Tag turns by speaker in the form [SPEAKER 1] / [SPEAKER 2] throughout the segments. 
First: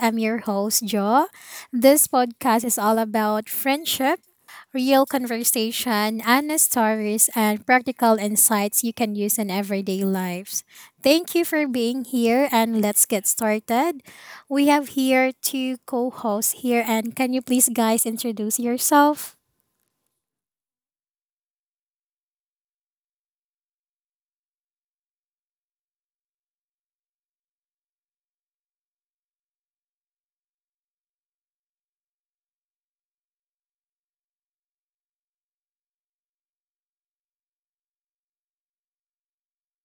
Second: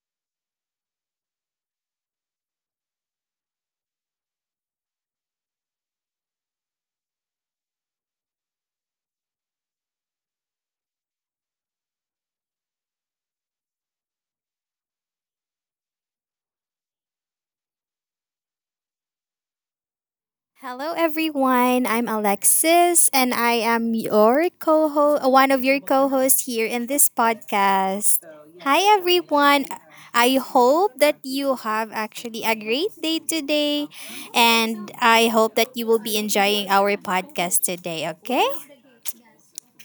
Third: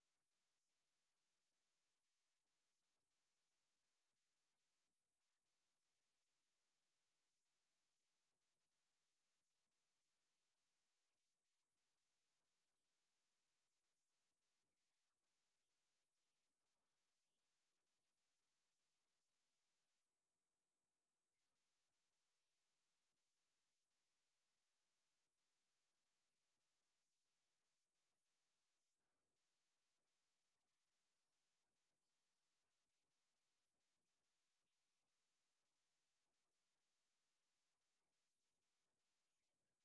[SPEAKER 1] I'm your host, Jo. This podcast is all about friendship, real conversation, honest stories, and practical insights you can use in everyday lives. Thank you for being here, and let's get started. We have here two co hosts here, and can you please, guys, introduce yourself?
[SPEAKER 2] Hello, everyone. I'm Alexis, and I am your co-host, one of your co-hosts here in this podcast. Hi, everyone. I hope that you have actually a great day today, and I hope that you will be enjoying our podcast today. Okay?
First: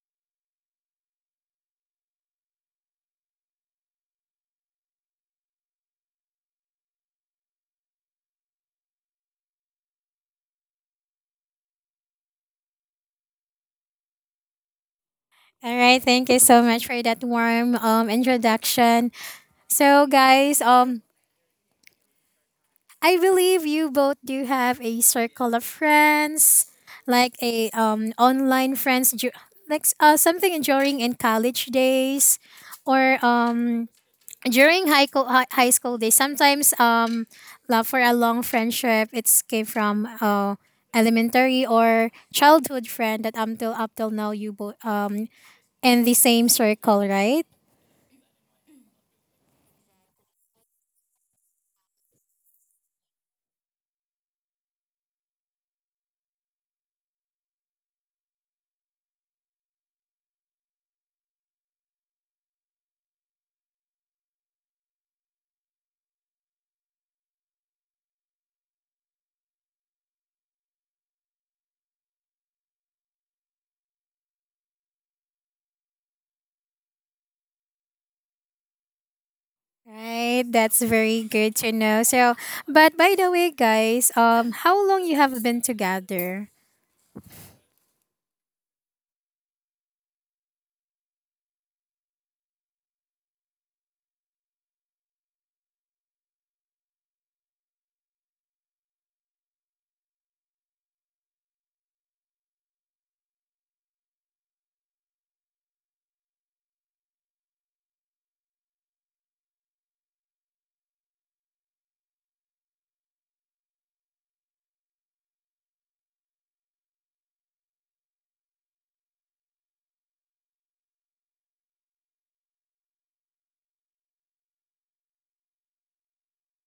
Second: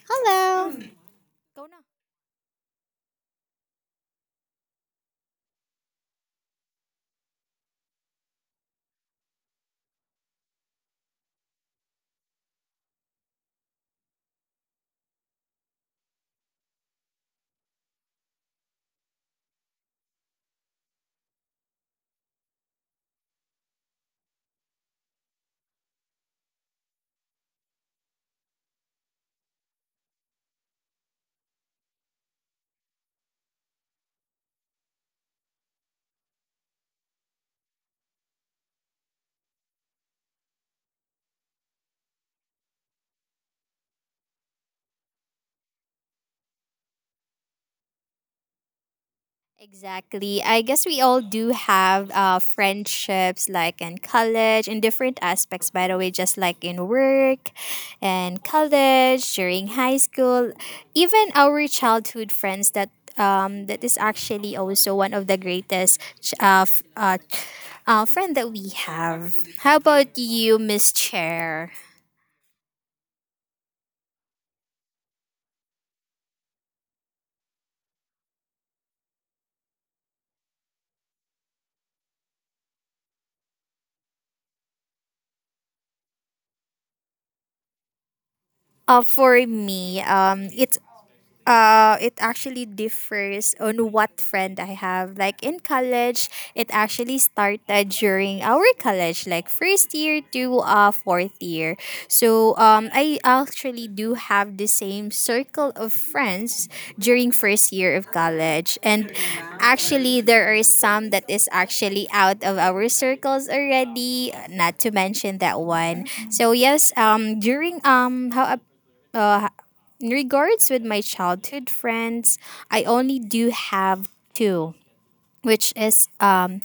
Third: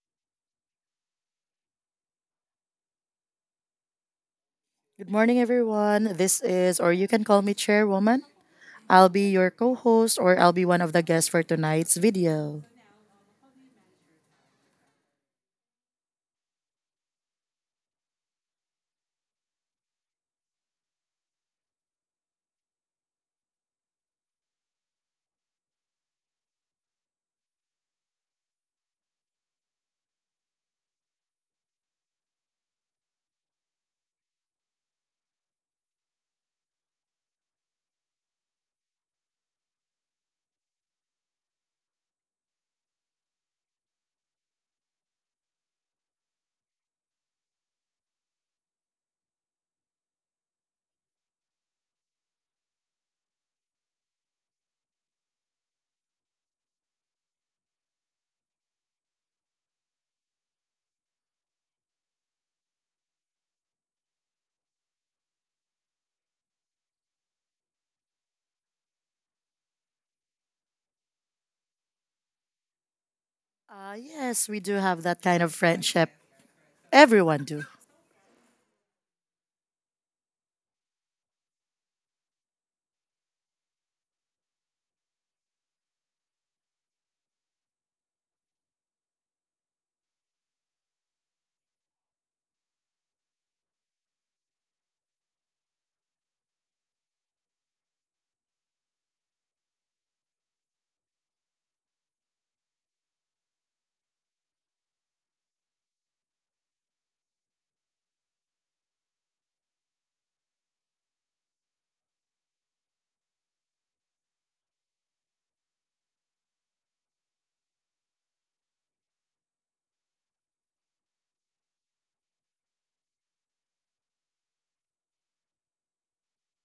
[SPEAKER 2] Hello.
[SPEAKER 3] Good morning, everyone. This is, or you can call me Chairwoman. I'll be your co host, or I'll be one of the guests for tonight's video.
[SPEAKER 1] All right, thank you so much for that warm introduction. So, guys, I believe you both do have a circle of friends, like a online friends, like something during in college days, or during high school days. Sometimes love for a long friendship it's came from elementary or childhood friend that till up till now you both in the same circle, right?
[SPEAKER 2] Exactly. I guess we all do have friendships like in college, in different aspects, by the way, just like in work and college, during high school, even our childhood friends that. That is actually also one of the greatest friend that we have. How about you, Miss Chair?
[SPEAKER 3] Yes, we do have that kind of friendship. Everyone do.
[SPEAKER 1] Right, that's very good to know. So, but by the way, guys, how long you have been together?
[SPEAKER 2] For me, it actually differs on what friend I have. Like in college, it actually started during our college, like first year to fourth year. So I actually do have the same circle of friends during first year of college, and actually there are some that is actually out of our circles already. Not to mention that one. So yes, during how in regards with my childhood friends, I only do have two, which is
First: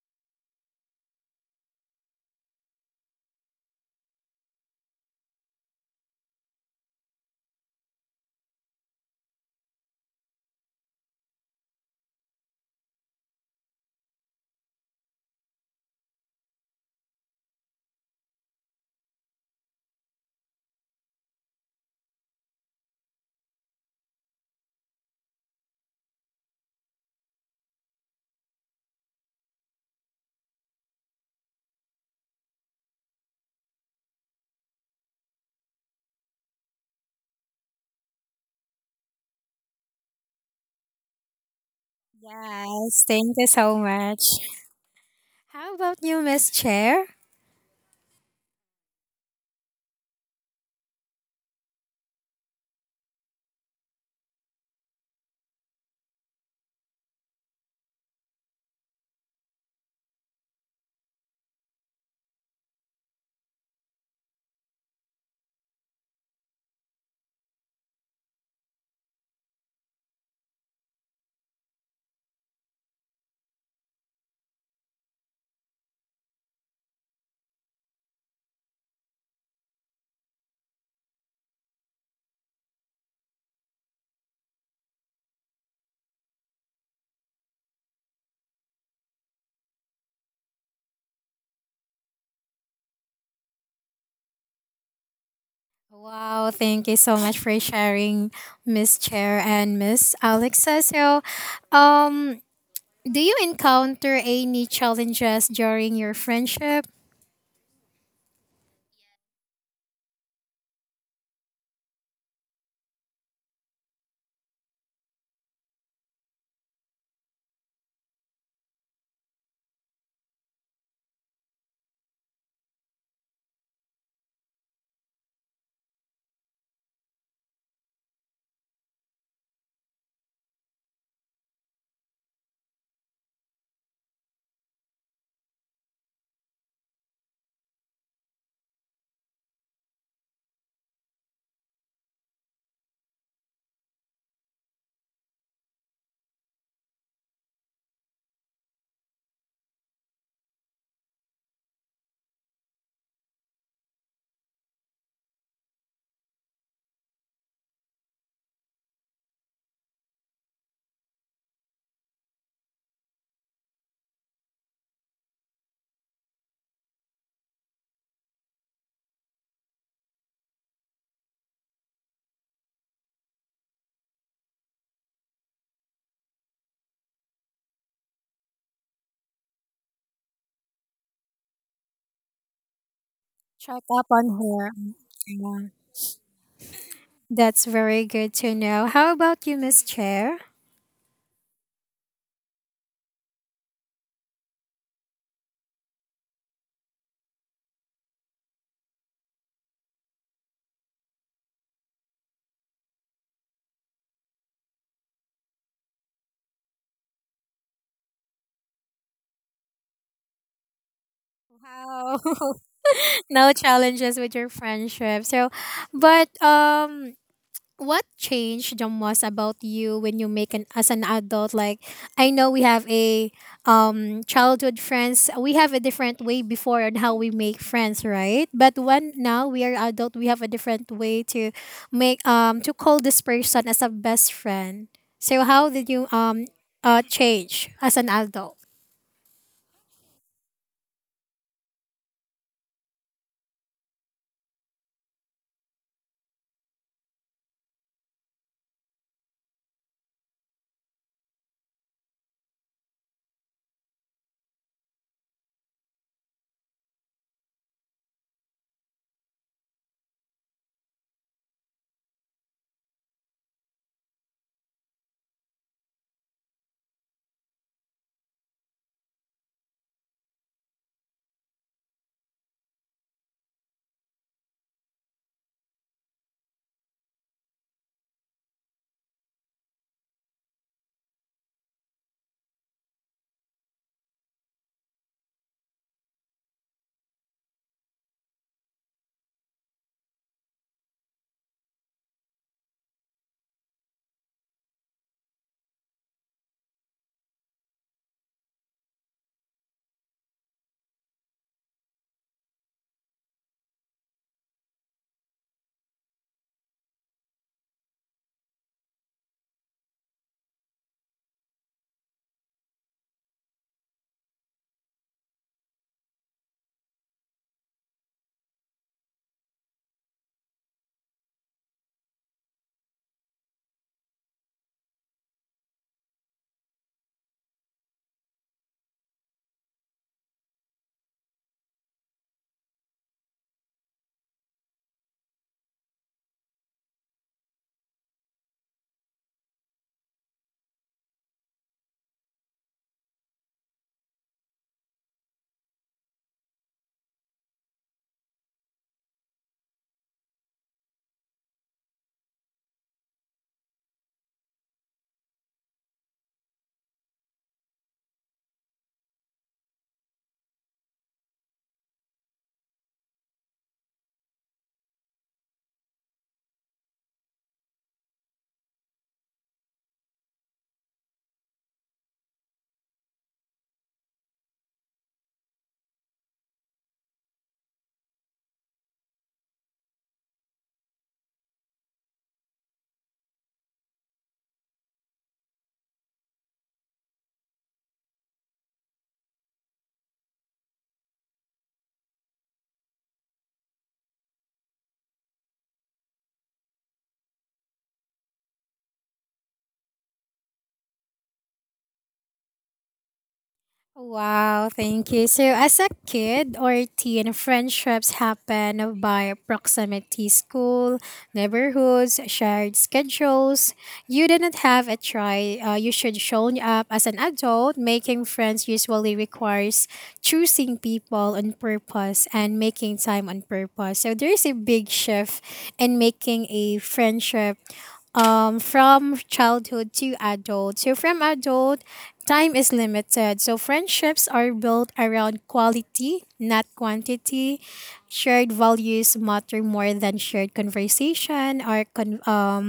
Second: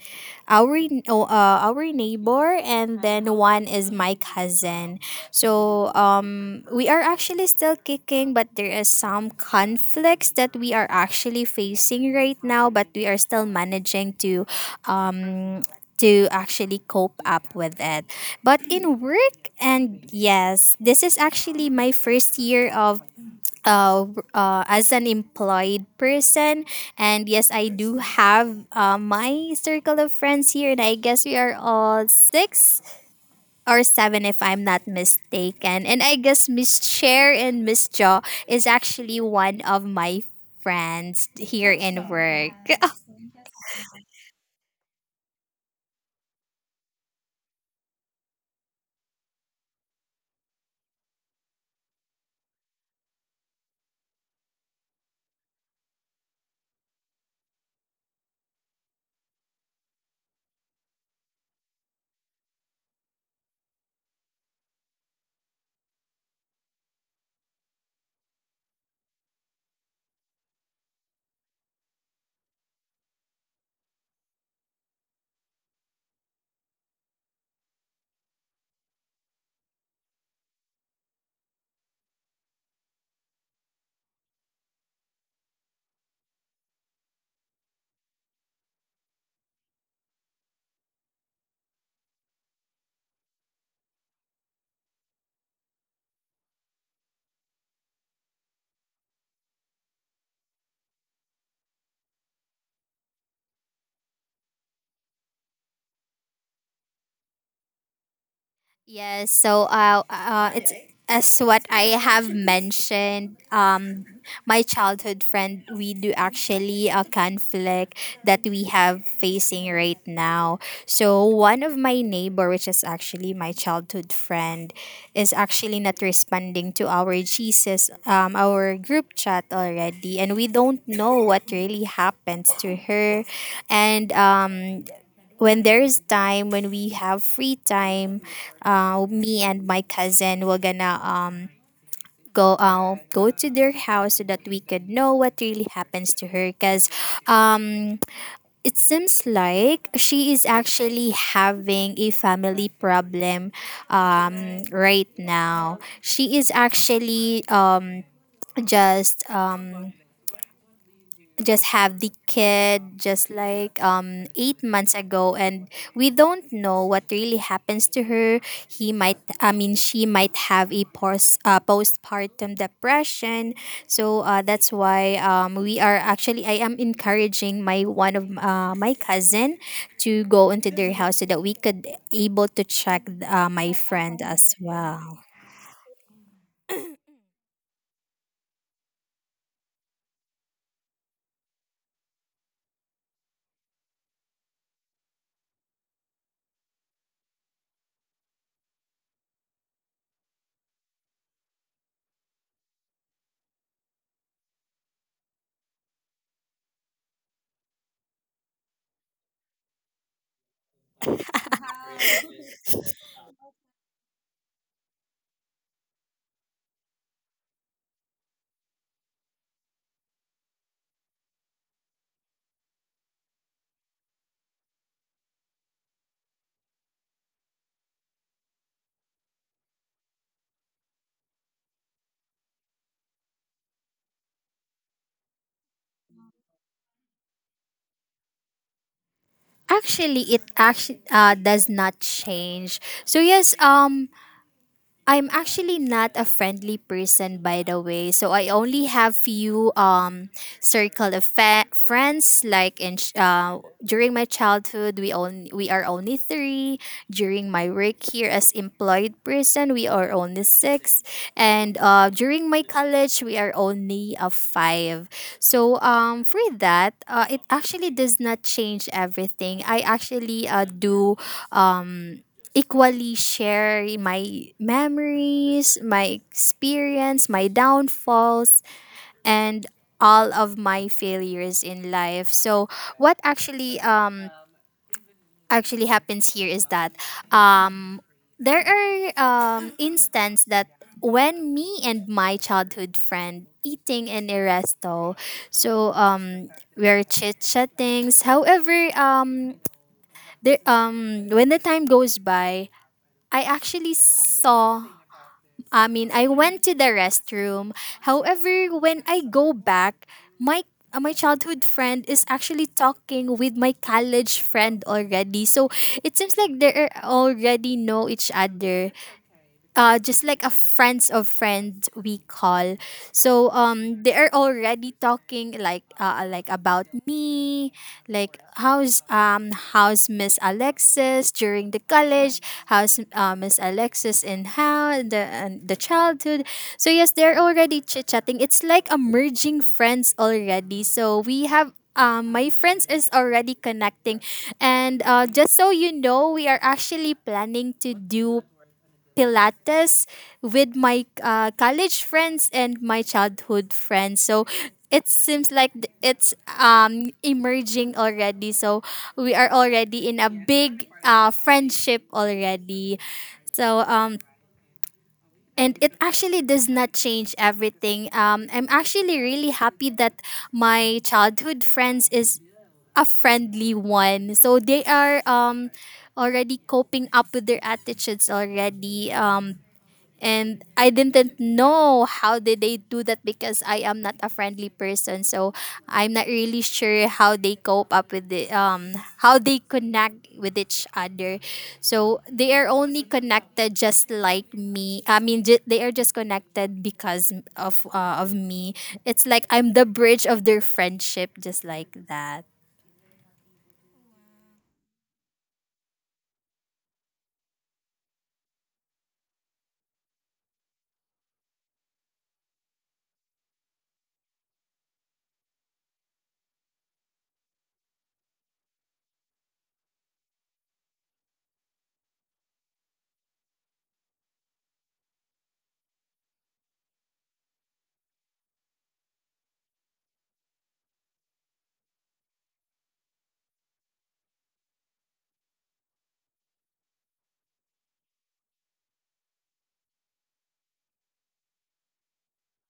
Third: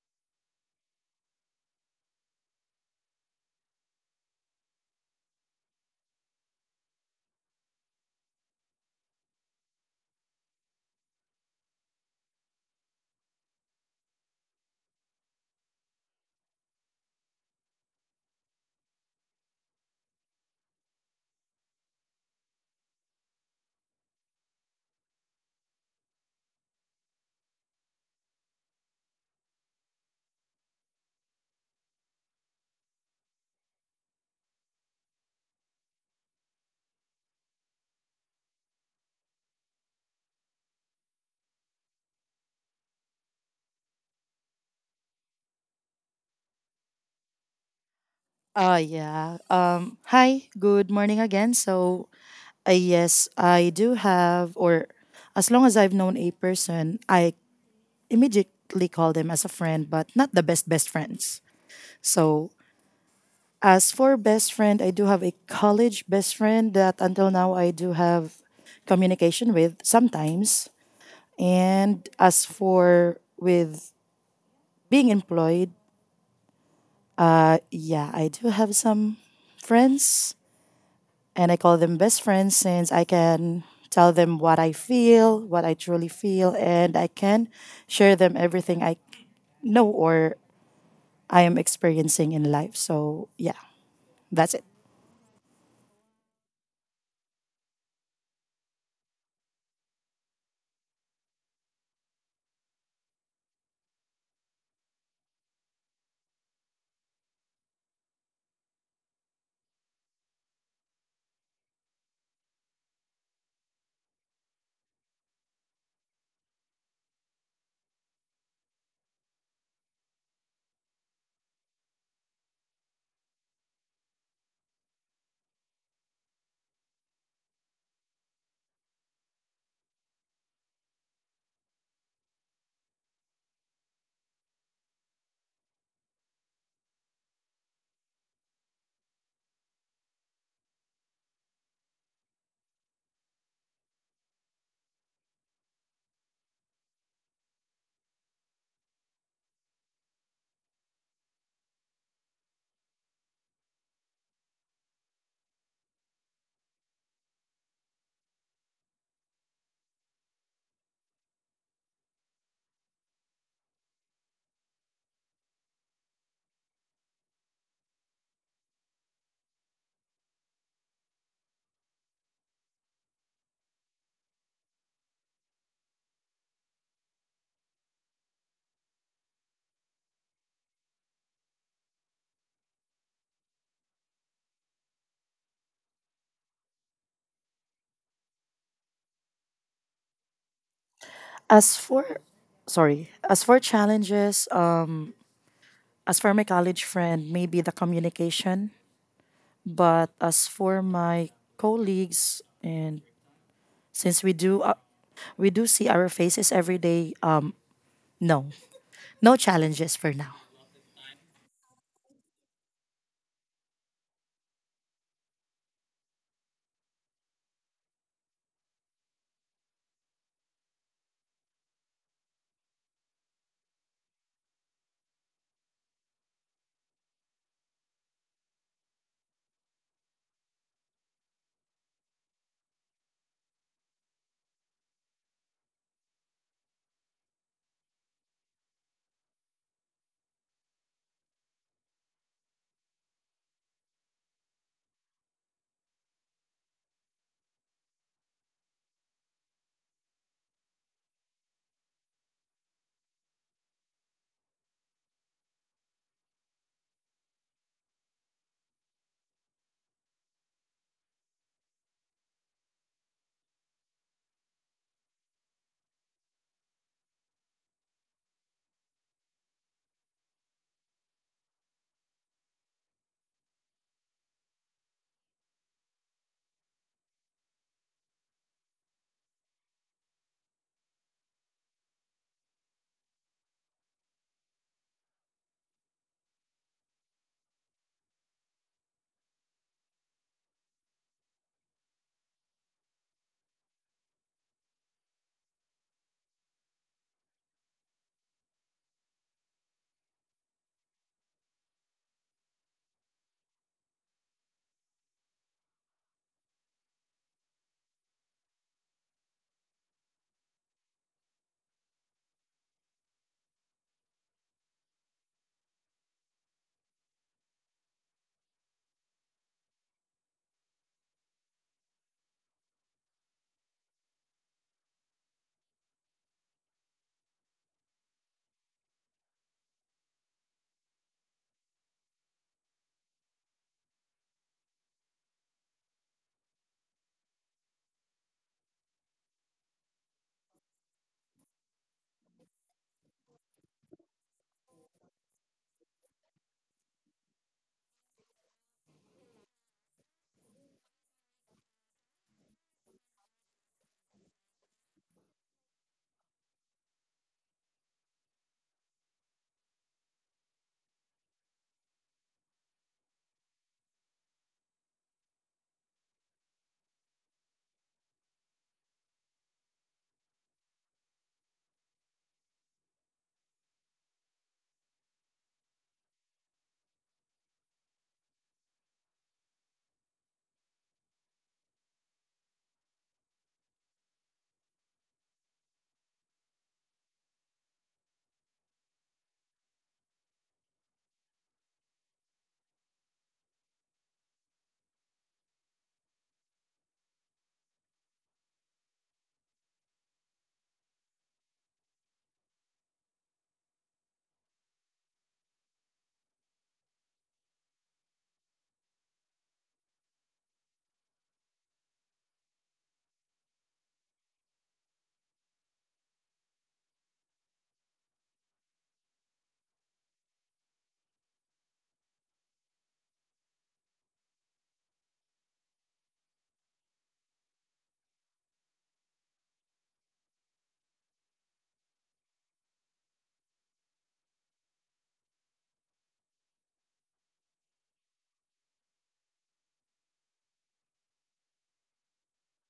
[SPEAKER 2] our oh, our neighbor, and then one is my cousin. So we are actually still kicking, but there is some conflicts that we are actually facing right now, but we are still managing to, um to actually cope up with it. But in work, and yes, this is actually my first year of uh, as an employed person. And yes, I do have my circle of friends here, and I guess we are all six or seven, if I'm not mistaken. And I guess Miss Chair and Miss Jaw is actually one of my friends here in work.
[SPEAKER 1] Yes, thank you so much. How about you, Miss Chair?
[SPEAKER 3] Yeah. Hi, good morning again. Yes, I do have, or as long as I've known a person, I immediately call them as a friend, but not the best, best friends. So, as for best friend, I do have a college best friend that until now I do have communication with sometimes. And as for with being employed, yeah, I do have some friends and I call them best friends since I can tell them what I feel, what I truly feel, and I can share them everything I know or I am experiencing in life. So, yeah, that's it.
[SPEAKER 1] Wow, thank you so much for sharing, Miss Chair and Miss Alexa. So, um, do you encounter any challenges during your friendship?
[SPEAKER 2] Yes, so it's as what I have mentioned. My childhood friend, we do actually a conflict that we have facing right now. So one of my neighbor, which is actually my childhood friend, is actually not responding to our Jesus, our group chat already, and we don't know what really happens to her, and when there's time when we have free time, me and my cousin were gonna go to their house so that we could know what really happens to her, because it seems like she is actually having a family problem. Right now she is actually just um, just have the kid just like 8 months ago, and we don't know what really happens to her. He might i mean she might have a postpartum depression. So that's why we are actually, I am encouraging my one of my cousin to go into their house so that we could able to check my
[SPEAKER 1] Check up
[SPEAKER 2] friend
[SPEAKER 1] on
[SPEAKER 2] as
[SPEAKER 1] her.
[SPEAKER 2] well.
[SPEAKER 1] Yeah, that's very good to know. How about you, Miss Chair?
[SPEAKER 3] As for sorry, as for challenges, as for my college friend, maybe the communication. But as for my colleagues, and since we do see our faces every day, no, no challenges for now.
[SPEAKER 1] Wow. No challenges with your friendship. So, but what changed the most about you when you make an as an adult? Like, I know we have a childhood friends. We have a different way before on how we make friends, right? But when now we are adult, we have a different way to make to call this person as a best friend. So, how did you change as an adult?
[SPEAKER 2] Actually it actually does not change. So yes, I'm actually not a friendly person, by the way. So I only have few circle of friends like in during my childhood we are only 3. During my work here as employed person, we are only 6, and during my college we are only a 5. So for that it actually does not change everything. I actually do um equally share my memories, my experience, my downfalls, and all of my failures in life. So what actually actually happens here is that um there are instances that when me and my childhood friend eating in a resto. So we're chit chatting, however, there when the time goes by, I actually saw, I mean, I went to the restroom. However, when I go back, my my childhood friend is actually talking with my college friend already. So it seems like they are already know each other, just like a friends of friends we call. So they are already talking like about me, like how's Miss Alexis during the college, how's Miss Alexis in how the and the childhood. So yes, they're already chit chatting. It's like a merging friends already. So we have. My friends is already connecting, and just so you know, we are actually planning to do Pilates with my college friends and my childhood friends. So it seems like it's emerging already. So we are already in a big friendship already. So and it actually does not change everything. I'm actually really happy that my childhood friends is a friendly one. So they are already coping up with their attitudes already. And I didn't know how did they do that, because I am not a friendly person. So I'm not really sure how they cope up with the how they connect with each other. So they are only connected just like me. They are just connected because of me. It's like I'm the bridge of their friendship, just like that.
[SPEAKER 1] Wow, thank you. So, as a kid or teen, friendships happen by proximity, school, neighborhoods, shared schedules. You didn't have a try. You should show up as an adult. Making friends usually requires choosing people on purpose and making time on purpose. So, there is a big shift in making a friendship from childhood to adult. So from adult, time is limited. So friendships are built around quality, not quantity. Shared values matter more than shared conversation or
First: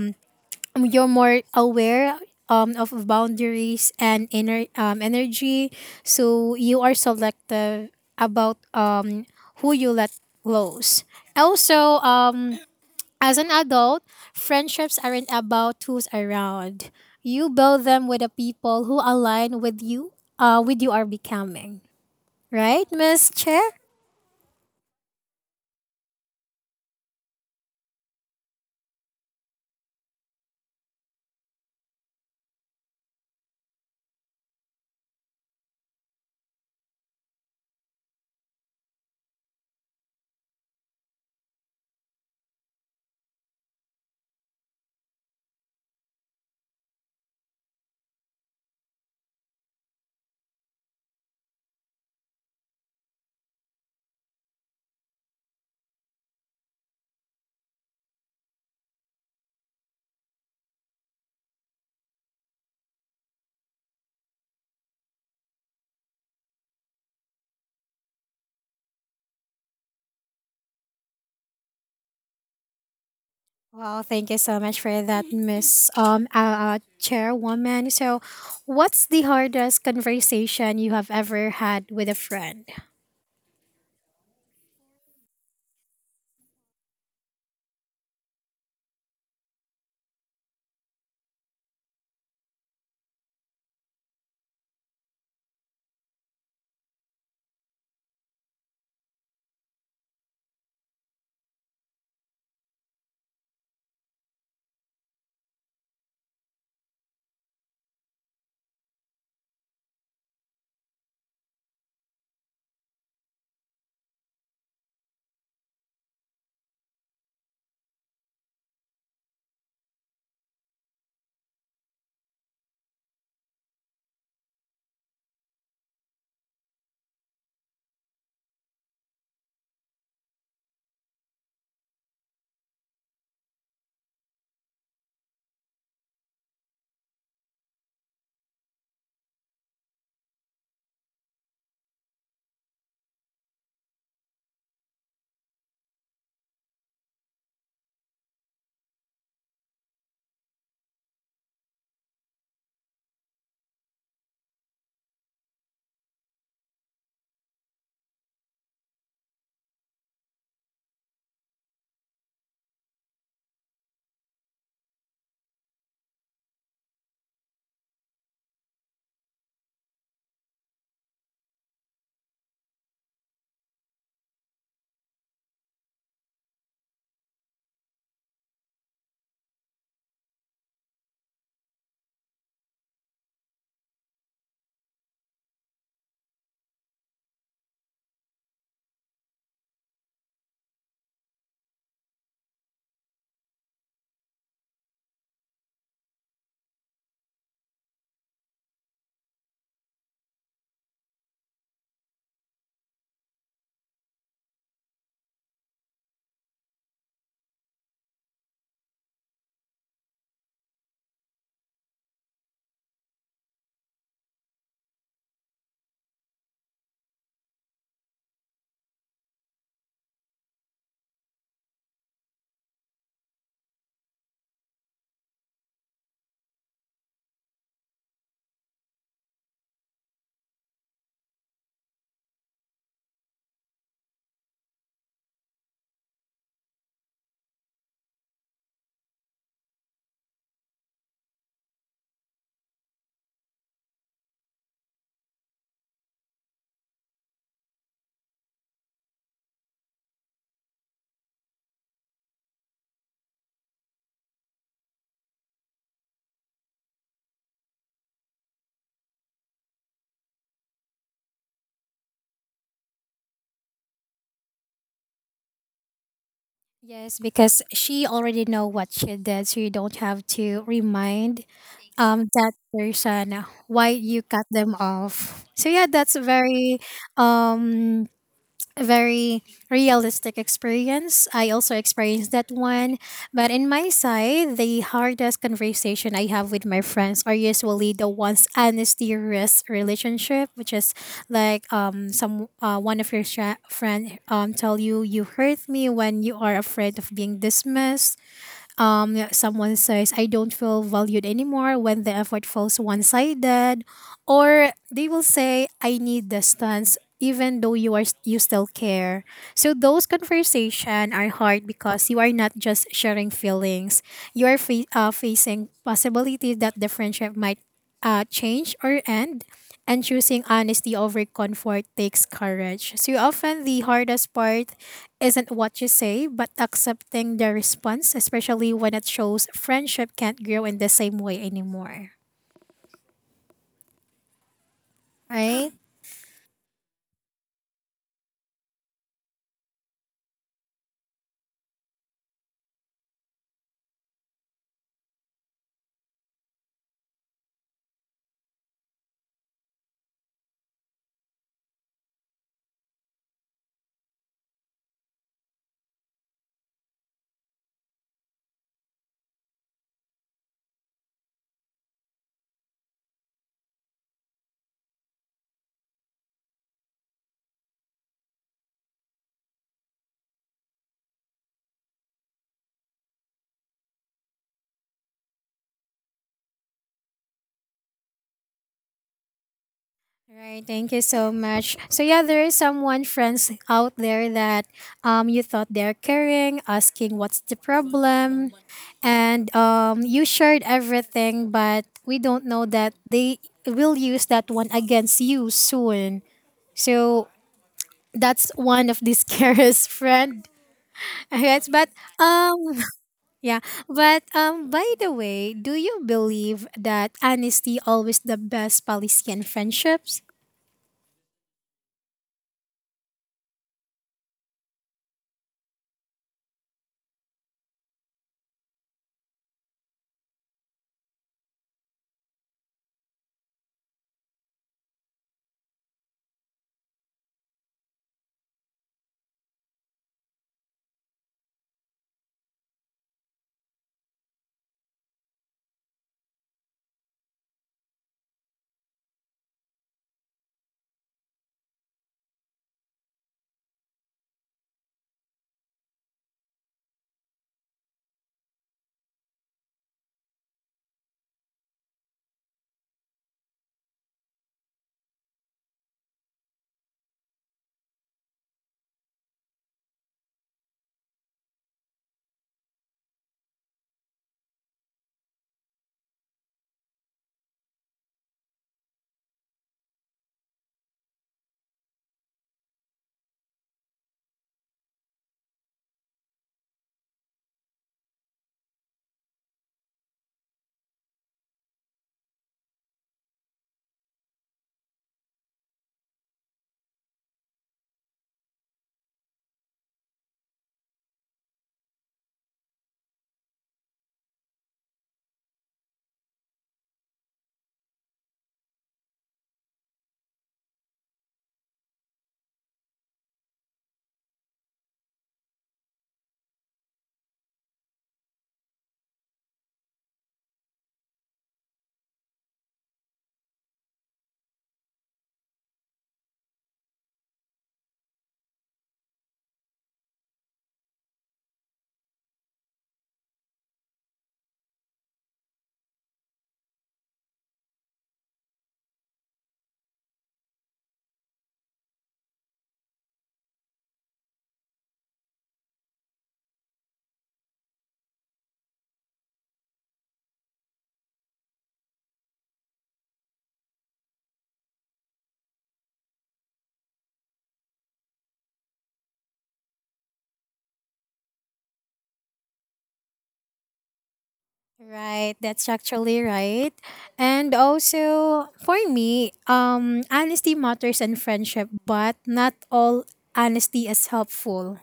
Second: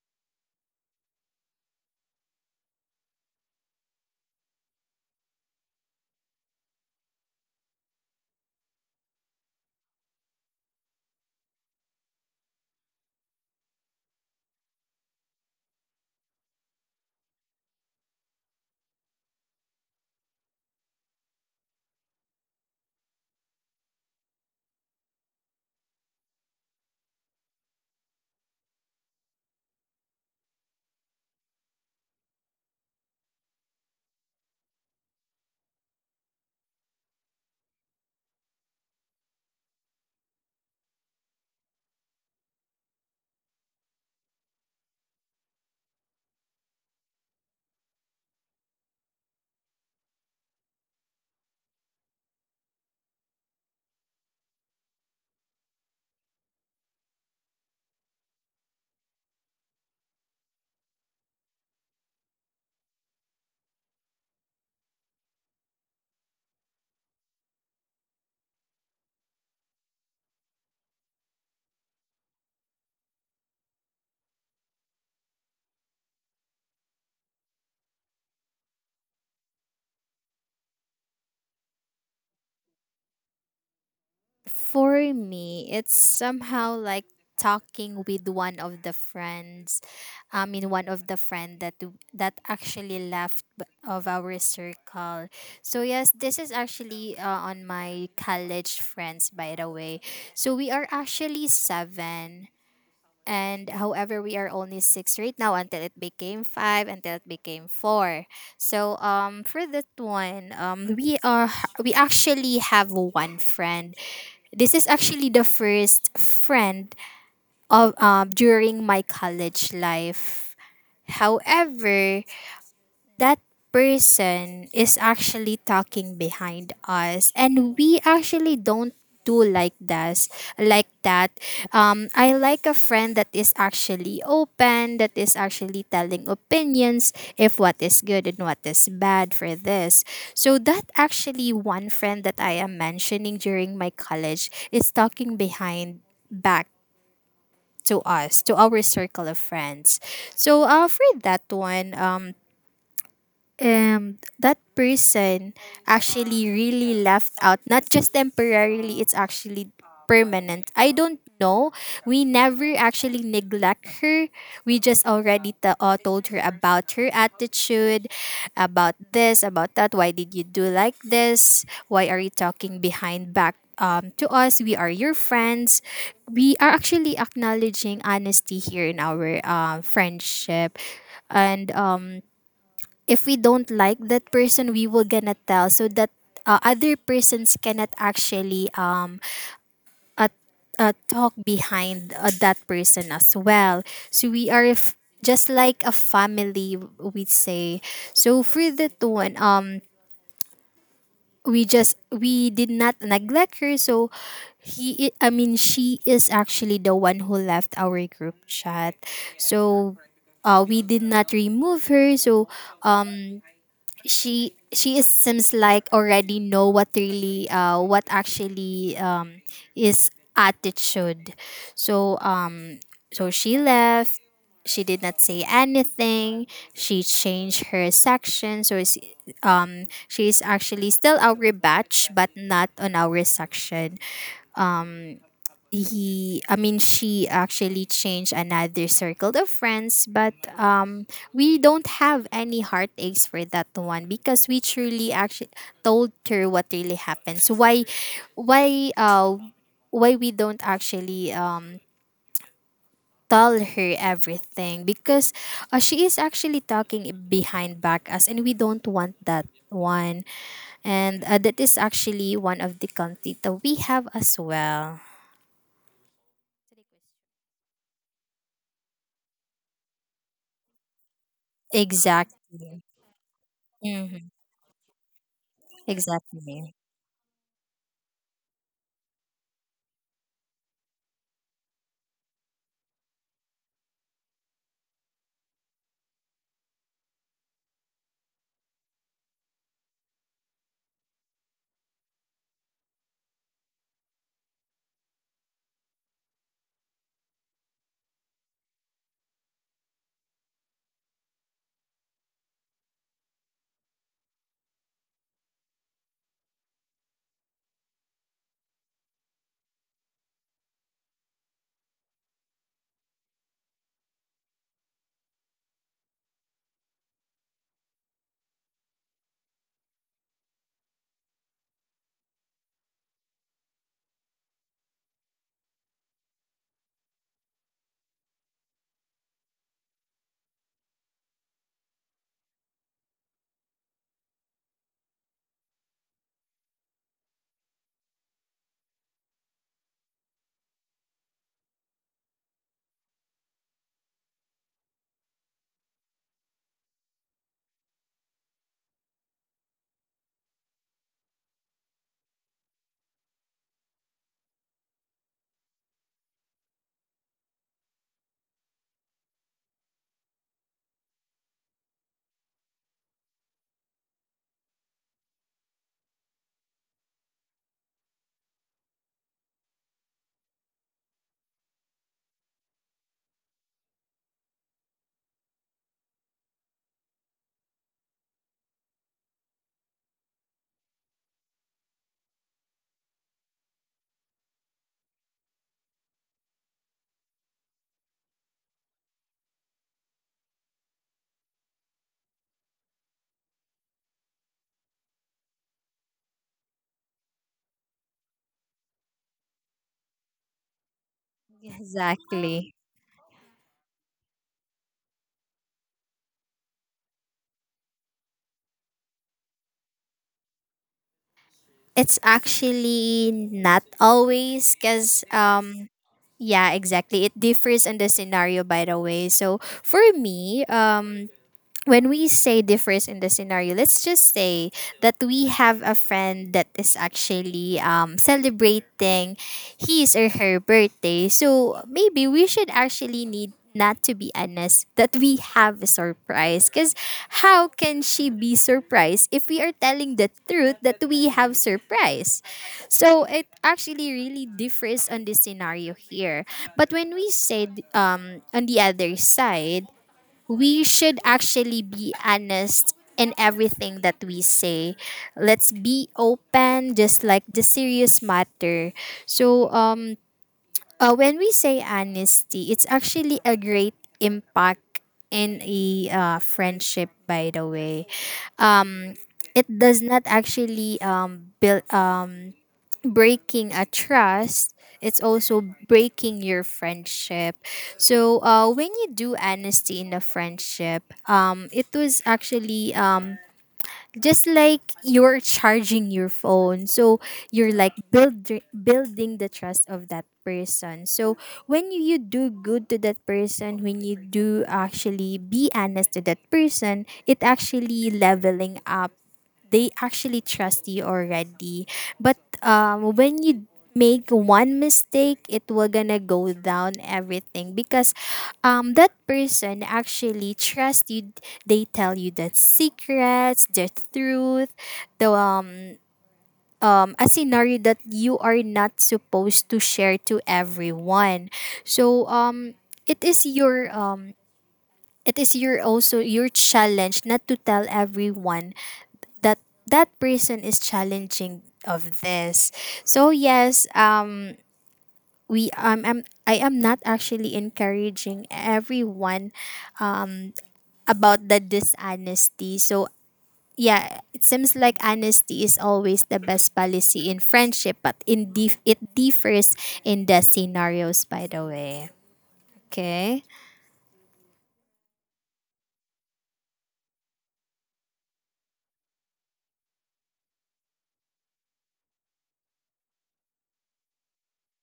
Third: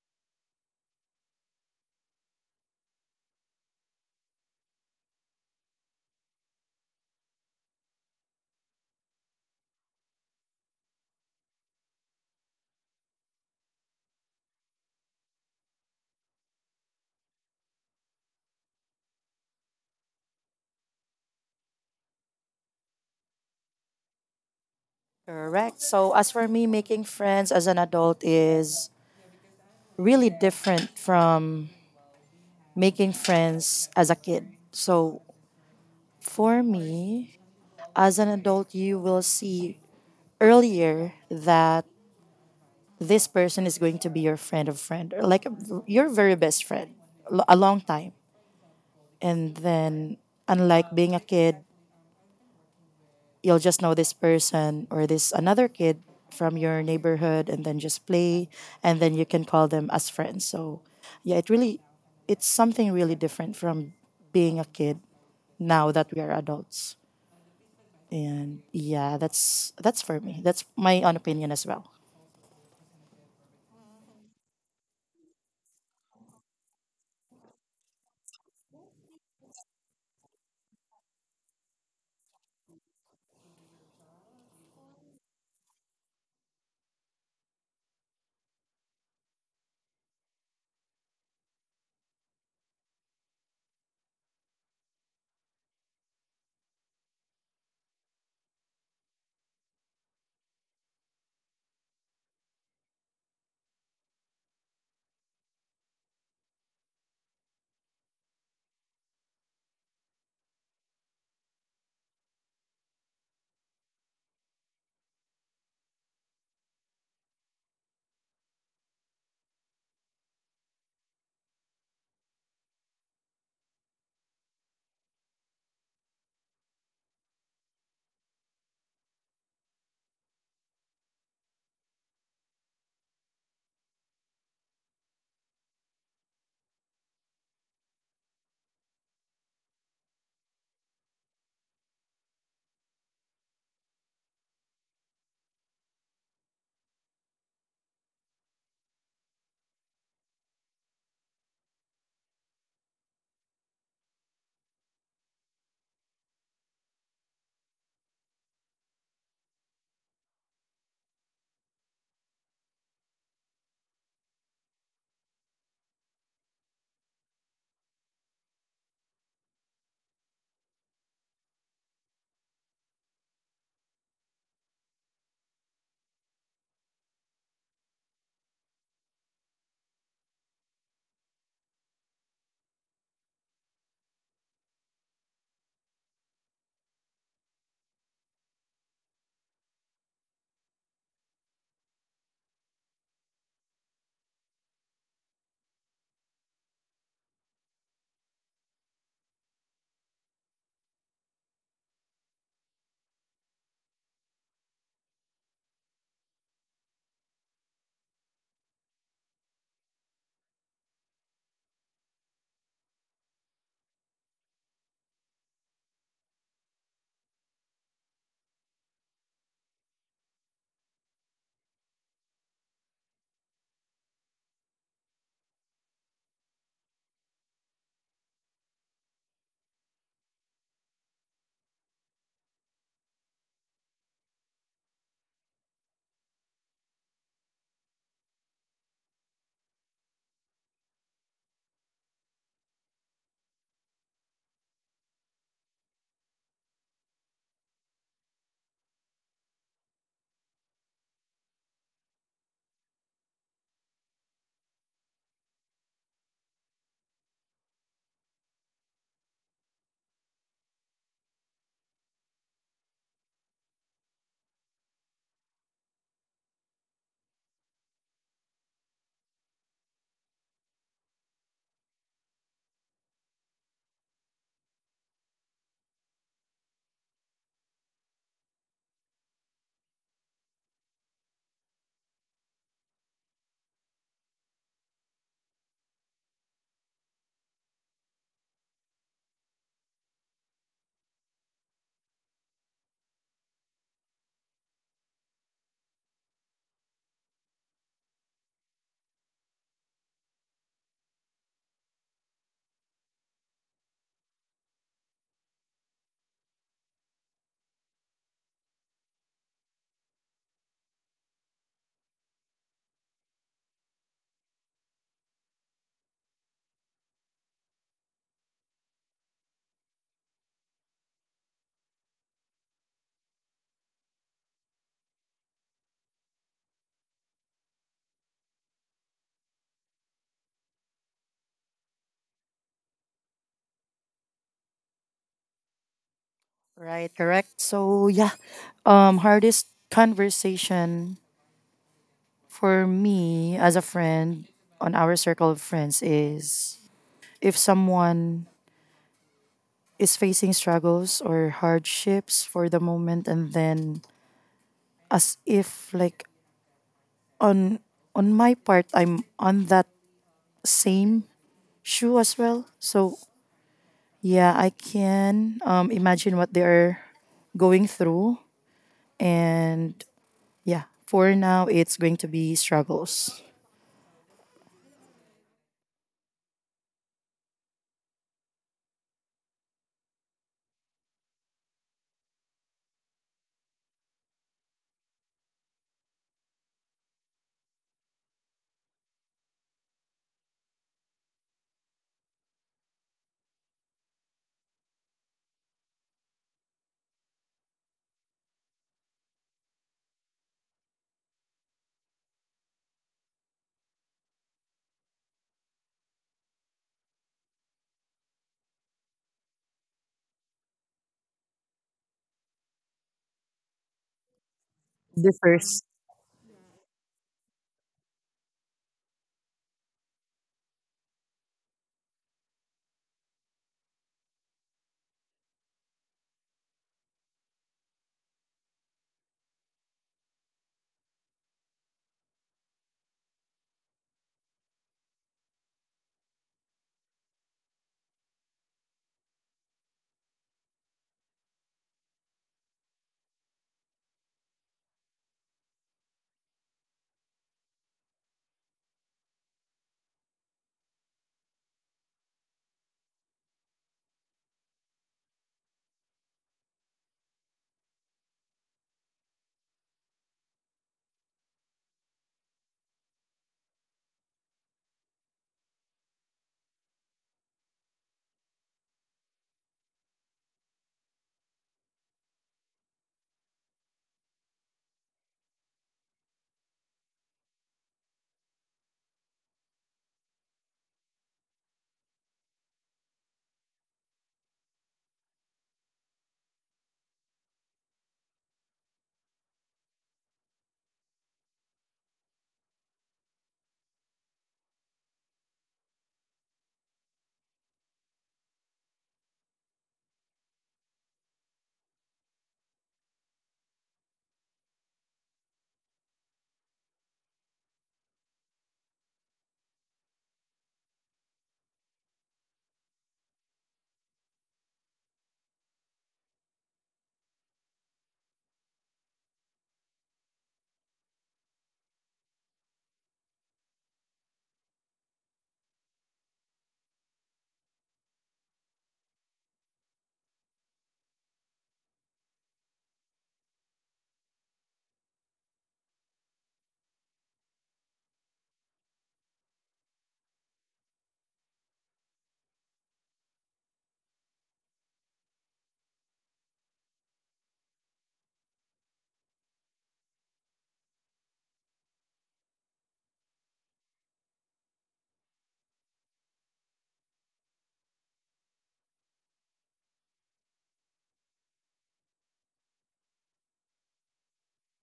[SPEAKER 1] you're more aware of boundaries and inner energy. So you are selective about who you let close. Also, as an adult, friendships aren't about who's around. You build them with the people who align with you are becoming. Right, Miss Chair?
[SPEAKER 3] Correct. So as for me, making friends as an adult is really different from making friends as a kid. So for me, as an adult, you will see earlier that this person is going to be your friend of friend, or like your very best friend, a long time. And then, unlike being a kid, you'll just know this person or this another kid from your neighborhood, and then just play, and then you can call them as friends. So, yeah, it really, it's something really different from being a kid now that we are adults. And yeah, that's for me. That's my own opinion as well.
[SPEAKER 1] Well, thank you so much for that, Miss Chairwoman. So, what's the hardest conversation you have ever had with a friend?
[SPEAKER 2] For me, it's somehow like talking with one of the friends. One of the friend that that actually of our circle. So yes, this is actually on my college friends, by the way. So we are actually seven. And however, we are only six right now, until it became five, until it became four. So for that one, we are, we actually have one friend. This is actually the first friend of during my college life. However, that person is actually talking behind us, and we actually don't do like that. I like a friend that is actually open, that is actually telling opinions if what is good and what is bad for this. So that actually one friend that I am mentioning during my college is talking behind back to us, to our circle of friends. So for that one, that person actually really left out, not just temporarily, it's actually permanent. I don't know. We never actually neglect her. We just already told her about her attitude, about this, about that. Why did you do like this? Why are you talking behind back to us? We are your friends. We are actually acknowledging honesty here in our friendship. And if we don't like that person, we will gonna tell, so that other persons cannot actually uh, talk behind that person as well. So we are just like a family, we say. So for that one, we just, we did not neglect her. So he I mean, she is actually the one who left our group chat. So we did not remove her. So um, she is seems like already know what really what actually is attitude. so um so she left. She did not say anything. She changed her section. So it's, she is actually still our batch, but not on our section. He I mean, she actually changed another circle of friends, but we don't have any heartaches for that one, because we truly actually told her what really happens. Why uh why we don't actually tell her everything? Because she is actually talking behind back us, and we don't want that one. And that is actually one of the conflict that we have as well.
[SPEAKER 1] Yes, because she already know what she did, so you don't have to remind that
[SPEAKER 2] Exactly.
[SPEAKER 1] person why you
[SPEAKER 2] Mm.
[SPEAKER 1] cut them off, so yeah, that's a
[SPEAKER 2] Exactly.
[SPEAKER 1] very um very realistic experience. I also experienced that one, but in my side the hardest conversation I have with my friends are usually the ones unserious relationship, which is like some one of your friend tell you you hurt me when you are afraid of being dismissed. Yeah, someone says, I don't feel valued anymore when the effort falls one sided. Or they will say, I need distance even though you are you still care. So those conversations are hard because you are not just sharing feelings, you are facing possibility that the friendship might change or end, and choosing honesty over comfort takes courage. So often the hardest part isn't what you say, but accepting the response, especially when it shows friendship can't grow in the same way anymore. Right?
[SPEAKER 3] Right, correct. So yeah, hardest conversation for me as a friend on our circle of friends is if someone is facing struggles or hardships for the moment, and then as if like on on my part, I'm on that same shoe as well. So yeah, I can imagine what they are going through, and yeah, for now, it's going to be struggles.
[SPEAKER 1] Right, thank you so much. So yeah, there is someone friends out there that you thought they're caring, asking what's the problem, and you shared everything, but we don't know that they will use that one against you soon. So that's one of the scariest friend. Yes, but
[SPEAKER 2] Exactly.
[SPEAKER 1] yeah, but by the way, do you believe that honesty always the best policy in friendships?
[SPEAKER 2] It's actually not always, because
[SPEAKER 3] Differs.
[SPEAKER 2] yeah, exactly. It differs in the scenario, by the way. So for me, when we say differs in the scenario, let's just say that we have a friend that is actually celebrating his or her birthday. So maybe we should actually need not to be honest that we have a surprise, because how can she be surprised if we are telling the truth that we have surprise? So it actually really differs on the scenario here. But when we say, on the other side, we should actually be honest in everything that we say. Let's be open, just like the serious matter. So, when we say honesty, it's actually a great impact in a friendship. By the way, um, it does not actually build breaking a trust, it's also breaking your friendship. So when you do honesty in a friendship, it was actually just like you're charging your phone. So you're like build, building the trust of that person. So when you do good to that person, when you do actually be honest to that person, it actually leveling up. They actually trust you already. But when you make one mistake, it will gonna go down everything, because that person actually trust you. They tell you the secrets, the truth, the a scenario that you are not supposed to share to everyone. So um, it is your um, it is your also your challenge not to tell everyone that that person is challenging of this, so yes, we um I'm, I am not actually encouraging everyone um about the dishonesty. So yeah, it seems like honesty is always the best policy in friendship, but it differs in the scenarios, by the way. Okay.
[SPEAKER 1] Right, that's actually right. And also for me, honesty matters in friendship, but not all honesty is helpful.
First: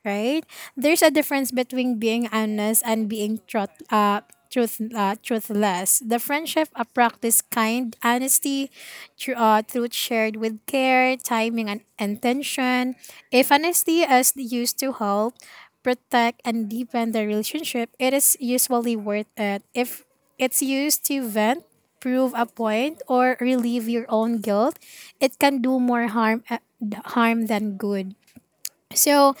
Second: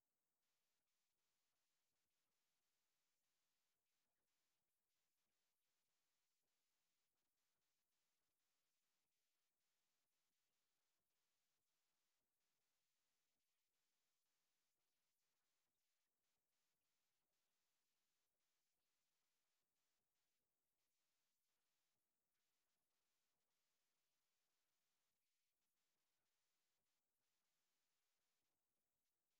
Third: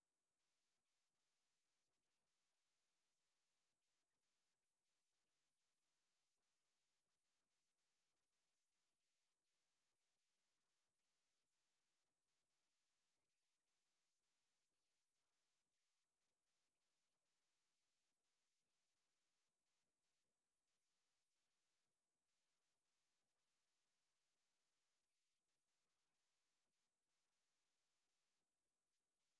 [SPEAKER 1] Right? There's a difference between being honest and being truthless. The friendship practice kind honesty, truth shared with care, timing, and intention. If honesty is used to help, protect, and deepen the relationship, it is usually worth it. If it's used to vent, prove a point, or relieve your own guilt, it can do more harm than good. So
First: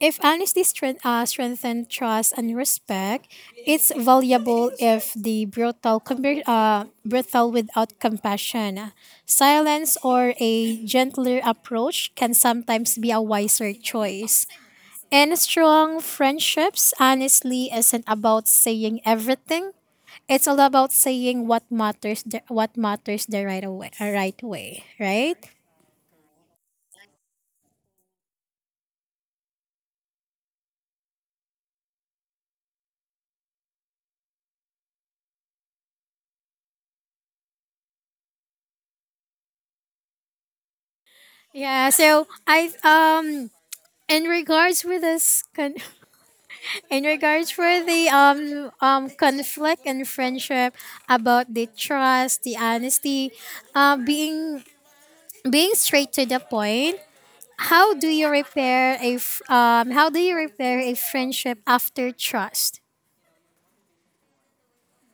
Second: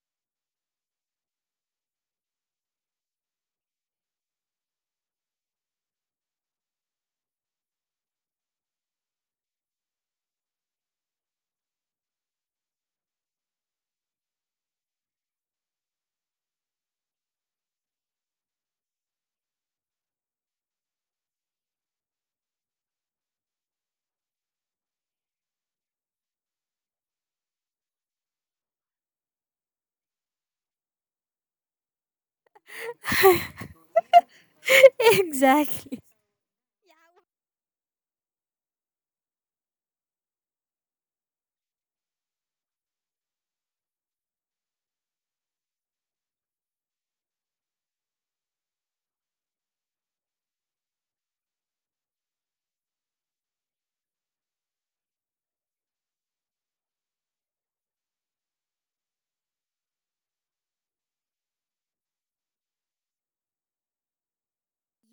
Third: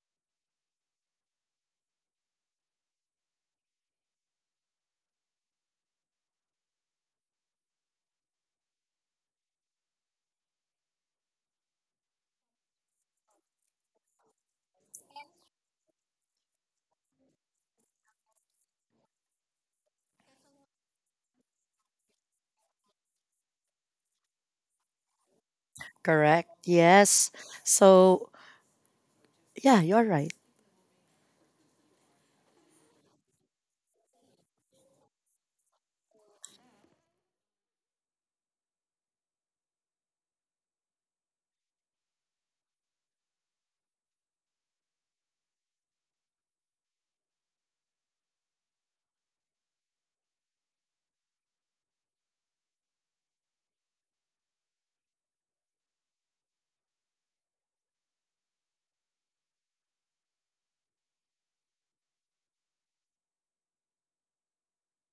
[SPEAKER 1] if strengthens trust and respect, it's valuable if the brutal without compassion. Silence or a gentler approach can sometimes be a wiser choice. And strong friendships, honestly, isn't about saying everything. It's all about saying what matters, right way, right?
[SPEAKER 3] Correct. Yes. So, yeah, you're right.
[SPEAKER 2] Exactly.
[SPEAKER 1] Yeah. So I in regards with this in regards for the conflict and friendship, about the trust, the honesty, being being straight to the point. How do you repair a how do you repair a friendship after trust?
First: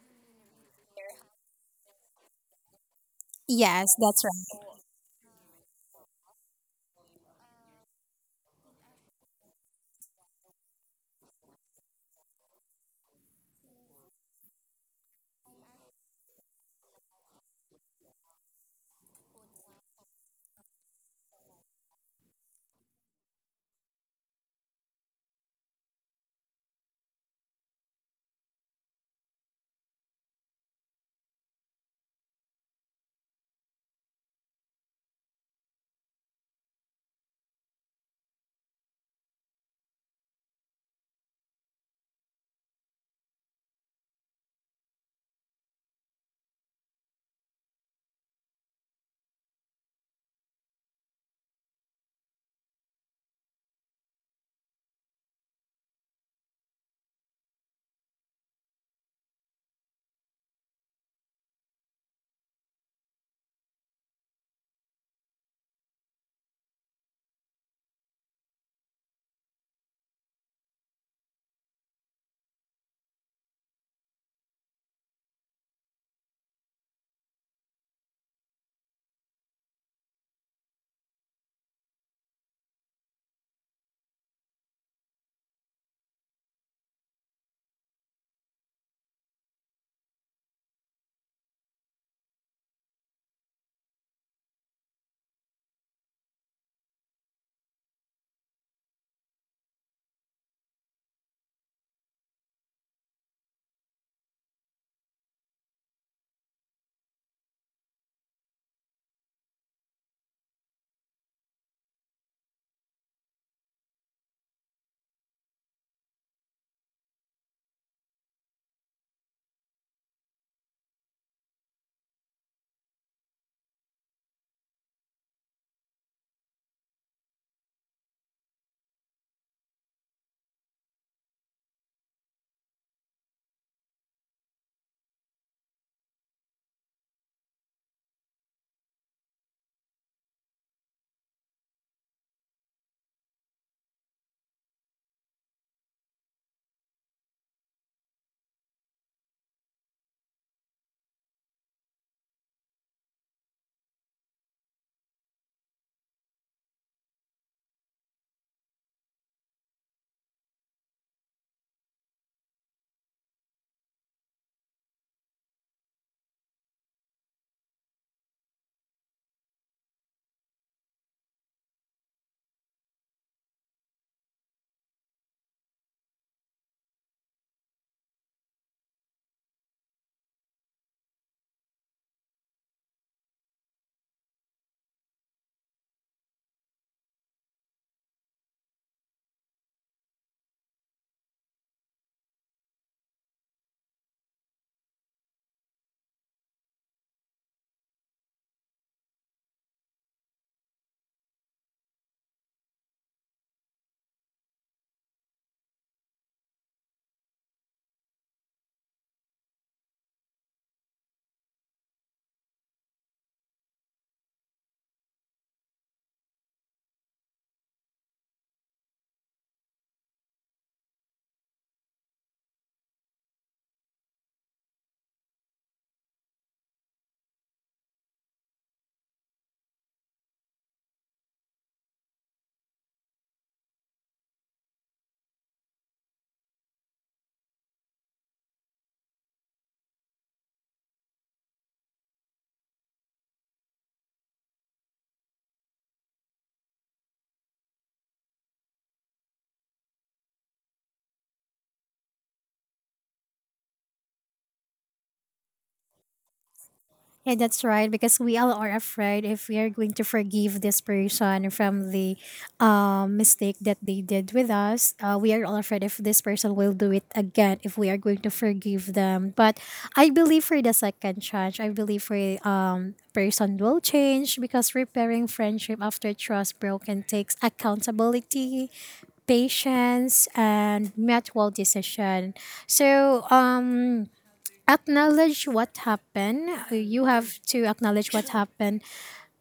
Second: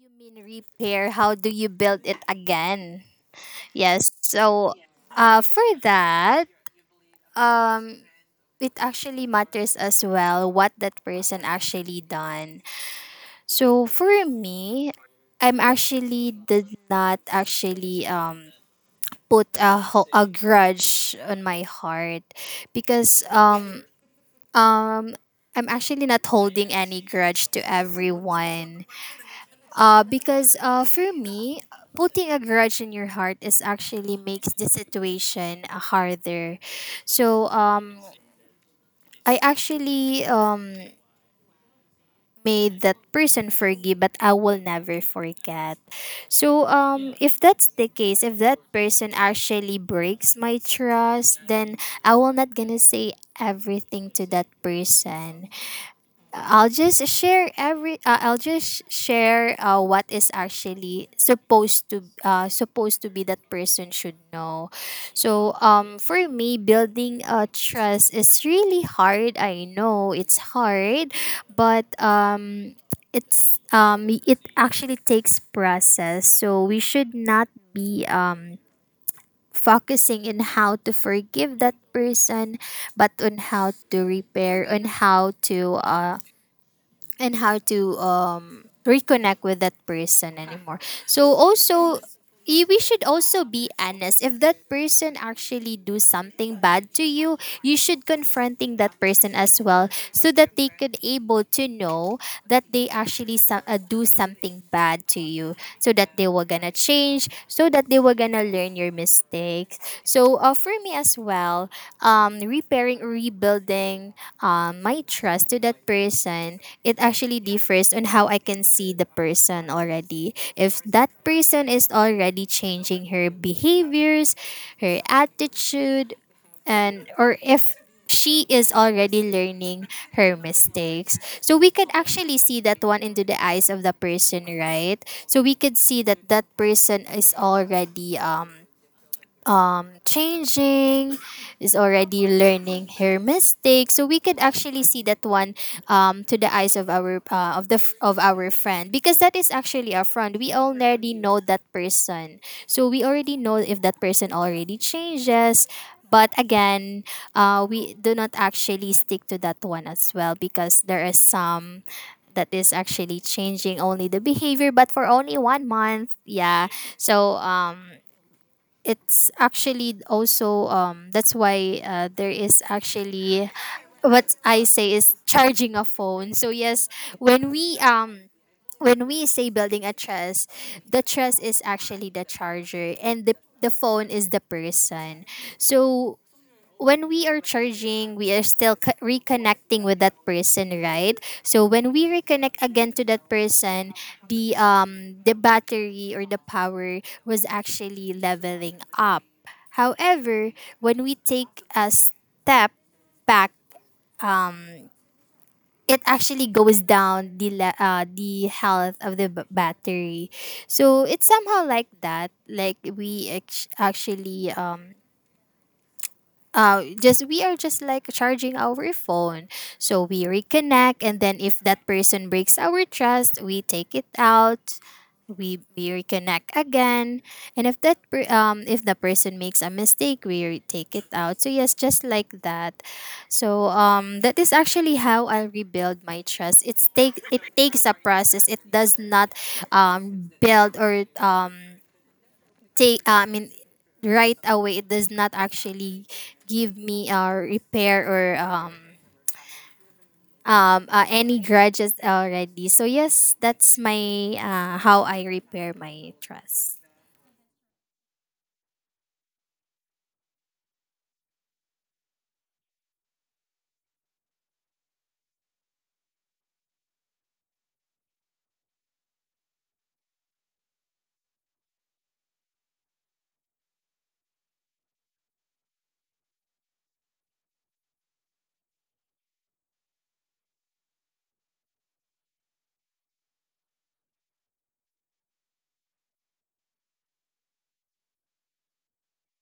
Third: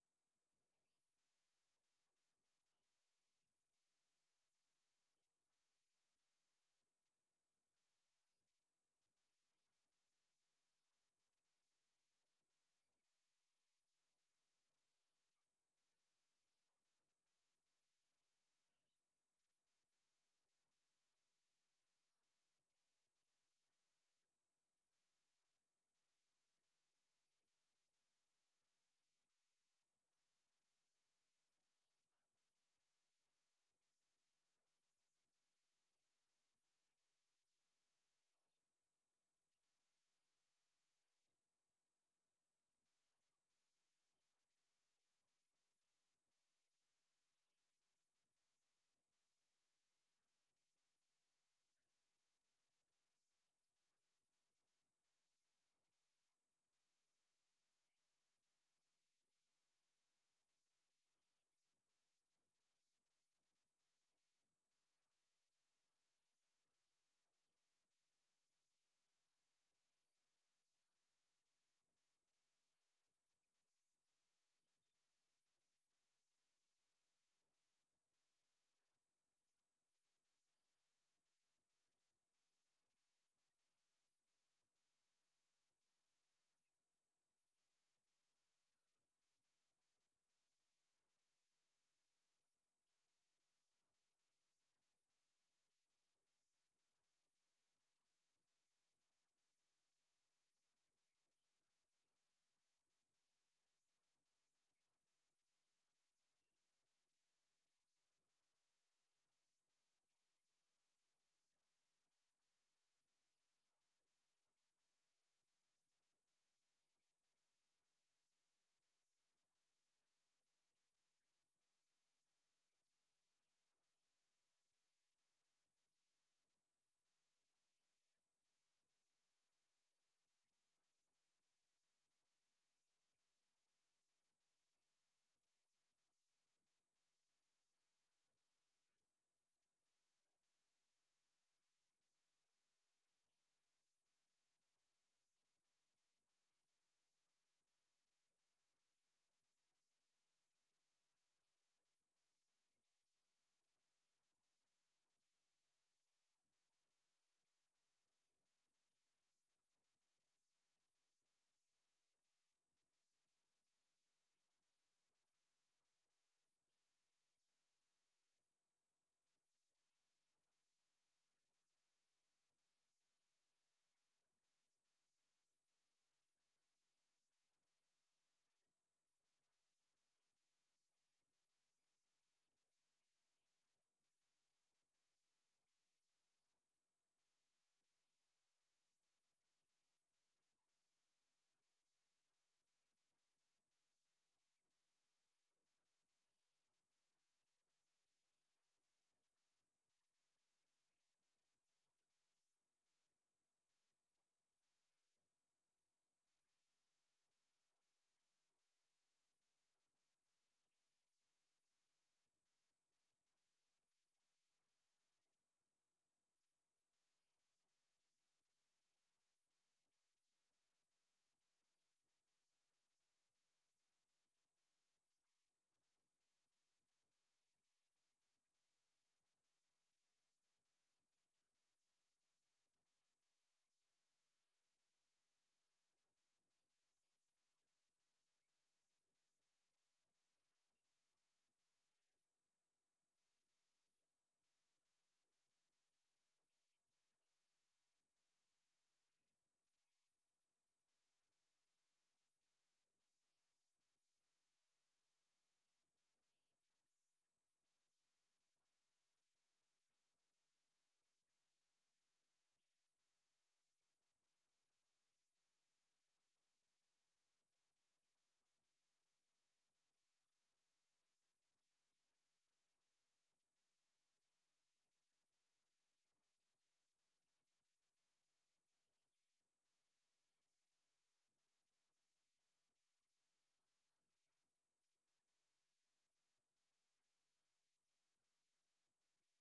[SPEAKER 2] You mean repair, how do you build it again?
[SPEAKER 1] Yes,
[SPEAKER 2] Yes.
[SPEAKER 1] that's right.
[SPEAKER 2] So for that, um, it actually matters as well what that person actually done. So for me, I'm actually did not actually put a grudge on my heart, because um I'm actually not holding any grudge to everyone. Because for me, putting a grudge in your heart is actually makes the situation harder. So I actually made that person forgive, but I will never forget. So if that's the case, if that person actually breaks my trust, then I will not gonna say everything to that person. I'll just share every. I'll just share what is actually supposed to supposed to be that person should know. So for me, building a trust is really hard. I know it's hard, but it actually takes process. So we should not be focusing in how to forgive that person, but on how to repair, on how to and how to reconnect with that person anymore. So also, we should also be honest. If that person actually do something bad to you, you should confronting that person as well, so that they could able to know that they actually do something bad to you, so that they were gonna change, so that they were gonna learn your mistakes. So for me as well, repairing or rebuilding my trust to that person, it actually differs on how I can see the person already. If that person is already changing her behaviors, her attitude, and or if she is already learning her mistakes. So we could actually see that one into the eyes of the person, right? So we could see that that person is already changing, is already learning her mistakes. So we could actually see that one to the eyes of our of our friend, because that is actually our friend. We already know that person, so we already know if that person already changes. But again, we do not actually stick to that one as well, because there is some that is actually changing only the behavior, but for only one month. Yeah. So it's actually also that's why there is actually what I say is charging a phone. So yes, when we um when we say building a trust, the trust is actually the charger and the phone is the person. So when we are charging, we are still reconnecting with that person, right? So when we reconnect again to that person, the battery or the power was actually leveling up. However, when we take a step back, it actually goes down the health of battery. So it's somehow like that. Like we are just like charging our phone. So we reconnect, and then if that person breaks our trust we take it out, we reconnect again, and if if the person makes a mistake we take it out. So yes, just like that. So that is actually how I rebuild my trust. It takes a process. It does not build or take I mean right away. It does not actually give me a repair or any grudges already. So yes, that's my how I repair my trust.
[SPEAKER 1] Yeah, that's right. Because we all are afraid if we are going to forgive this person from the mistake that they did with us. We are all afraid if this person will do it again if we are going to forgive them. But I believe for the second chance, I believe for person will change because repairing friendship after trust broken takes accountability, patience, and mutual decision. So acknowledge what happened. You have to acknowledge what happened,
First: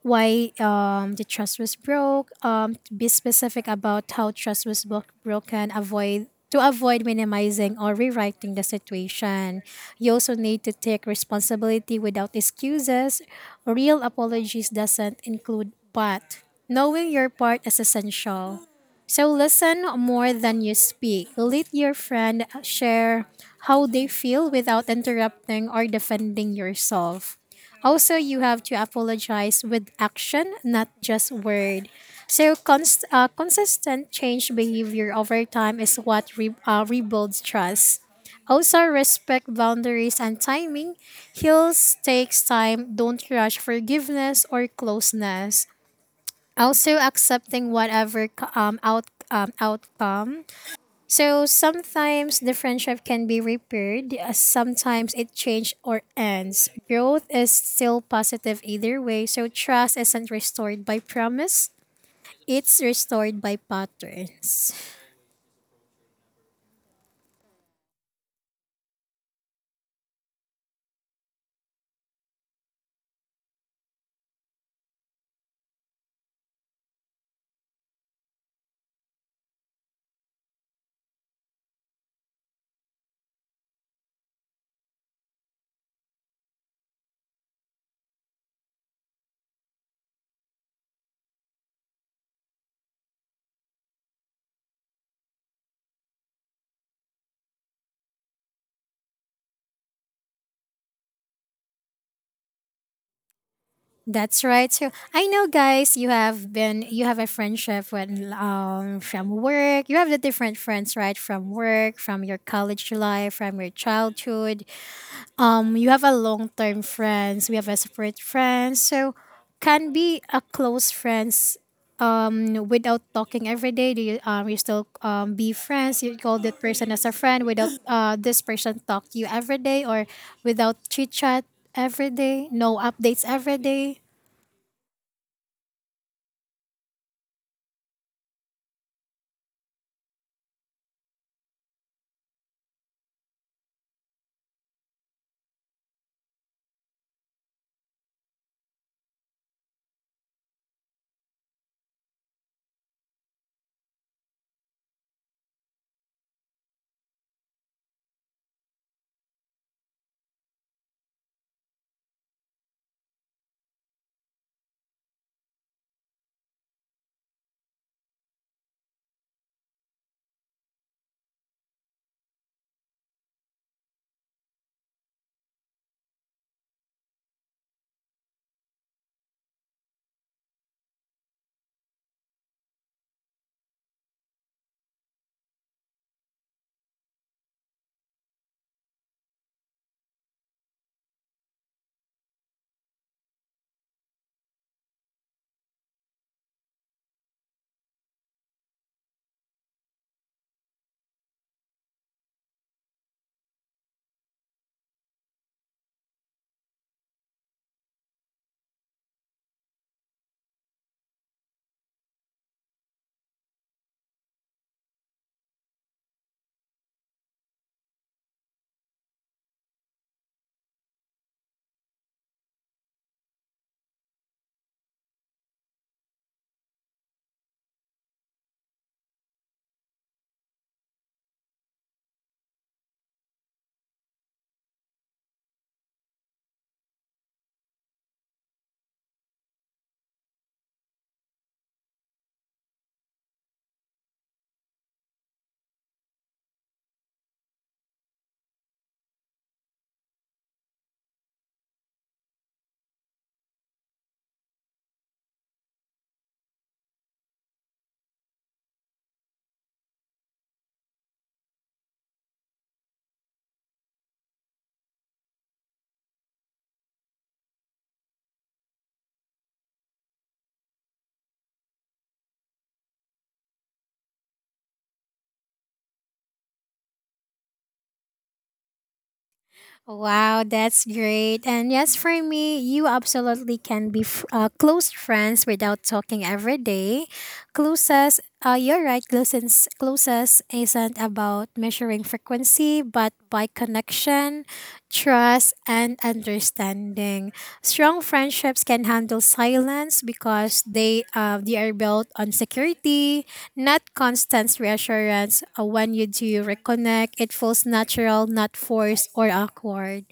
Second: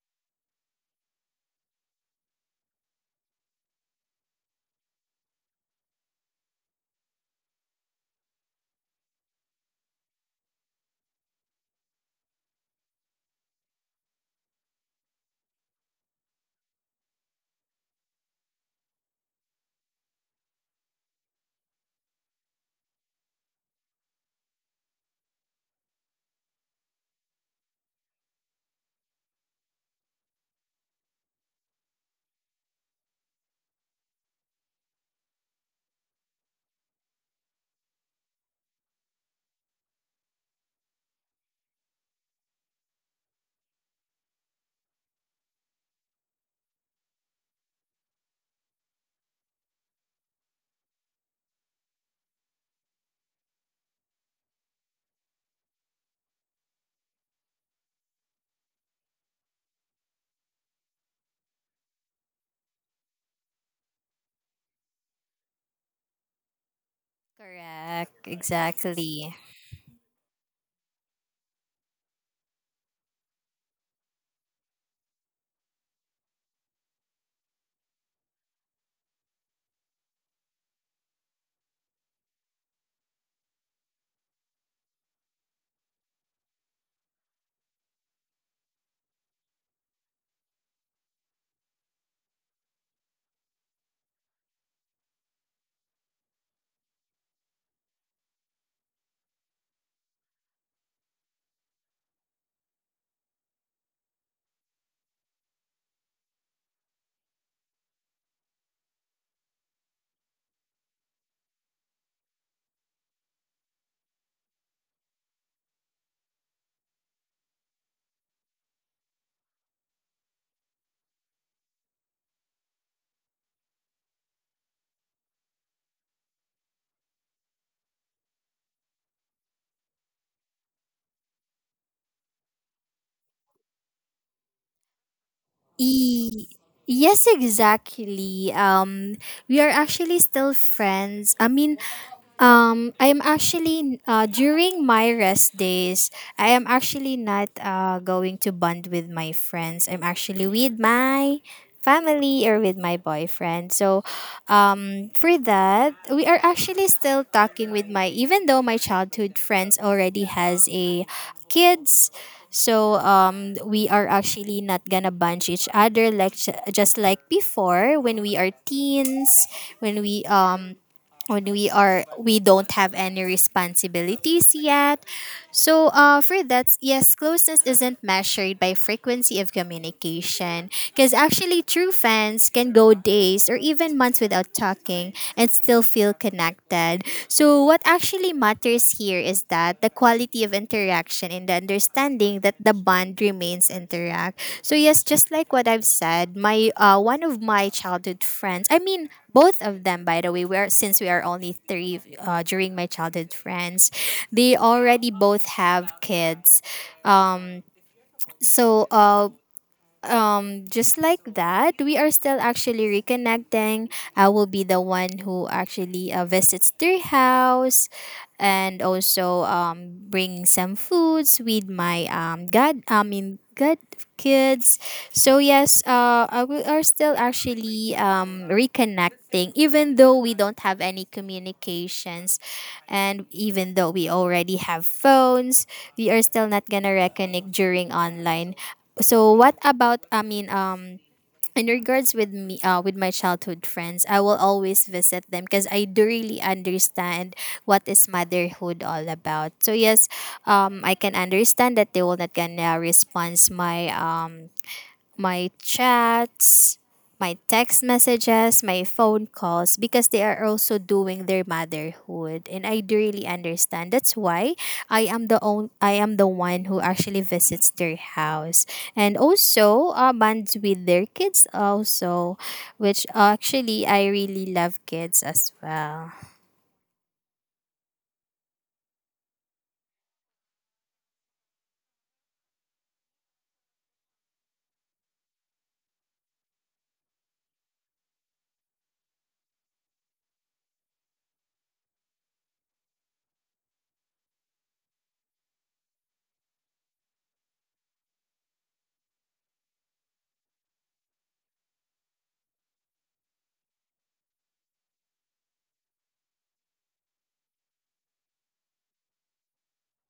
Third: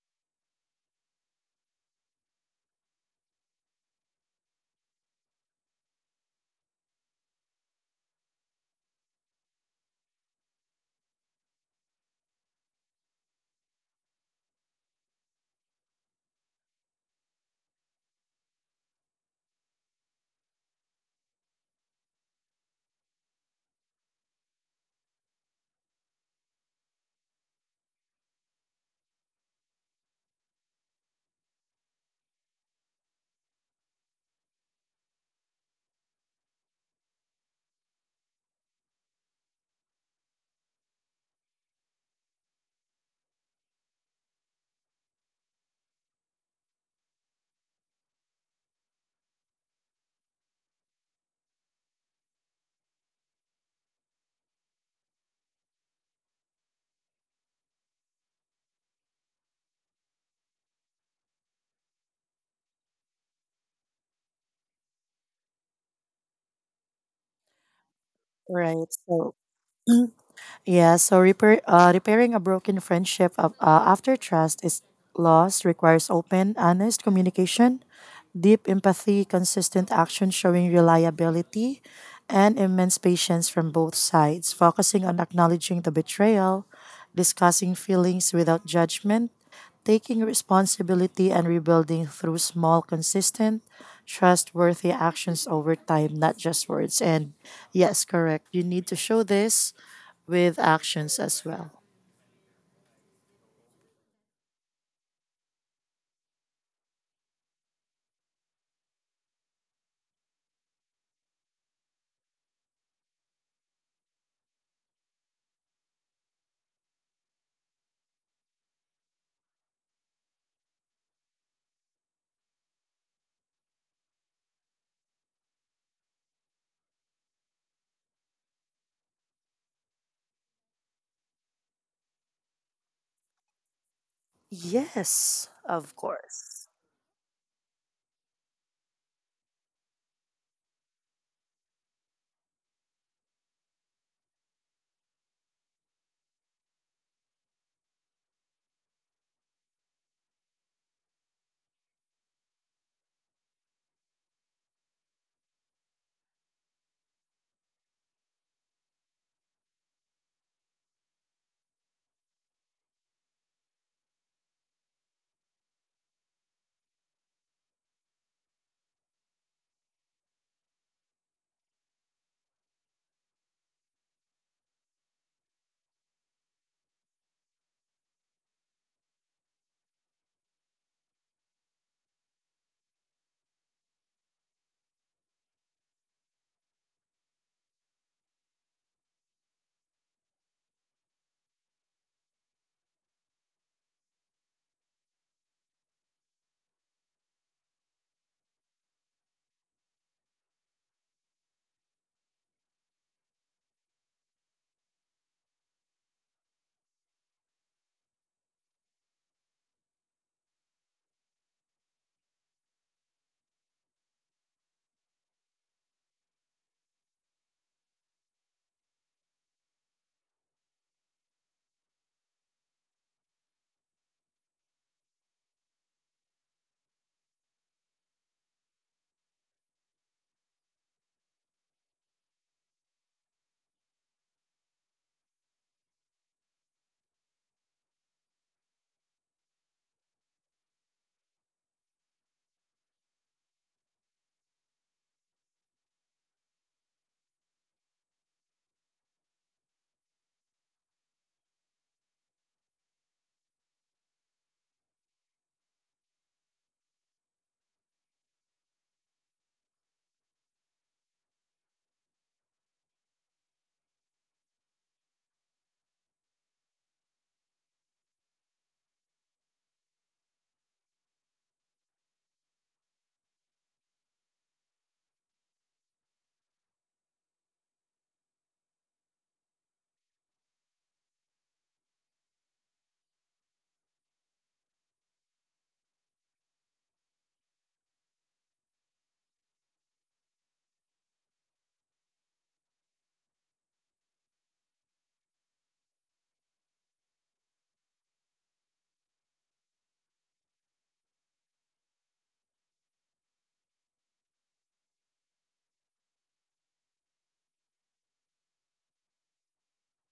[SPEAKER 1] why the trust was broke. To be specific about how trust was broken. Avoid to avoid minimizing or rewriting the situation. You also need to take responsibility without excuses. Real apologies doesn't include but. Knowing your part is essential. So listen more than you speak. Let your friend share how they feel without interrupting or defending yourself. Also, you have to apologize with action, not just word. So, consistent change behavior over time is what rebuilds trust. Also, respect boundaries and timing. Heals takes time. Don't rush forgiveness or closeness. Also, accepting whatever outcome, so sometimes the friendship can be repaired, sometimes it changes or ends. Growth is still positive either way, so trust isn't restored by promise. It's restored by patterns.
[SPEAKER 2] Correct.
[SPEAKER 3] Right.
[SPEAKER 2] Exactly.
[SPEAKER 3] So, yeah, so repairing a broken friendship after trust is lost requires open, honest communication, deep empathy, consistent action showing reliability, and immense patience from both sides, focusing on acknowledging the betrayal, discussing feelings without judgment, taking responsibility, and rebuilding through small, consistent, trustworthy actions over time, not just words. And yes, correct. You need to show this with actions as well.
[SPEAKER 1] That's right. So I know, guys, you have been you have a friendship when from work. You have the different friends, right? From work, from your college life, from your childhood. You have a long term friends, we have a separate friends, so can be a close friends without talking every day, do you you still be friends, you call that person as a friend without this person talk to you every day or without chit chat every day, no updates every day?
[SPEAKER 3] Yes, of
[SPEAKER 2] E-
[SPEAKER 3] course.
[SPEAKER 2] yes, exactly. We are actually still friends. I mean, I am actually during my rest days. I am actually not going to bond with my friends. I'm actually with my family or with my boyfriend. So, for that, we are actually still talking with my, even though my childhood friends already has a kids. So we are actually not gonna bunch each other like just like before, when we are teens, when we um when we are, we don't have any responsibilities yet. So for that, yes, closeness isn't measured by frequency of communication, because actually true fans can go days or even months without talking and still feel connected. So what actually matters here is that the quality of interaction and the understanding that the bond remains intact. So yes, just like what I've said, my one of my childhood friends, I mean both of them by the way, we are, since we are only three during my childhood friends, they already both have kids. um so uh just like that, we are still actually reconnecting. I will be the one who actually visits their house, and also bring some foods with my god I mean god kids. So yes, we are still actually reconnecting, even though we don't have any communications, and even though we already have phones, we are still not gonna reconnect during online. So what about, in regards with me, with my childhood friends I will always visit them, because I do really understand what is motherhood all about. So yes, I can understand that they will not gonna respond my my chats, my text messages, my phone calls, because they are also doing their motherhood, and I do really understand. That's why I am the one who actually visits their house, and also bonds with their kids also, which actually I really love kids as well.
[SPEAKER 1] Wow, that's great. And yes, for me, you absolutely can be close friends without talking every day. Closest, you're right, closest isn't about measuring frequency, but by connection, trust, and understanding. Strong friendships can handle silence because they are built on security, not constant reassurance. When you do reconnect, it feels natural, not forced or awkward.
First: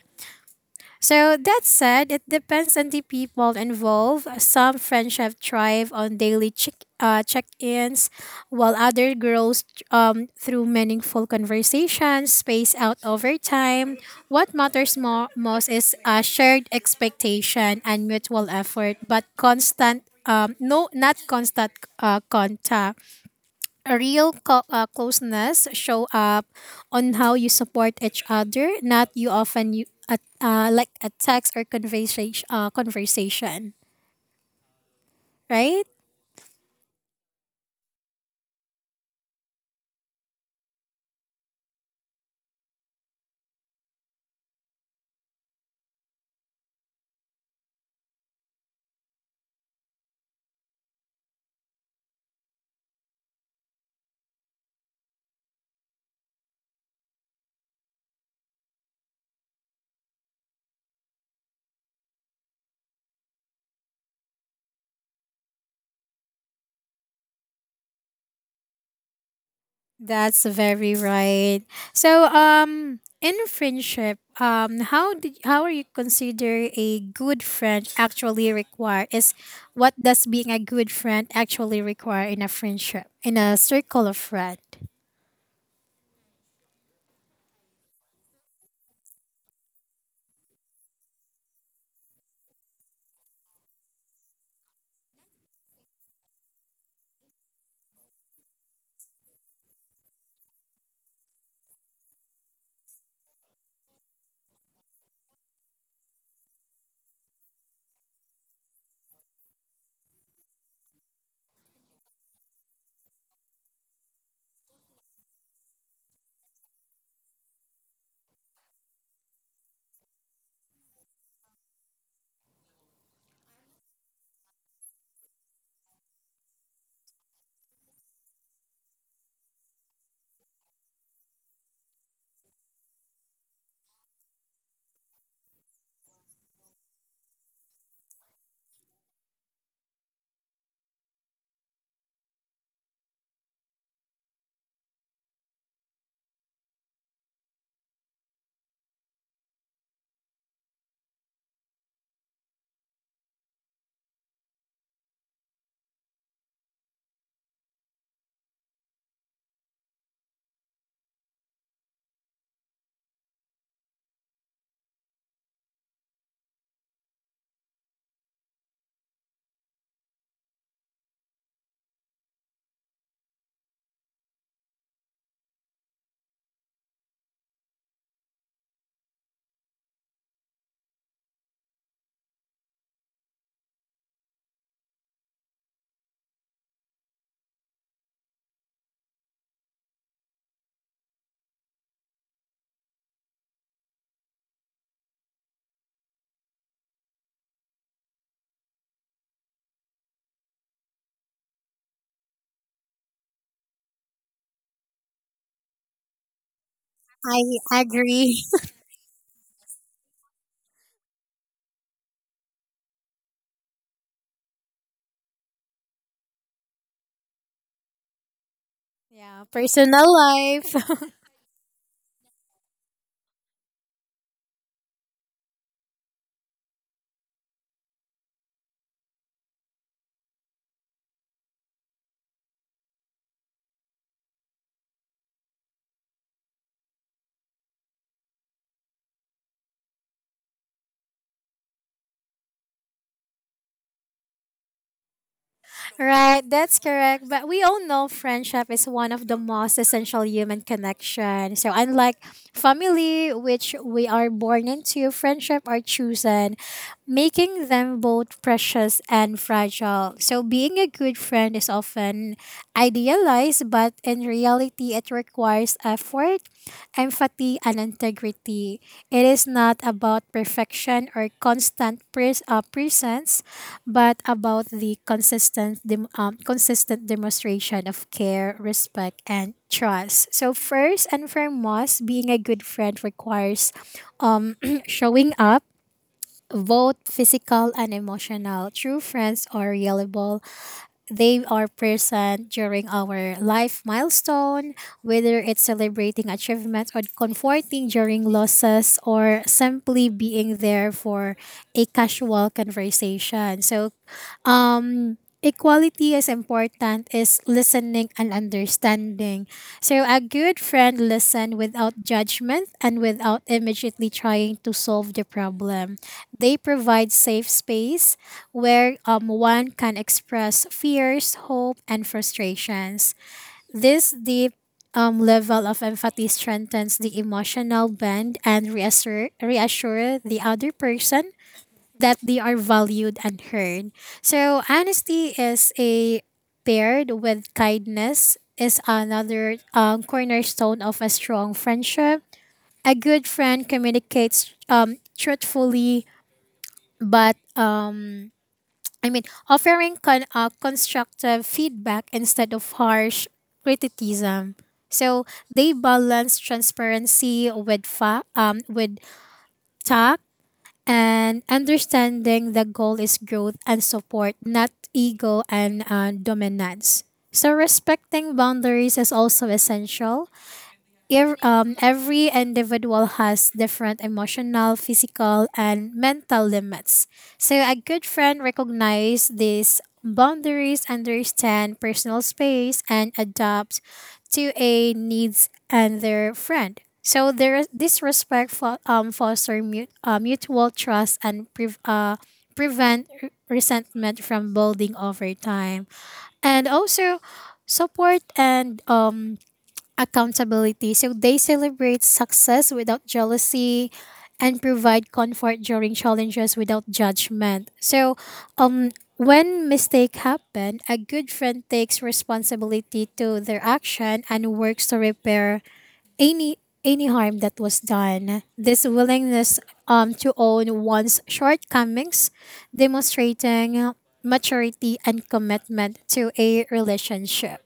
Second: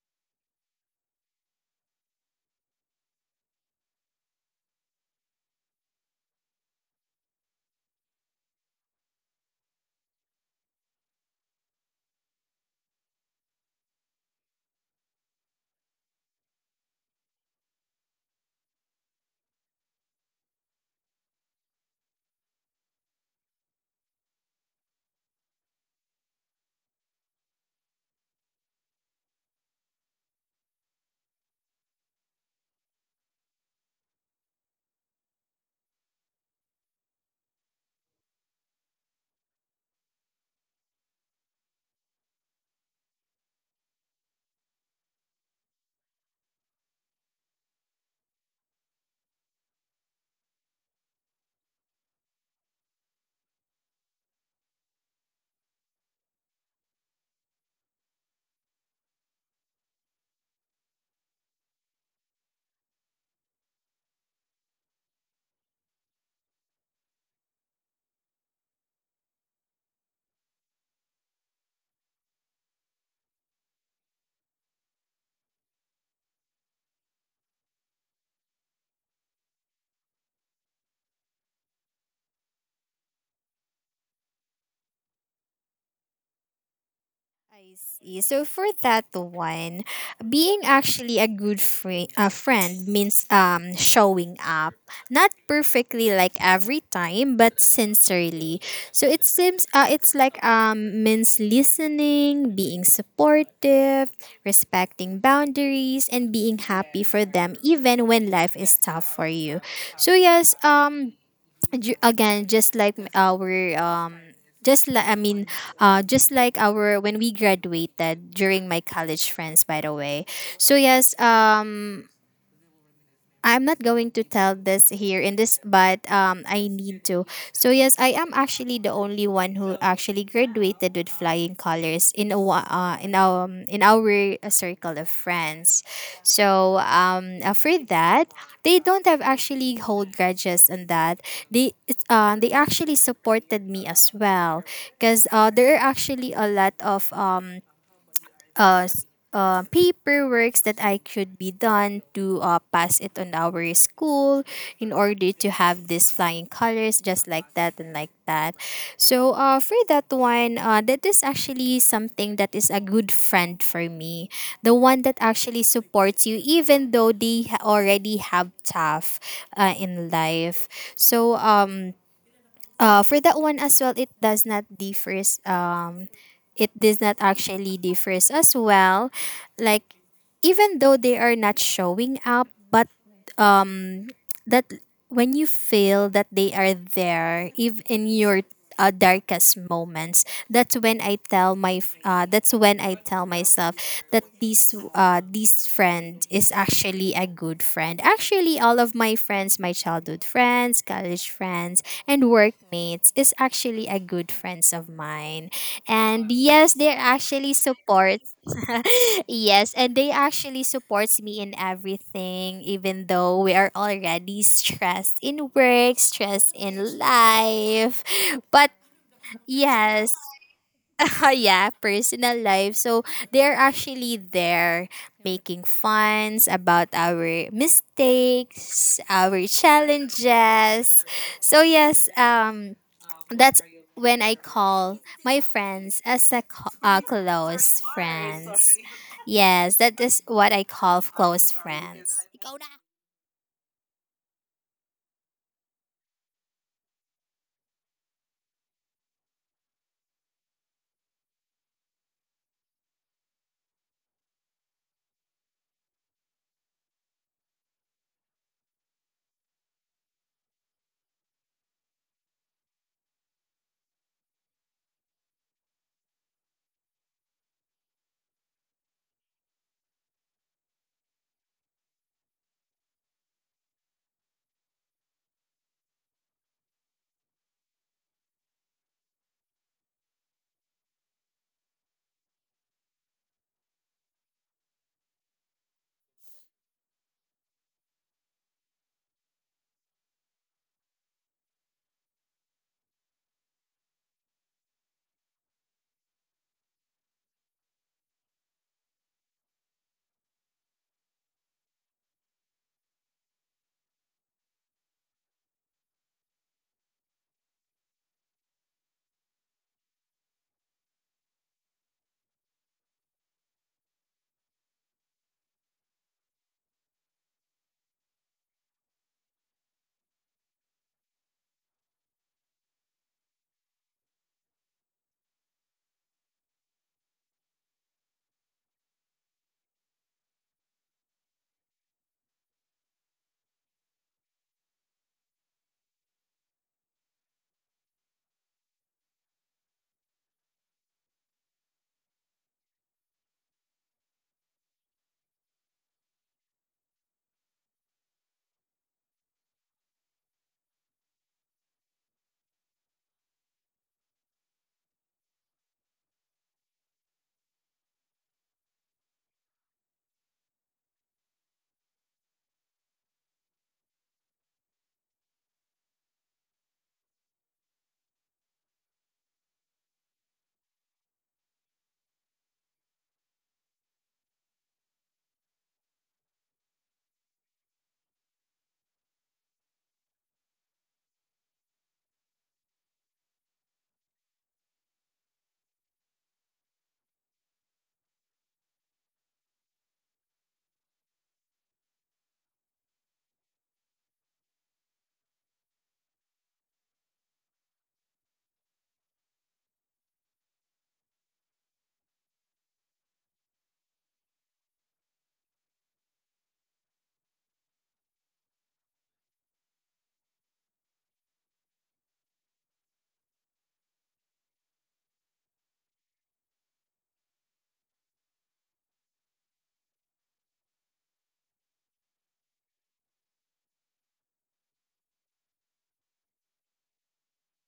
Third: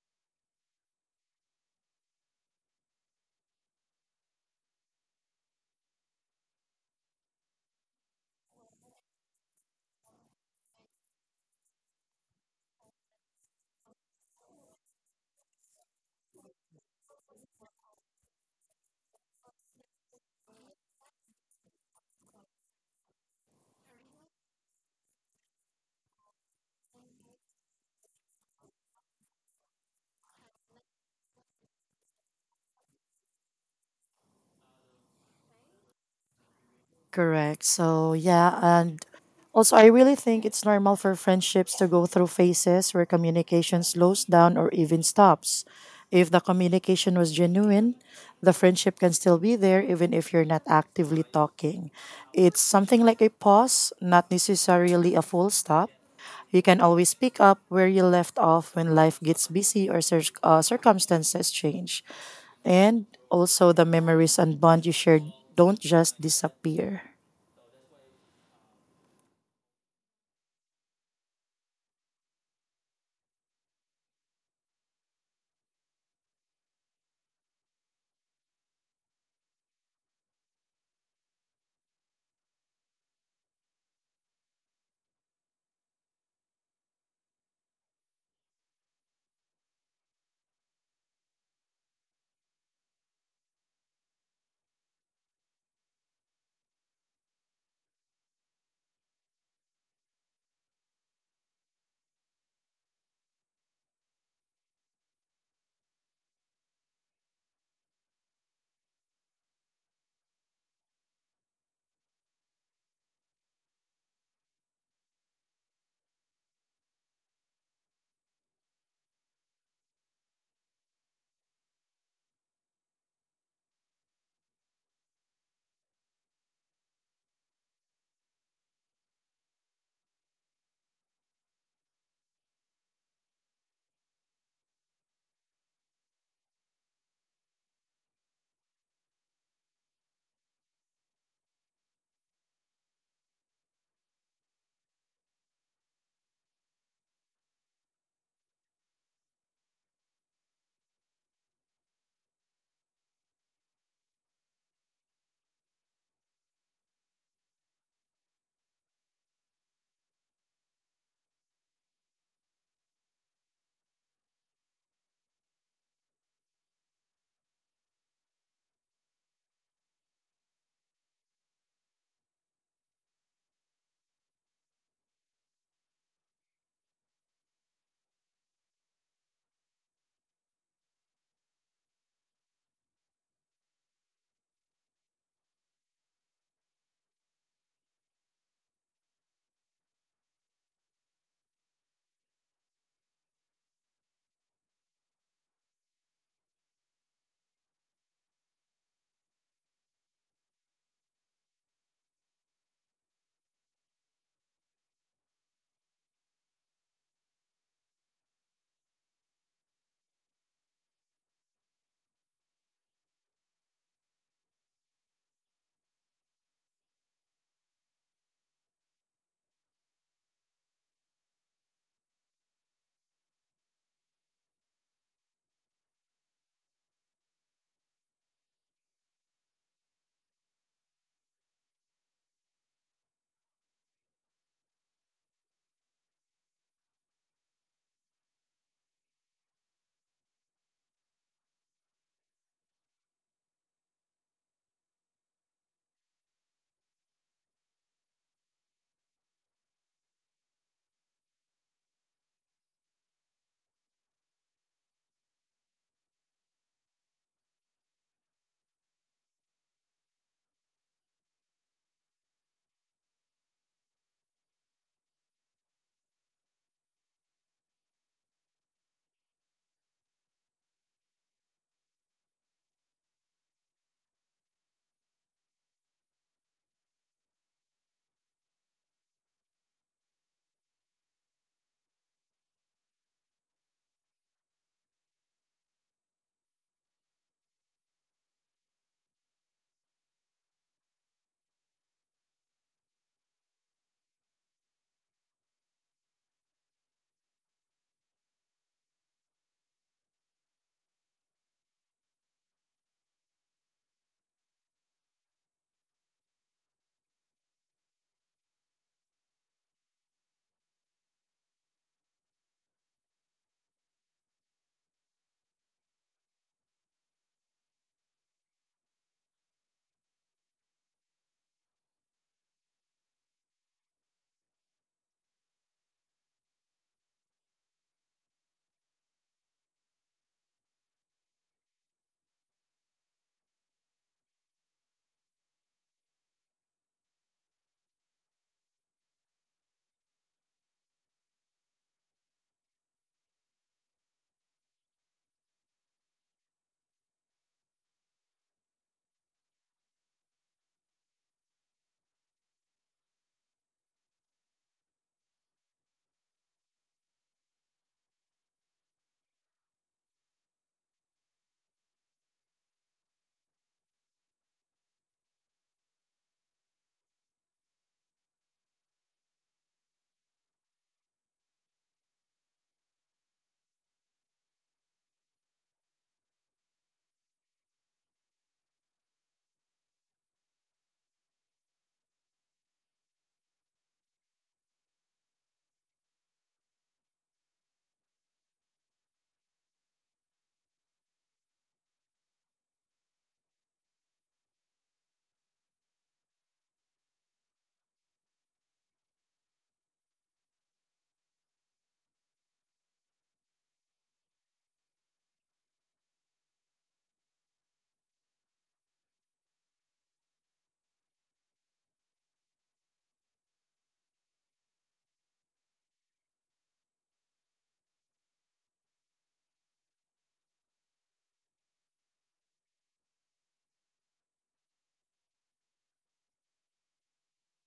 [SPEAKER 1] So that said, it depends on the people involved. Some friendship thrive on daily check check-ins, while other grows through meaningful conversations spaced out over time. What matters most is a shared expectation and mutual effort, but constant no not constant contact. A real closeness show up on how you support each other, not you often you like a text or conversation, right?
[SPEAKER 3] Correct. So, yeah. And also, I really think it's normal for friendships to go through phases where communication slows down or even stops. If the communication was genuine, the friendship can still be there even if you're not actively talking. It's something like a pause, not necessarily a full stop. You can always pick up where you left off when life gets busy or circumstances change. And also, the memories and bond you shared don't just disappear.
[SPEAKER 1] That's very right. So in friendship, how are you consider a good friend actually require is what does being a good friend actually require in a friendship, in a circle of friend?
[SPEAKER 2] I see. So for that one, being actually a friend means showing up, not perfectly like every time, but sincerely. So it seems it's like means listening, being supportive, respecting boundaries, and being happy for them even when life is tough for you. So yes, ju- again just like our um just like I mean just like our when we graduated, during my college friends by the way. So yes, I'm not going to tell this here in this, but I need to. So yes, I am actually the only one who actually graduated with flying colors in our circle of friends. So for that, they don't have actually hold grudges on that. They actually supported me as well, because there are actually a lot of uh, s- paperworks that I could be done to pass it on our school in order to have these flying colors, just like that and like that. So for that one, that is actually something that is a good friend for me. The one that actually supports you even though they already have tough in life. So for that one as well, it does not differ it does not actually differs as well, like, even though they are not showing up, but that when you feel that they are there even in your darkest moments, that's when I tell my f- that's when I tell myself that this friend is actually a good friend. Actually all of my friends, my childhood friends, college friends, and workmates is actually a good friends of mine, and yes, they're actually
[SPEAKER 1] I
[SPEAKER 2] support.
[SPEAKER 1] agree.
[SPEAKER 2] Yes, and they actually supports me in everything, even though we are already stressed in work, stressed in life. But
[SPEAKER 1] Yeah, personal
[SPEAKER 2] yes,
[SPEAKER 1] life.
[SPEAKER 2] yeah, personal life. So they're actually there, making funs about our mistakes, our challenges. So yes, that's when I call my friends as a close friends. Yes, that is what I call close friends.
[SPEAKER 1] Right, that's correct. But we all know friendship is one of the most essential human connection. So unlike family, which we are born into, friendship are chosen, making them both precious and fragile. So being a good friend is often idealized, but in reality, it requires effort, empathy, and integrity. It is not about perfection or presence, but about the consistent consistent demonstration of care, respect, and trust. So first and foremost, being a good friend requires showing up. Both physical and emotional. True friends are reliable. They are present during our life milestone, whether it's celebrating achievements or comforting during losses or simply being there for a casual conversation. Um Equality is important is listening and understanding, so a good friend listen without judgment and without immediately trying to solve the problem. They provide safe space where one can express fears hope and frustrations. This deep level of empathy strengthens the emotional bond and reassure the other person that they are valued and heard. So honesty is a paired with kindness is another cornerstone of a strong friendship. A good friend communicates truthfully, but I mean offering constructive feedback instead of harsh criticism. So they balance transparency with with tact and understanding the goal is growth and support, not ego and dominance. So, respecting boundaries is also essential. Every individual has different emotional, physical, and mental limits. So a good friend recognizes these boundaries, understand personal space, and adapt to a needs and their friend. So there, this respect foster mutual trust and prevent resentment from building over time. And also, support and accountability. So they celebrate success without jealousy and provide comfort during challenges without judgment. So when mistake happen, a good friend takes responsibility to their action and works to repair any any harm that was done. This willingness to own one's shortcomings, demonstrating maturity and commitment to a relationship.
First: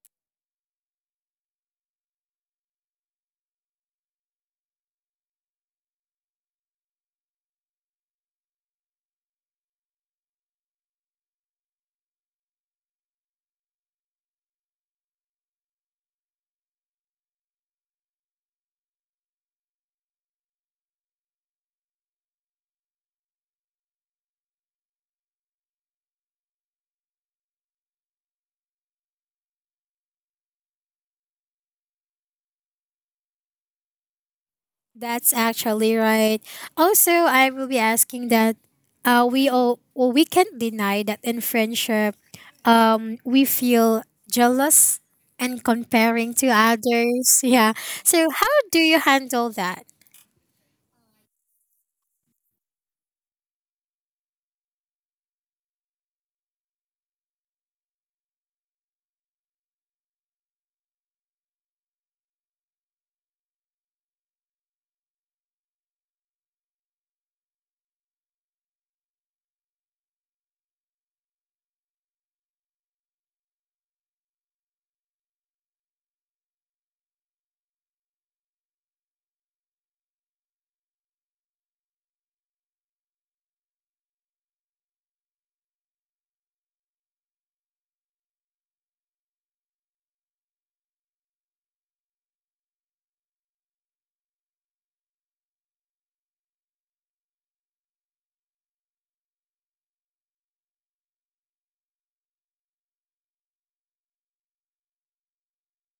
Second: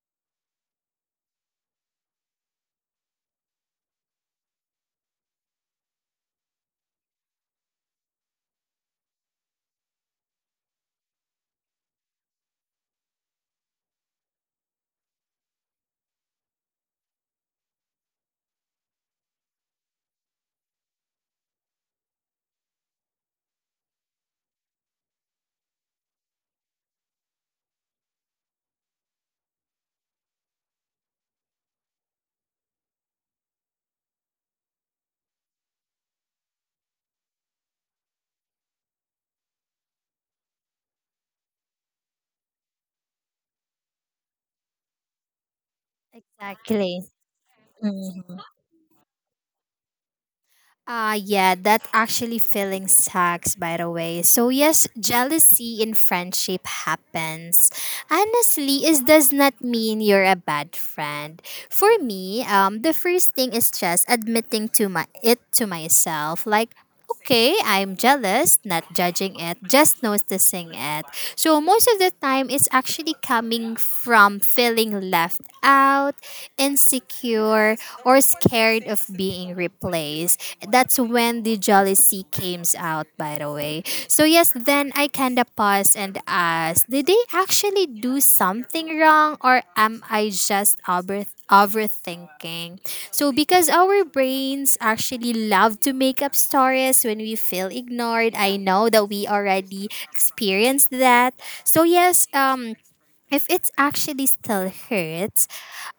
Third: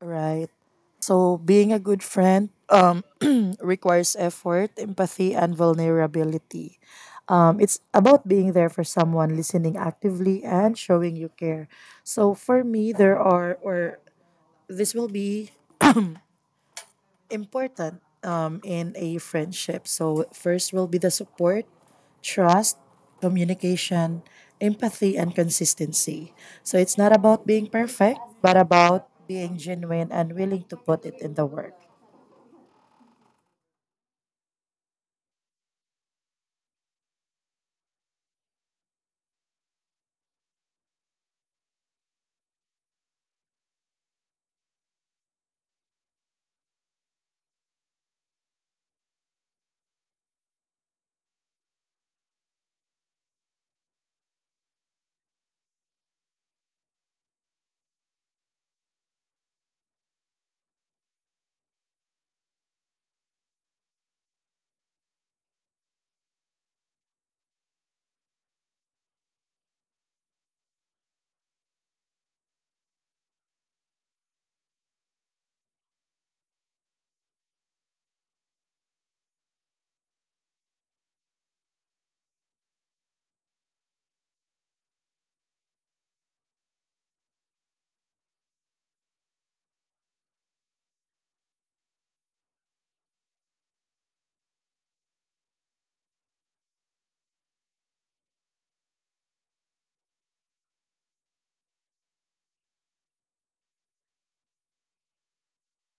[SPEAKER 3] Right. So being a good friend requires effort, empathy, and vulnerability. It's about being there for someone, listening actively, and showing you care. So for me, there are, or this will be important in a friendship. So, first will be the support, trust, communication, empathy, and consistency. So, it's not about being perfect, but about being genuine and willing to put it in the work.
[SPEAKER 1] That's actually right. Also, I will be asking that we all well, we can't deny that in friendship, we feel jealous and comparing to
[SPEAKER 2] Exactly.
[SPEAKER 1] others. Yeah. So how do you handle that?
[SPEAKER 2] Ah, yeah, that actually feeling sucks, by the way. So yes, jealousy in friendship happens. Honestly, it does not mean you're a bad friend. For me, the first thing is just admitting to my it to myself. Like, okay, I'm jealous, not judging it, just noticing it. So most of the time, it's actually coming from feeling left out, insecure, or scared of being replaced. That's when the jealousy came out, by the way. So yes, then I kind of pause and ask, did they actually do something wrong, or am I just overthinking. So because our brains actually love to make up stories when we feel ignored, I know that we already experienced that. So yes, if it's actually still hurts,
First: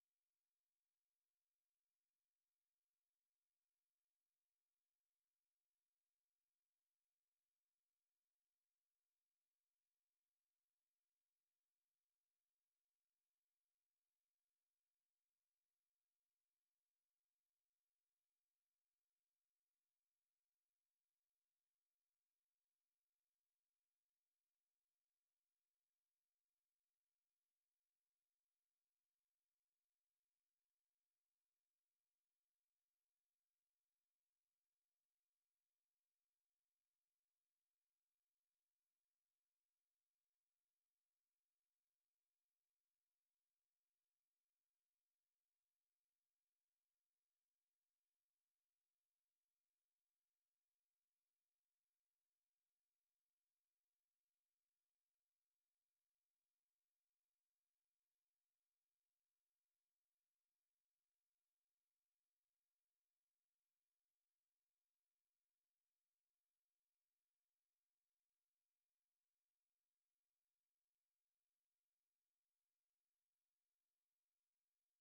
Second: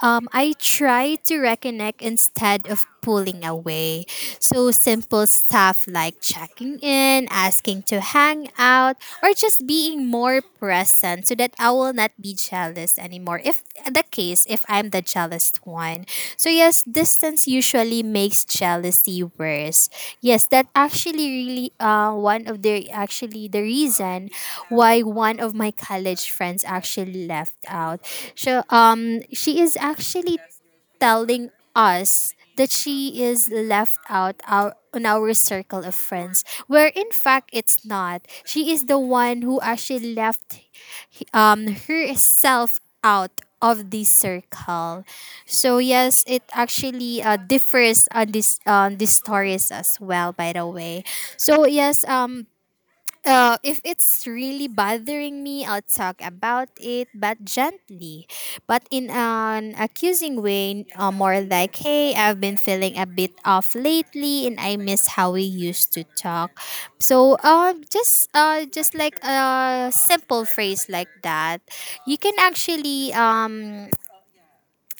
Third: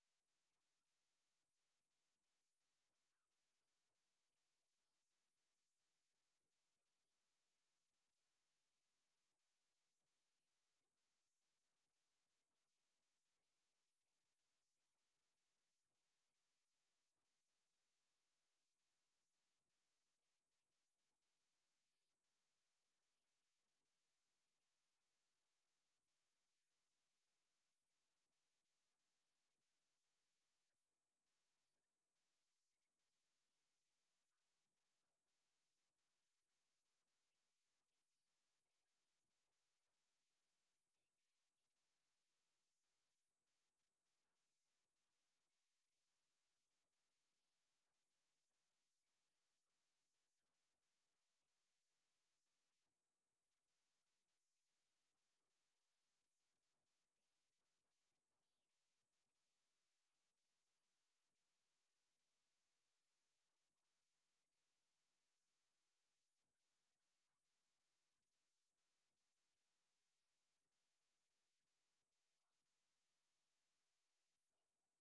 [SPEAKER 2] I try to reconnect instead of pulling away. So simple stuff like checking in, asking to hang out, or just being more present so that I will not be jealous anymore. If the case, if I'm the jealous one. So, yes, distance usually makes jealousy worse. Yes, that actually really one of the actually the reason why one of my college friends actually left out. So, she is actually telling us that she is left out our, on our circle of friends where in fact it's not she is the one who actually left herself out of the circle. So yes, it actually differs on this on these stories as well. By the way, so yes, if it's really bothering me, I'll talk about it, but gently, but in an accusing way, more like, hey, I've been feeling a bit off lately, and I miss how we used to talk. So, just like a simple phrase like that, you can actually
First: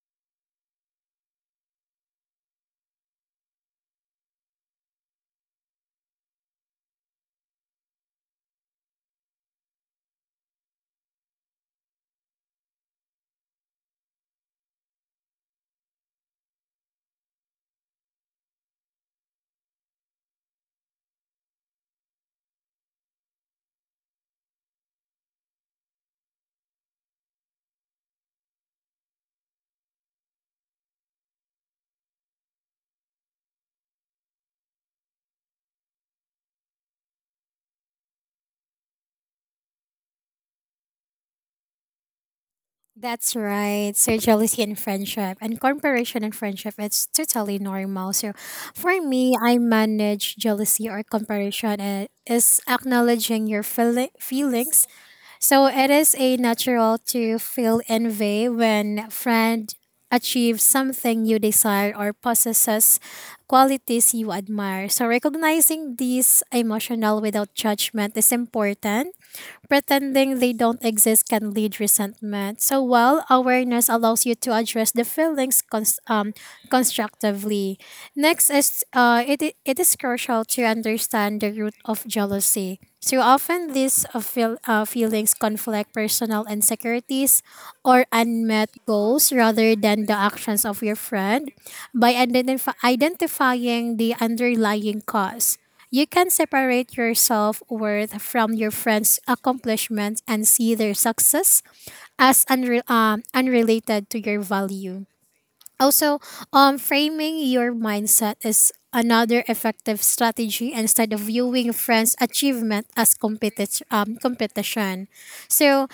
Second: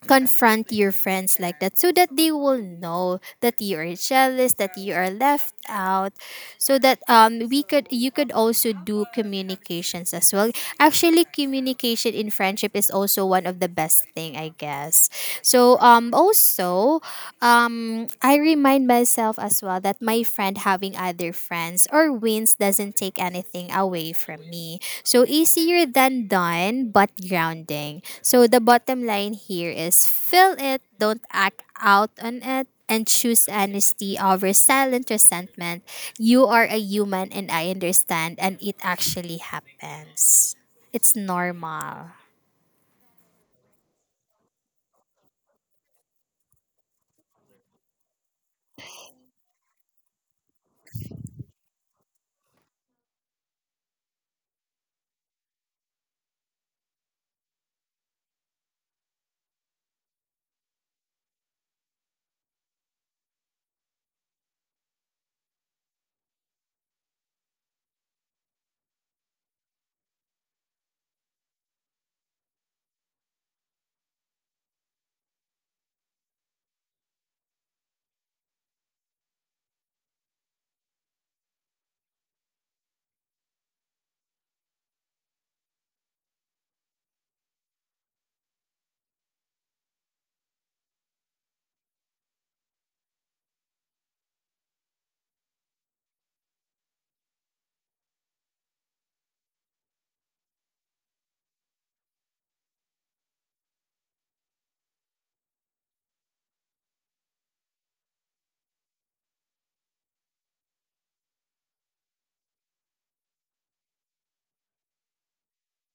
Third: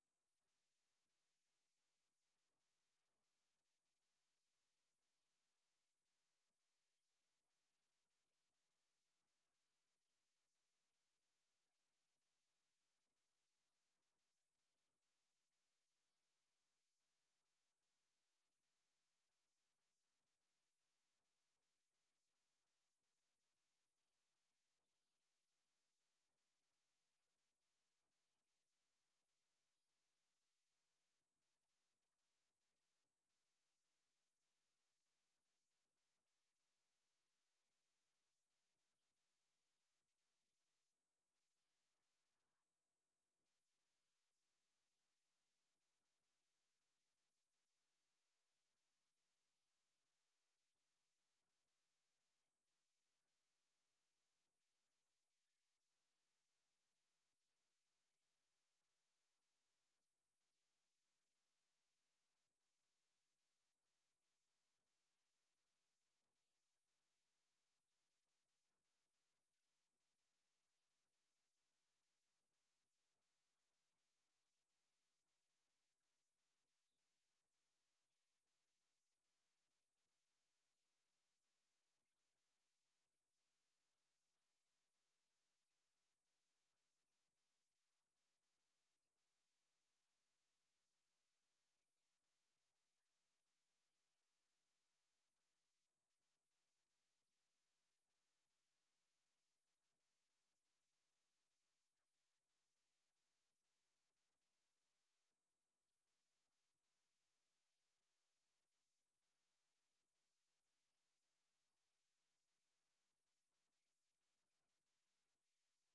[SPEAKER 2] confront your friends like that so that they will know that you are jealous, that you are left out so that we could you could also do communications as well. Actually, communication in friendship is also one of the best thing, I guess. So also I remind myself as well that my friend having other friends or wins doesn't take anything away from me. So easier than done, but grounding. So the bottom line here is feel it, don't act out on it. And choose honesty over silent resentment. You are a human, and I understand, and it actually happens. It's normal.
[SPEAKER 1] That's right. So jealousy in friendship and comparison in friendship, it's totally normal. So for me, I manage jealousy or comparison is acknowledging your feelings. So it is a natural to feel envy when a friend achieves something you desire or possesses qualities you admire. So recognizing these emotional without judgment is important. Pretending they don't exist can lead resentment. So while awareness allows you to address the feelings constructively, next is it is crucial to understand the root of jealousy. So often these feelings conflict personal insecurities or unmet goals rather than the actions of your friend by identifying the underlying cause. You can separate your self worth from your friends' accomplishments and see their success as unrelated to your value. Also, framing your mindset is another effective strategy instead of viewing friends' achievement as competition. So,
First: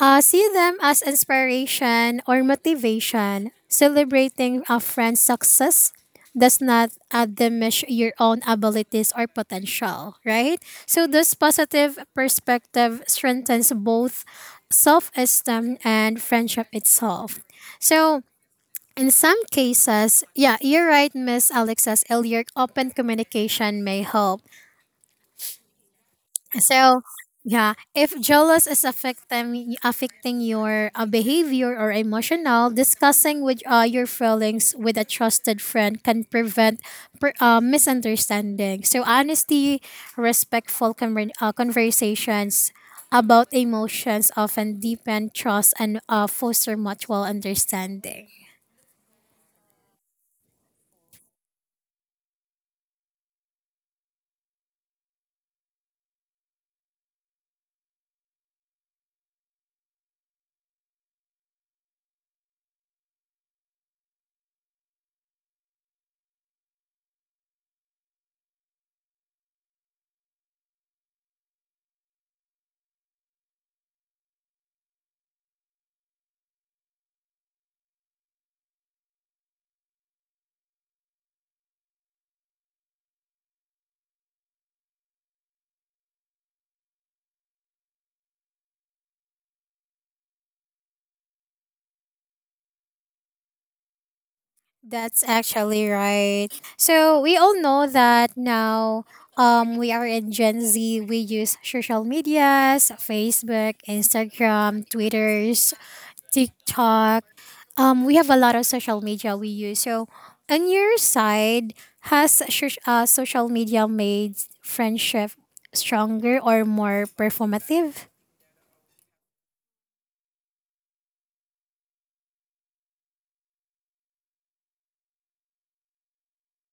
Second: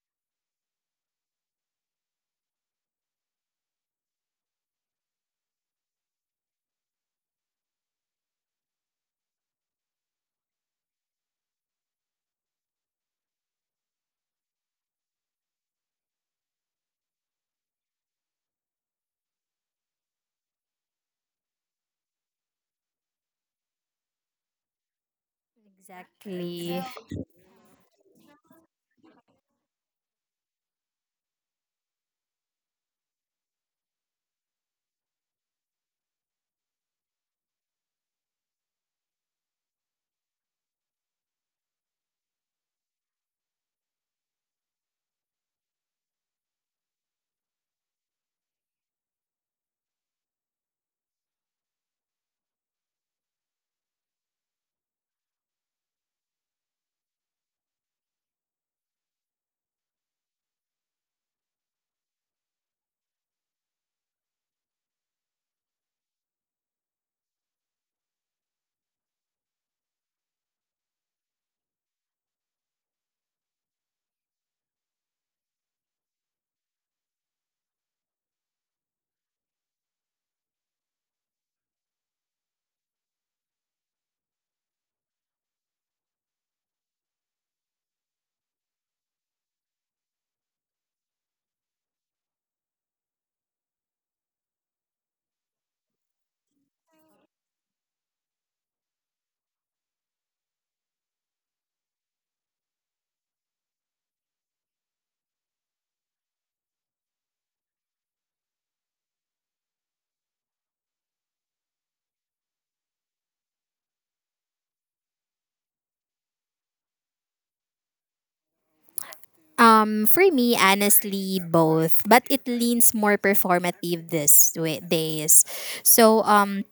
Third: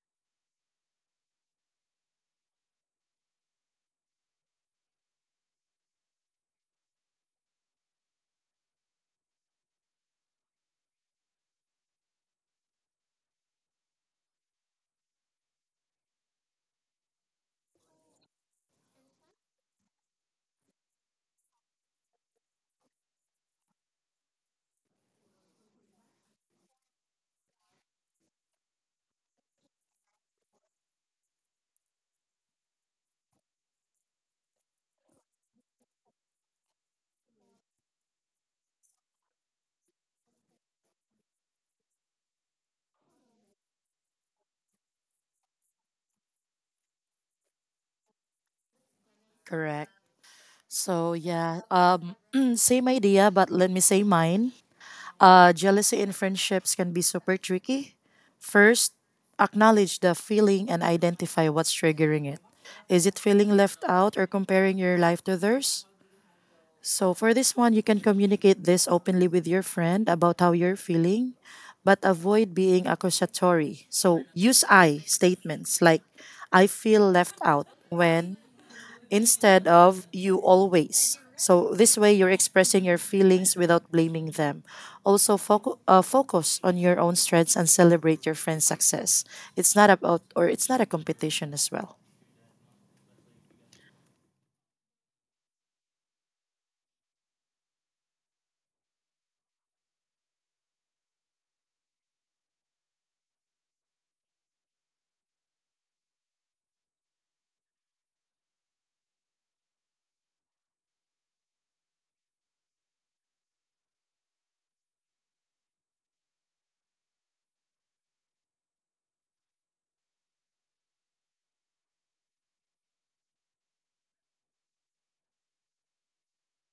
[SPEAKER 1] see them as inspiration or motivation. Celebrating a friend's success does not diminish your own abilities or potential, right? So, this positive perspective strengthens both self esteem and friendship itself. So, in some cases, yeah, you're right, Miss Alexa's earlier open communication may help.
[SPEAKER 2] Really.
[SPEAKER 1] So yeah, if jealous is affecting your behavior or emotional, discussing with your feelings with a trusted friend can prevent misunderstanding. So honesty, respectful conversations about emotions often deepen trust and foster mutual understanding.
[SPEAKER 3] Correct. So yeah, same idea, but let me say mine. Jealousy in friendships can be super tricky. First, acknowledge the feeling and identify what's triggering it. Is it feeling left out or comparing your life to theirs? So, for this one, you can communicate this openly with your friend about how you're feeling, but avoid being accusatory. So, use I statements like, I feel left out when instead of you always. So this way you're expressing your feelings without blaming them. Also focus on your own strengths and celebrate your friend's success. It's not about or it's not a competition as well.
[SPEAKER 1] That's actually right. So we all know that now we are in Gen Z. We use social medias, Facebook, Instagram, Twitters, TikTok. We have a lot of social media we use. So on your side, has social media made friendship stronger or more performative?
[SPEAKER 2] For me, honestly, both, but it leans more performative this way, days. So,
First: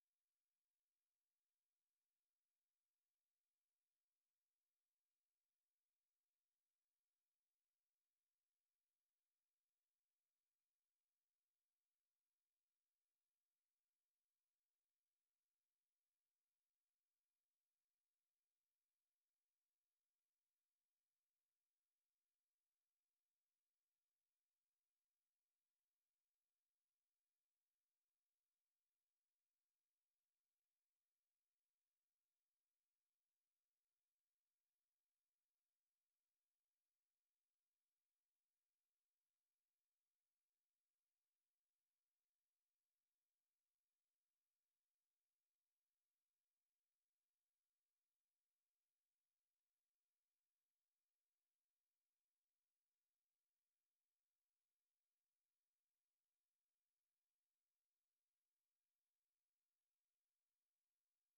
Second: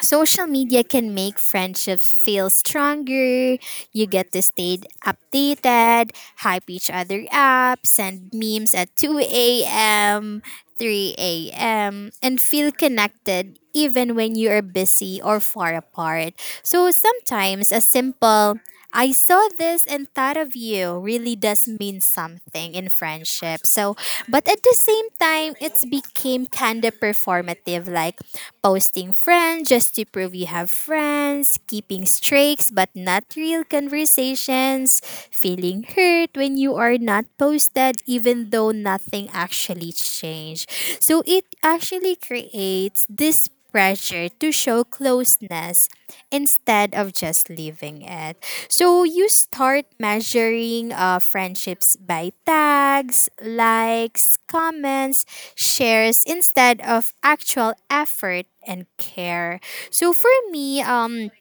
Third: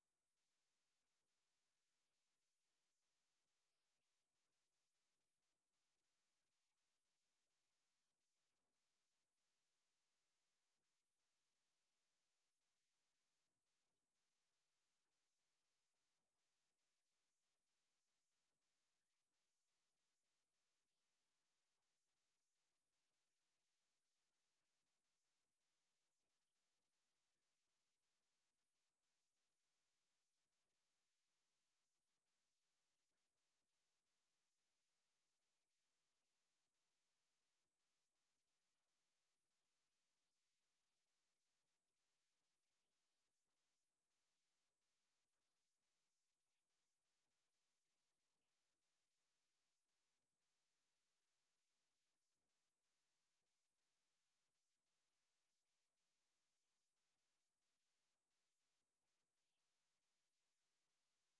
[SPEAKER 2] social media can make friendships feel stronger. You get to stay updated, hype each other up, send memes at 2 a.m., 3 a.m., and feel connected even when you are busy or far apart. So sometimes a simple I saw this and thought of you really does mean something in friendship. So, but at the same time, it's became kind of performative, like posting friends just to prove you have friends, keeping streaks but not real conversations, feeling hurt when you are not posted, even though nothing actually changed. So, it actually creates this pressure to show closeness instead of just leaving it. So you start measuring friendships by tags, likes, comments, shares instead of actual effort and care. So for me,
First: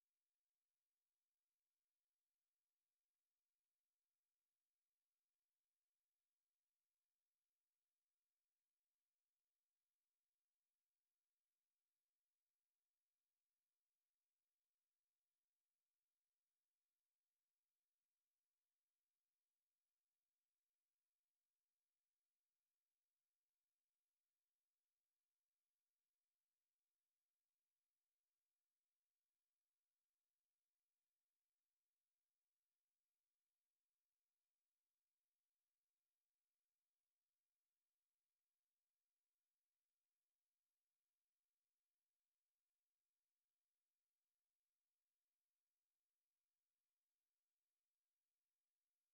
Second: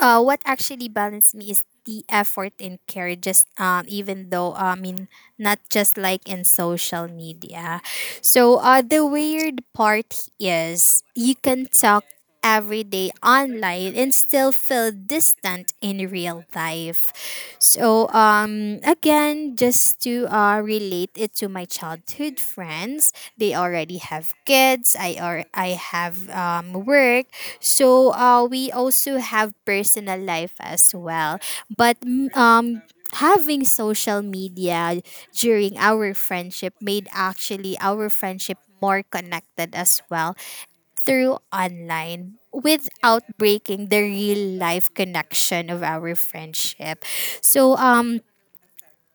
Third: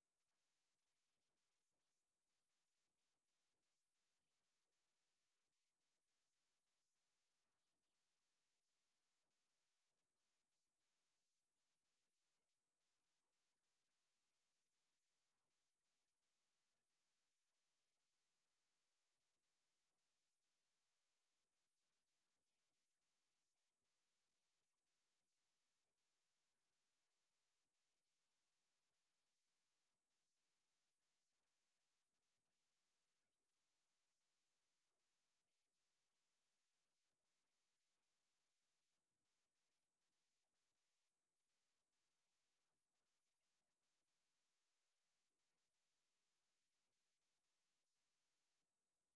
[SPEAKER 2] what actually balanced me is the effort in care, just even though, I mean, not just like in social media. So the weird part is you can talk every day online and still feel distant out in real life. So again, just to relate it to my childhood friends, they already have kids. I have work. So we also have personal life as well. But having social media during our friendship made actually our friendship more connected as well through online without breaking the real life connection of our friendship. So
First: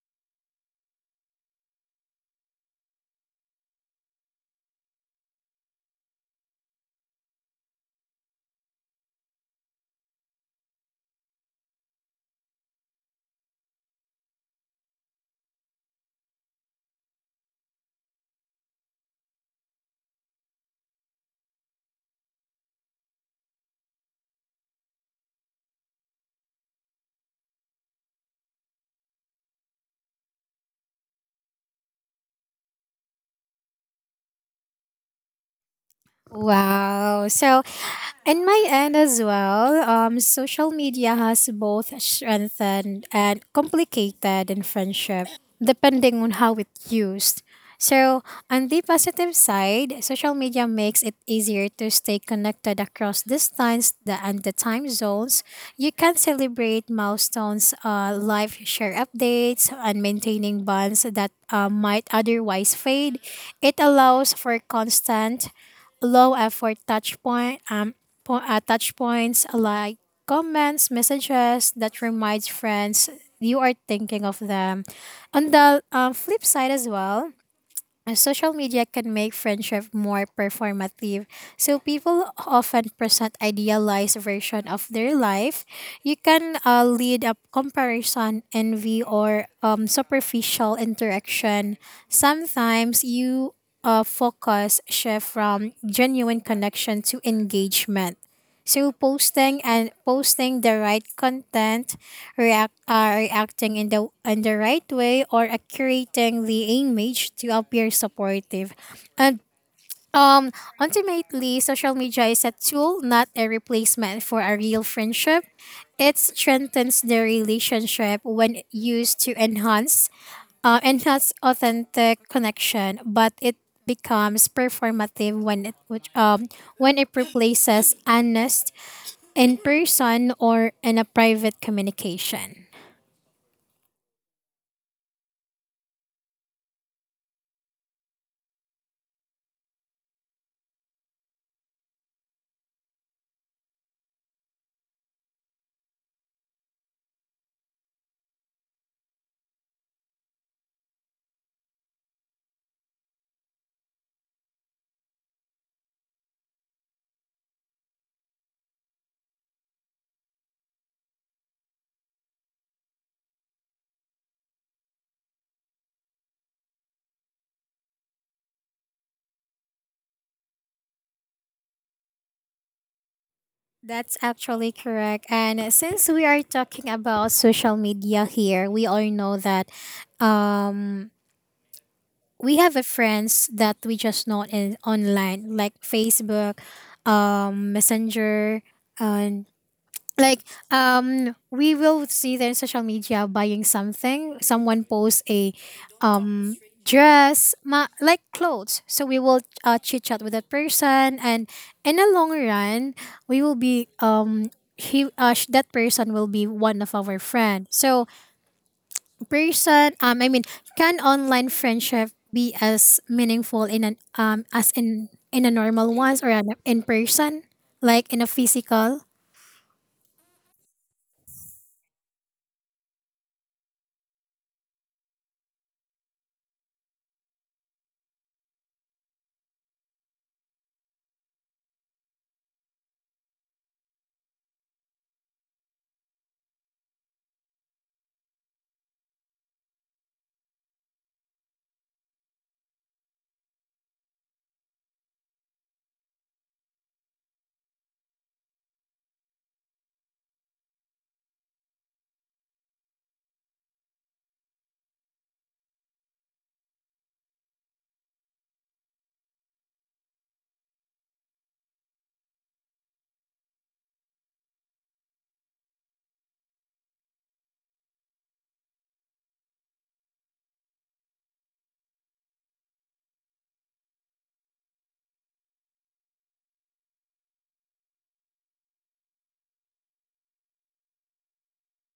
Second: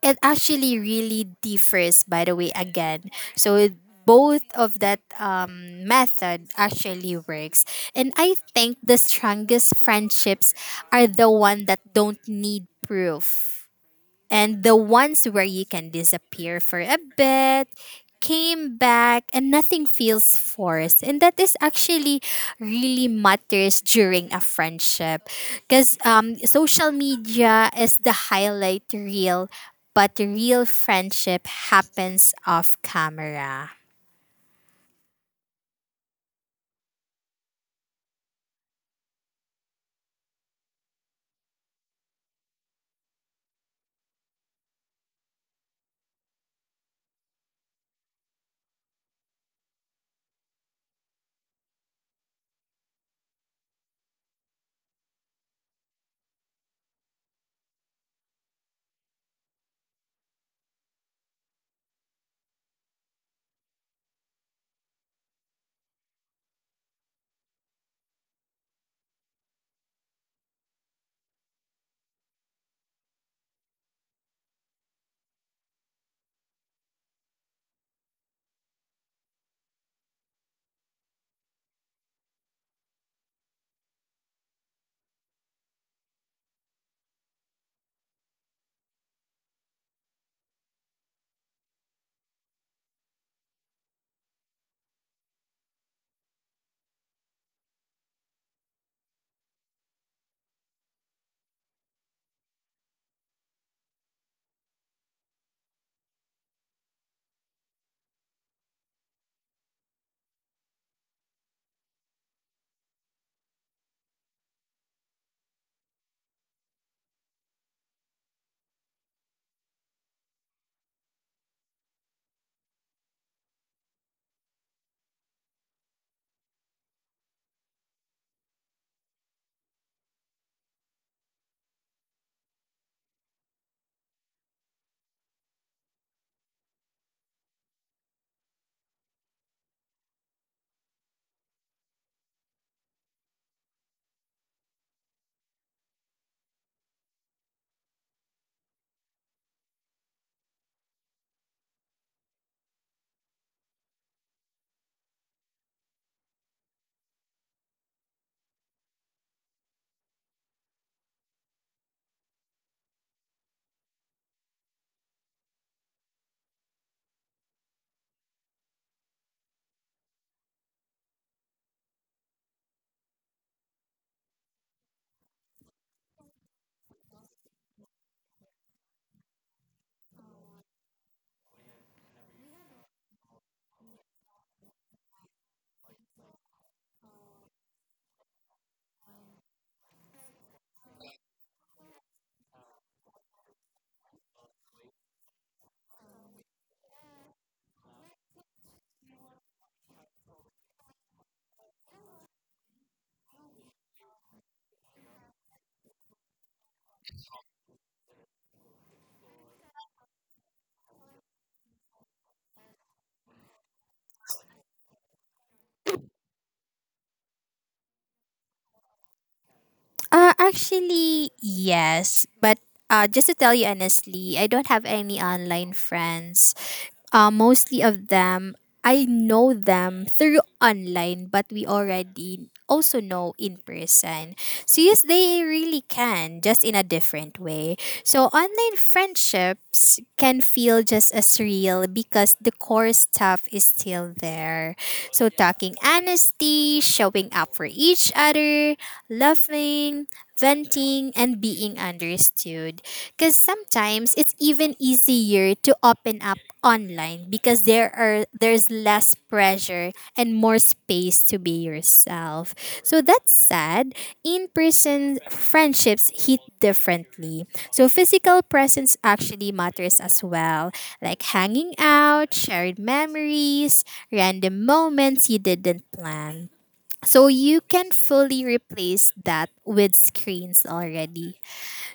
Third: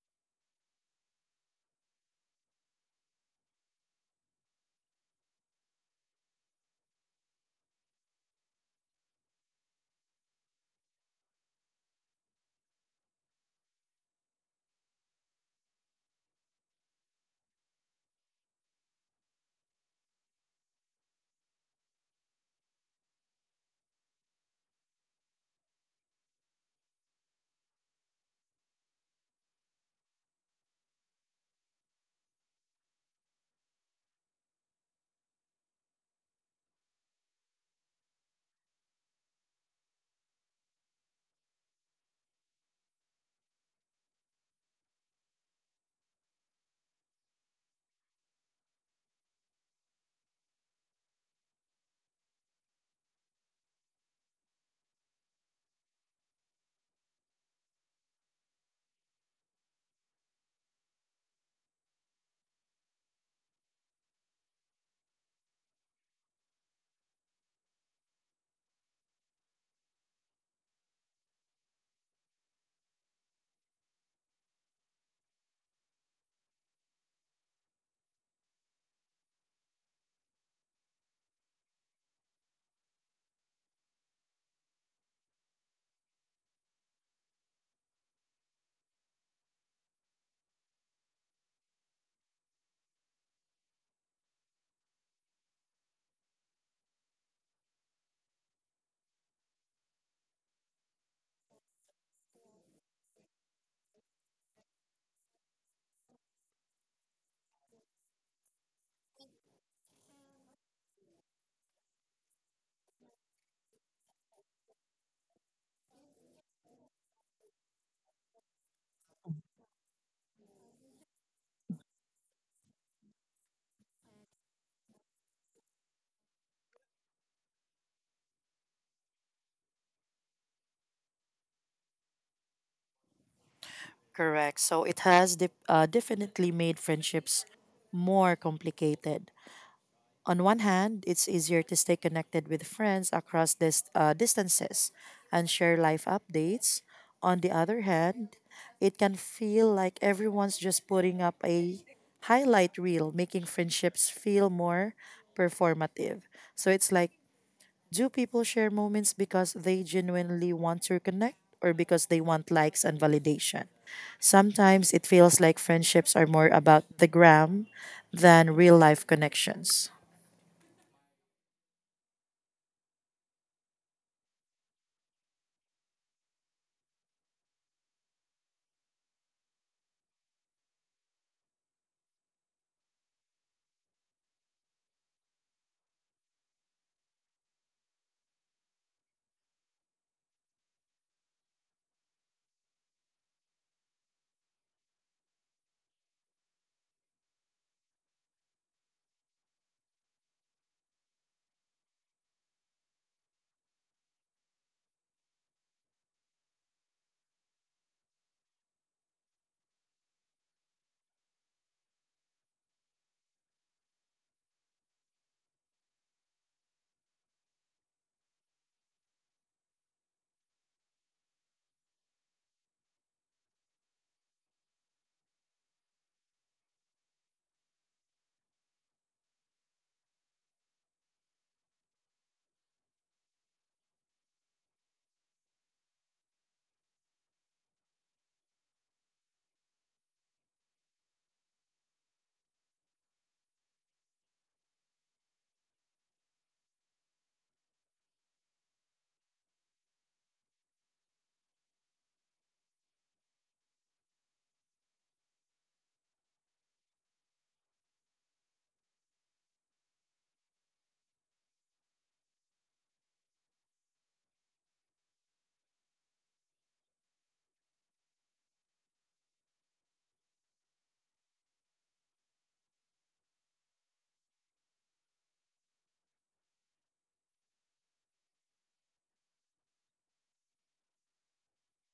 [SPEAKER 2] it actually really differs, by the way, again. So both of that method actually works, and I think the strongest friendships are the one that don't need proof, and the ones where you can disappear for a bit, came back, and nothing feels forced. And that is actually really matters during a friendship. Because social media is the highlight reel, but the real friendship happens off camera.
[SPEAKER 1] Wow. So, in my end as well, social media has both strengthened and complicated in friendship, depending on how it's used. So, on the positive side, social media makes it easier to stay connected across distance and the time zones. You can celebrate milestones, live share updates, and maintaining bonds that might otherwise fade. It allows for constant low effort touch point touch points like comments messages that reminds friends you are thinking of them on the flip side as well. Social media can make friendship more performative, so people often present idealized version of their life. You can lead up comparison, envy, or superficial interaction. Sometimes you focus shift from genuine connection to engagement. So posting and posting the right content, reacting in the right way or accurating the image to appear supportive. And um ultimately social media is a tool, not a replacement for a real friendship. It strengthens the relationship when used to enhance enhance authentic connection, but it becomes performative when it replaces honest in person or in a private communication.
[SPEAKER 3] Correct. So it has definitely made friendships more complicated. On one hand, it's easier to stay connected with friends across distances and share life updates. On the other hand, it can feel like everyone's just putting up a highlight reel, making friendships feel more performative. So it's like, do people share moments because they genuinely want to connect or because they want likes and validation? Sometimes it feels like friendships are more about the gram than real life connections.
[SPEAKER 1] That's actually correct. And since we are talking about social media here, we all know that um, we have a friends that we just know in online, like Facebook, Messenger, uh, like we will see their social media buying something someone posts a um like clothes so we will chit chat with that person and in the long run we will be that person will be one of our friend so person I mean, can online friendship be as meaningful in an as in a normal ones or in person like in a physical.
[SPEAKER 2] Actually, yes. But just to tell you honestly, I don't have any online friends. Mostly of them, I know them through online, but we already also know in person. So, yes, they really can, just in a different way. So, online friendships can feel just as real because the core stuff is still there. So, talking honesty, showing up for each other, laughing, venting, and being understood. Because sometimes it's even easier to open up online because there's less pressure and more space to be yourself. So that's sad. In-person friendships hit differently. So physical presence actually matters as well, like hanging out, shared memories, random moments you didn't plan. So you can fully replace that with screens already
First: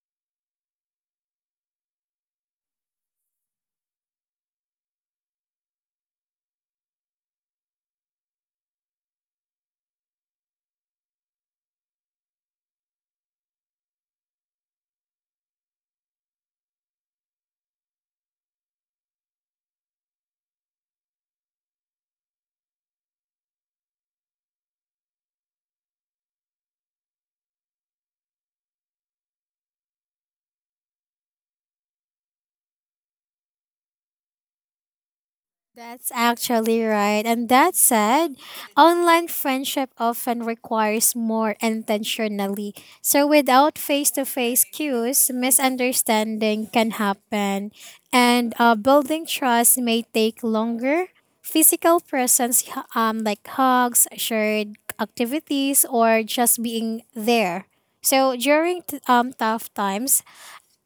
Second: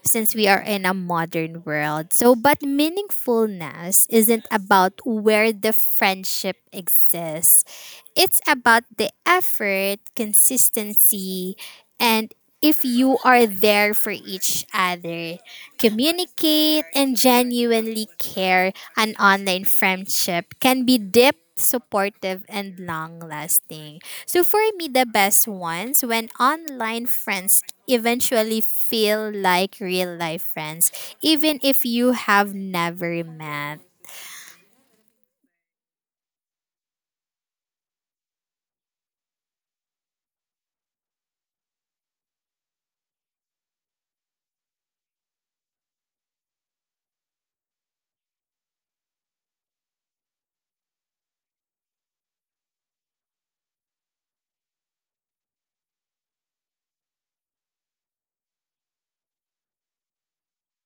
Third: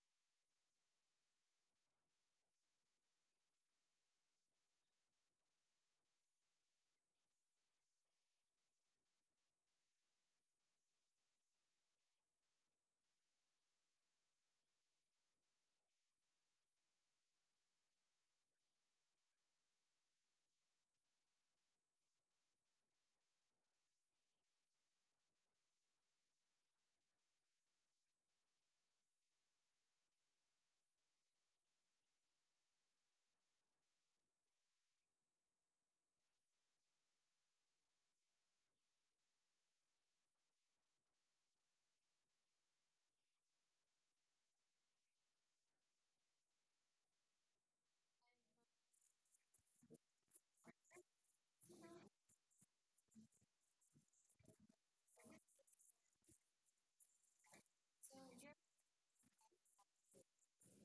[SPEAKER 2] since we are in a modern world. So, but meaningfulness isn't about where the friendship exists, it's about the effort, consistency, and if you are there for each other, communicate and genuinely care, an online friendship can be deep, supportive, and long lasting. So for me, the best ones when online friends eventually feel like real life friends, even if you have never met.
[SPEAKER 1] That's actually right. And that said, online friendship often requires more intentionally. So without face-to-face cues, misunderstanding can happen. And building trust may take longer. Physical presence, like hugs, shared activities, or just being there. So during tough times,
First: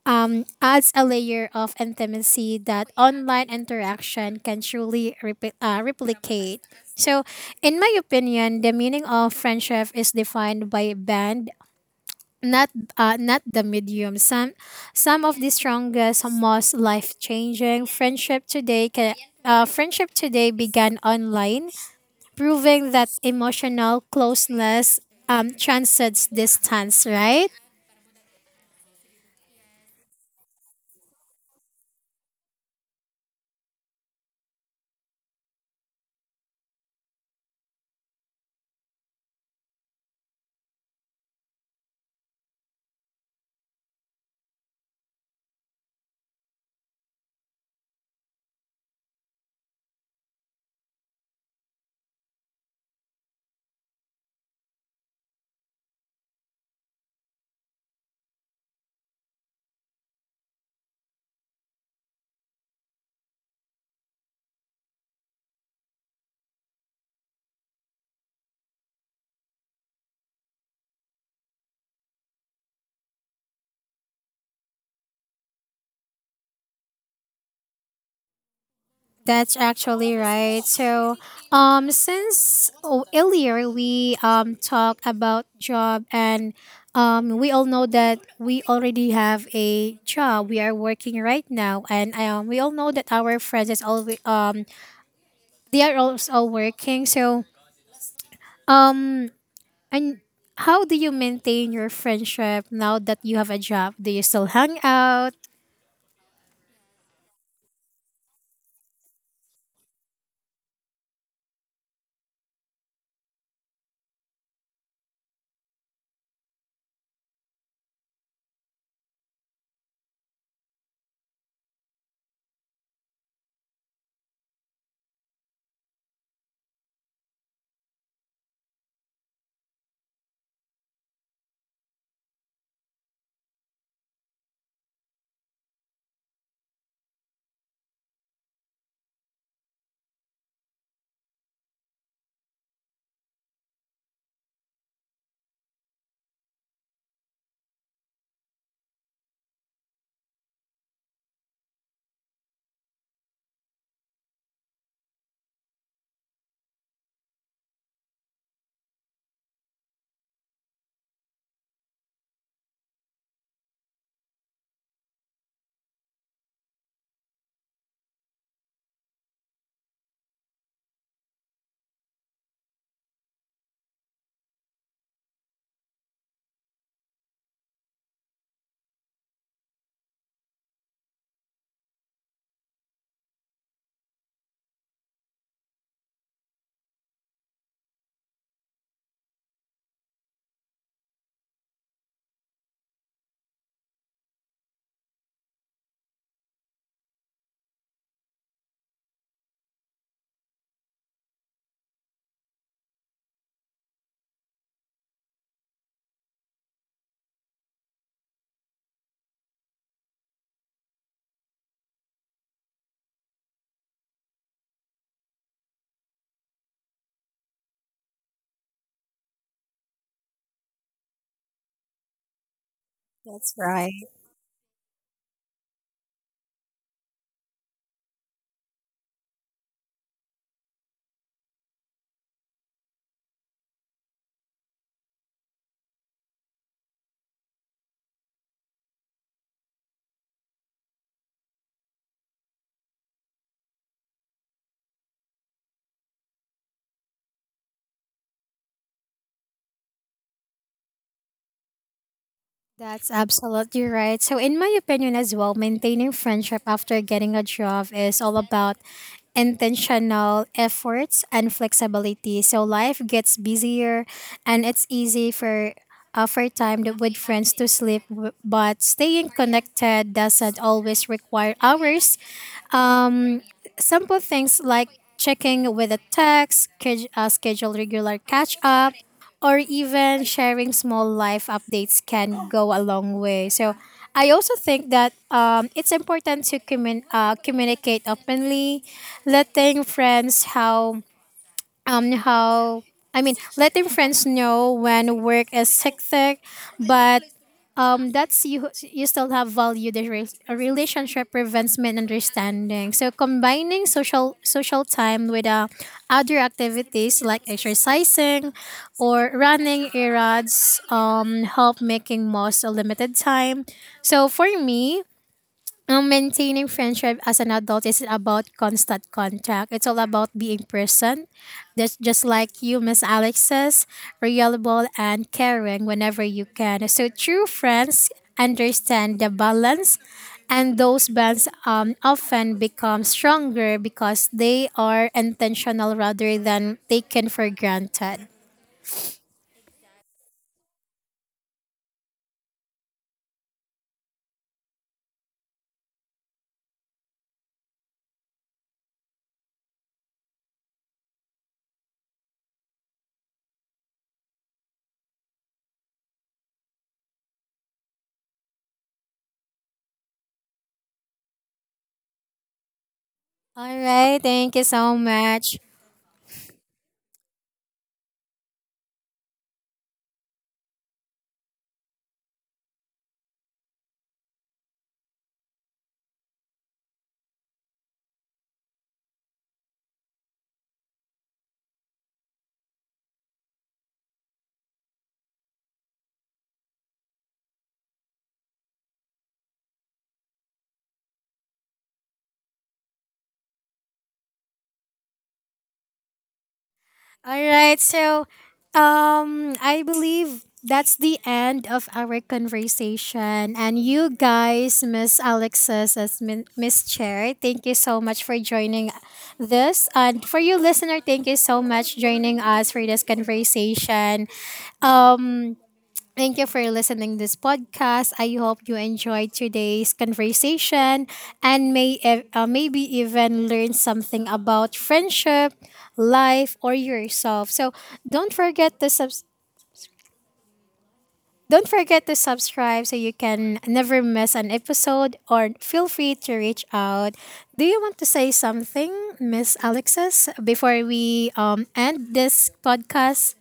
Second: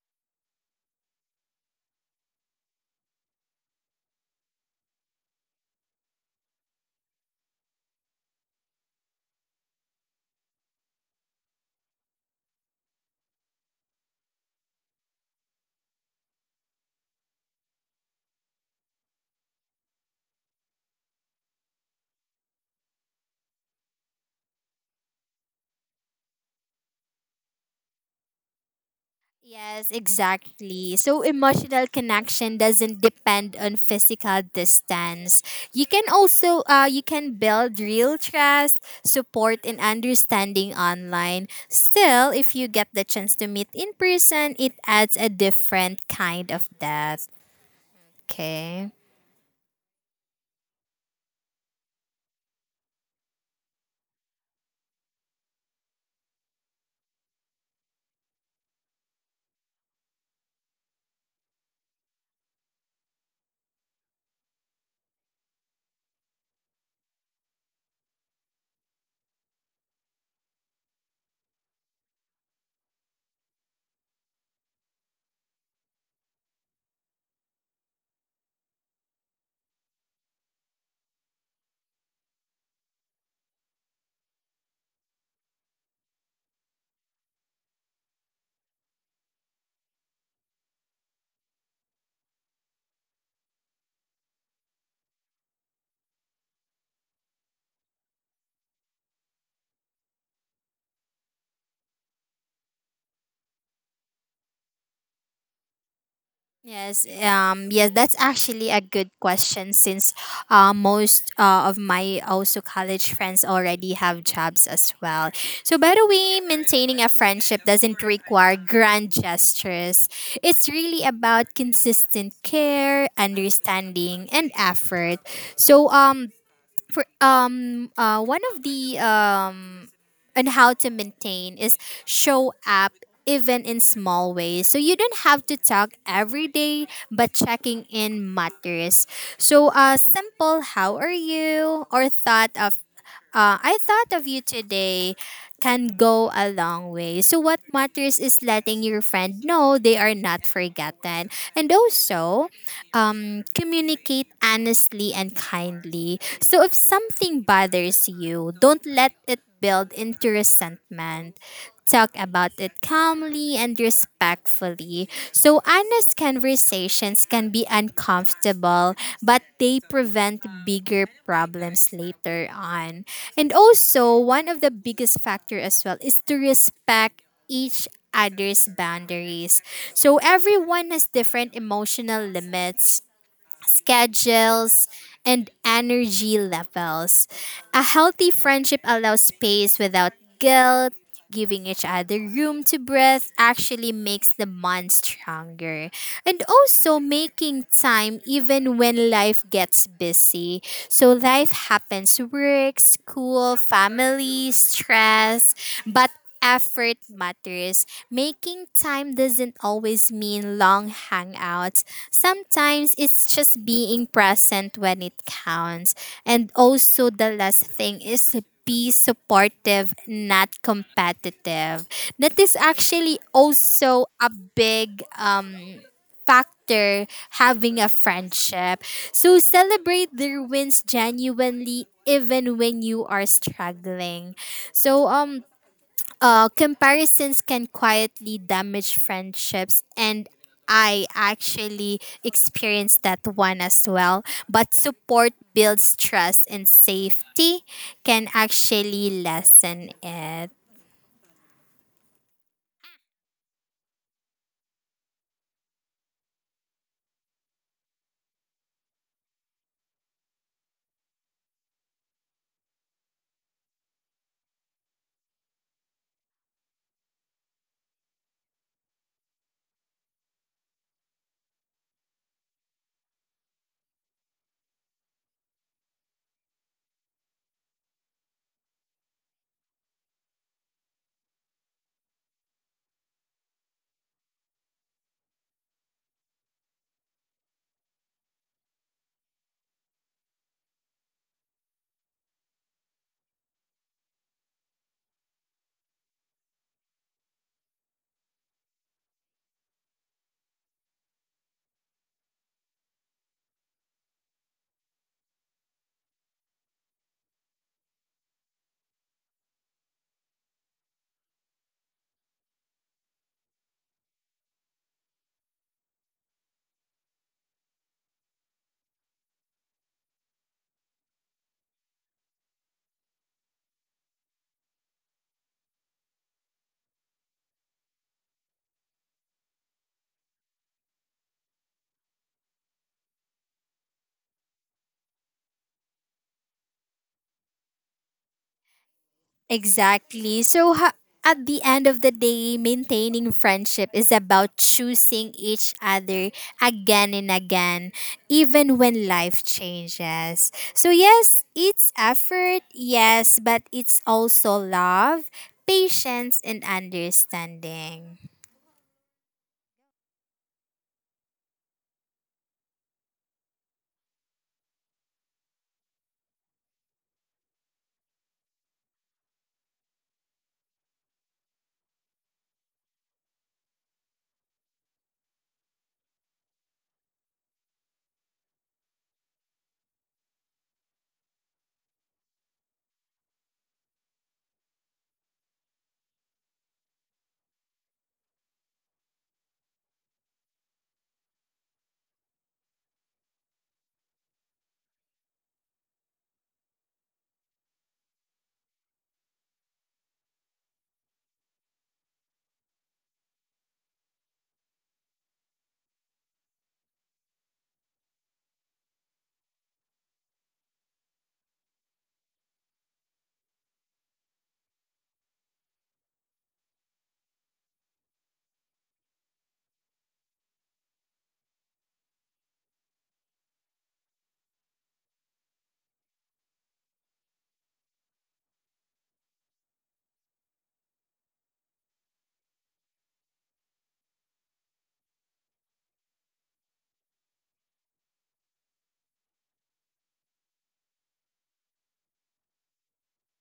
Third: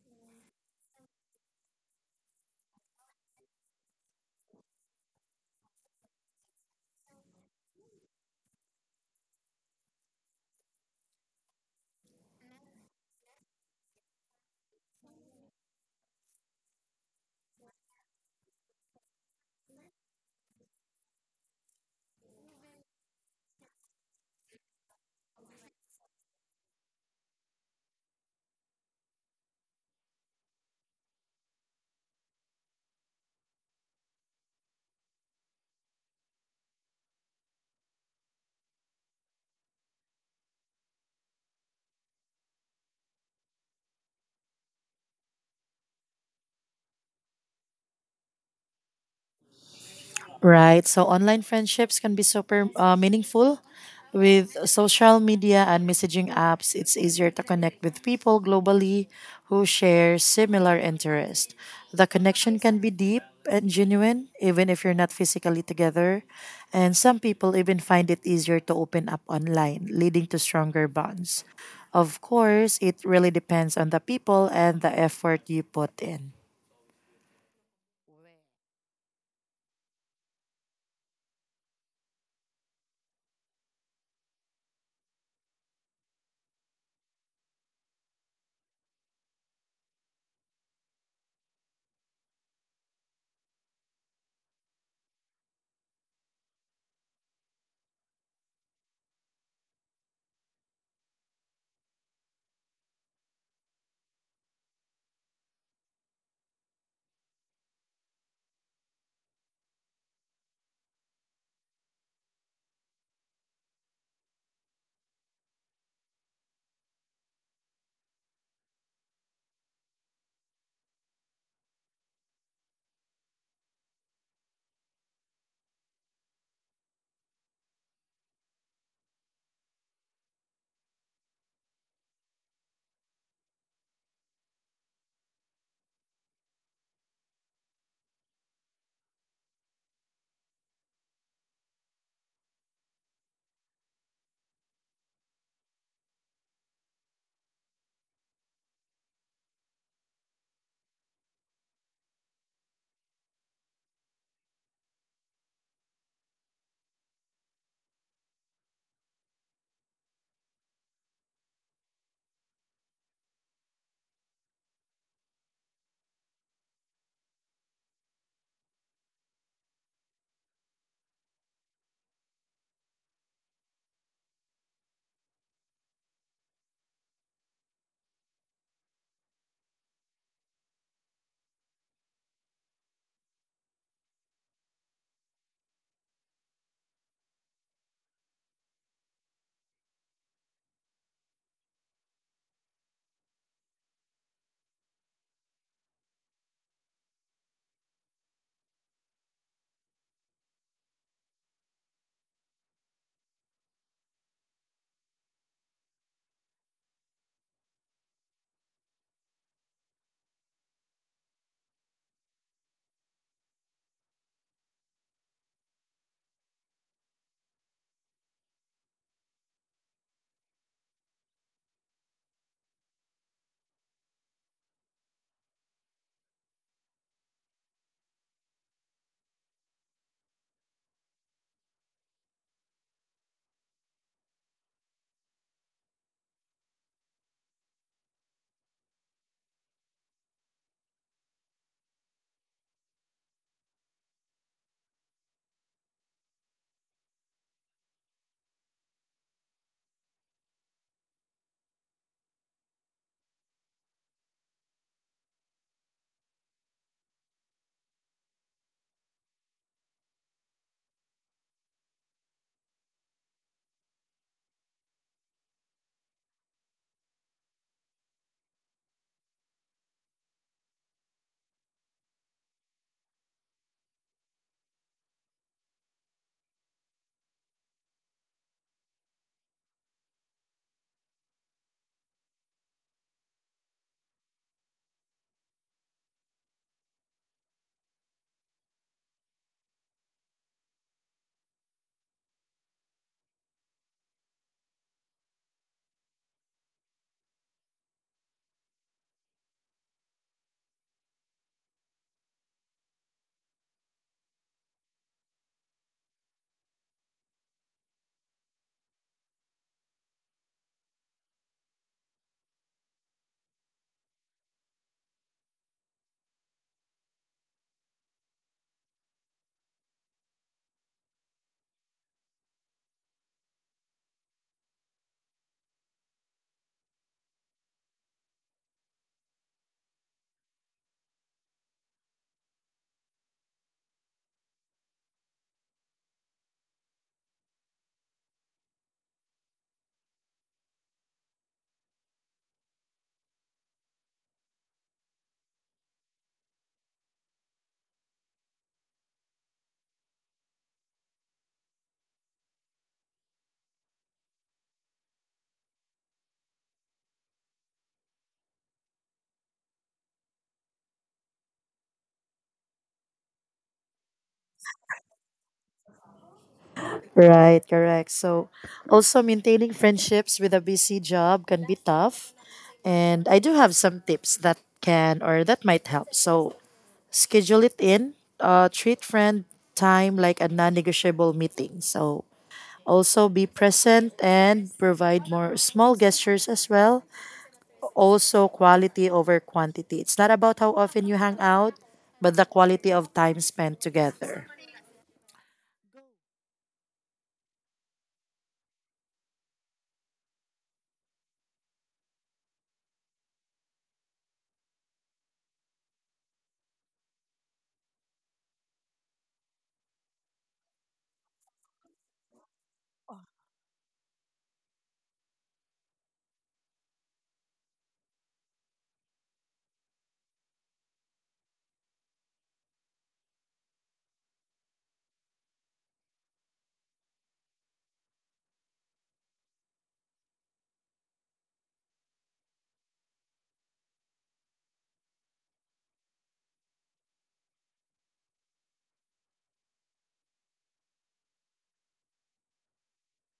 [SPEAKER 1] adds a layer of intimacy that online interaction can truly replicate. So, in my opinion, the meaning of friendship is defined by band, not not the medium. Some of the strongest, most life changing friendship today began online, proving that emotional closeness transcends distance. Right.
[SPEAKER 2] Yes, exactly. So emotional connection doesn't depend on physical distance. You can also you can build real trust, support and understanding online. Still, if you get the chance to meet in person, it adds a different kind of depth. Okay.
[SPEAKER 3] Right. So online friendships can be super meaningful. With social media and messaging apps, it's easier to connect with people globally who share similar interests. The connection can be deep and genuine, even if you're not physically together. And some people even find it easier to open up online, leading to stronger bonds. Of course, it really depends on the people and the effort you put in.
[SPEAKER 1] That's actually right. So, since oh, earlier we talked about job and we all know that we already have a job. We are working right now, and we all know that our friends is all they are also working. So, um, and how do you maintain your friendship now that you have a job? Do you still hang out?
[SPEAKER 2] Yes, yes, that's actually a good question since most of my also college friends already have jobs as well. So, by the way, maintaining a friendship doesn't require grand gestures. It's really about consistent care, understanding, and effort. So, for one of the and how to maintain is show up even in small ways. So you don't have to talk every day, but checking in matters. So simple how are you or thought of I thought of you today can go a long way. So what matters is letting your friend know they are not forgotten. And also, communicate honestly and kindly. So if something bothers you, don't let it build into resentment. Talk about it calmly and respectfully. So, honest conversations can be uncomfortable, but they prevent bigger problems later on. And also, one of the biggest factor as well is to respect each other's boundaries. So everyone has different emotional limits, schedules, and energy levels. A healthy friendship allows space without guilt. Giving each other room to breathe actually makes the bond stronger. And also making time even when life gets busy. So life happens, work, school, family, stress, but effort matters. Making time doesn't always mean long hangouts. Sometimes it's just being present when it counts. And also, the last thing is be supportive, not competitive. That is actually
[SPEAKER 1] That's right.
[SPEAKER 2] also a big factor having a friendship. So celebrate their wins genuinely even when you are struggling. So comparisons can quietly damage friendships, and I actually experienced that one as well. But support builds trust and safety, can actually lessen it.
[SPEAKER 1] That's absolutely right. So, in my opinion as well, maintaining friendship after getting a job is all about intentional efforts and flexibility. So, life gets busier, and it's easy for with friends to slip, but staying connected doesn't always require hours. Simple things like checking with a text, schedule regular catch up, or even sharing small life updates can go a long way. So I also think that it's important to communicate openly, letting friends how I mean letting friends know when work is hectic, but that's you still have value. A relationship prevents misunderstanding. So combining social time with other activities like exercising or running errands help making most a limited time. So for me, maintaining friendship as an adult isn't about constant contact. It's all about being present. That's just like you, Miss Alex says, reliable and caring whenever you can. So true friends understand the balance and those bonds often become stronger because they are intentional rather than taken for granted.
[SPEAKER 2] Exactly. So, at the end of the day, maintaining friendship is about choosing each other again and again, even when life changes. So, yes, it's effort, yes, but it's also love, patience, and understanding.
[SPEAKER 1] All right, thank you so much.
[SPEAKER 3] Right, correct. So, also maintaining friendships with a busy job can be tough. And I do have some tips that can or that might help. So, schedule it in, treat friend time like a non negotiable meeting. So, also be present and provide more small gestures as well. Also, quality over quantity. It's not about how often you hang out, but the quality of time spent together.
[SPEAKER 1] All right. So, I believe that's the end of our conversation. And you guys, Miss Alexis as Miss Chair, thank you so much for joining this. And for you, listener, thank you so much joining us for this conversation. Um, Thank you for listening this podcast. I hope you enjoyed today's conversation and may maybe even learn something about friendship, life, or yourself. So don't forget to subs- don't forget to subscribe so you can never miss an episode. Or feel free to reach out. Do you want to say something, Miss Alexis, before we end this podcast?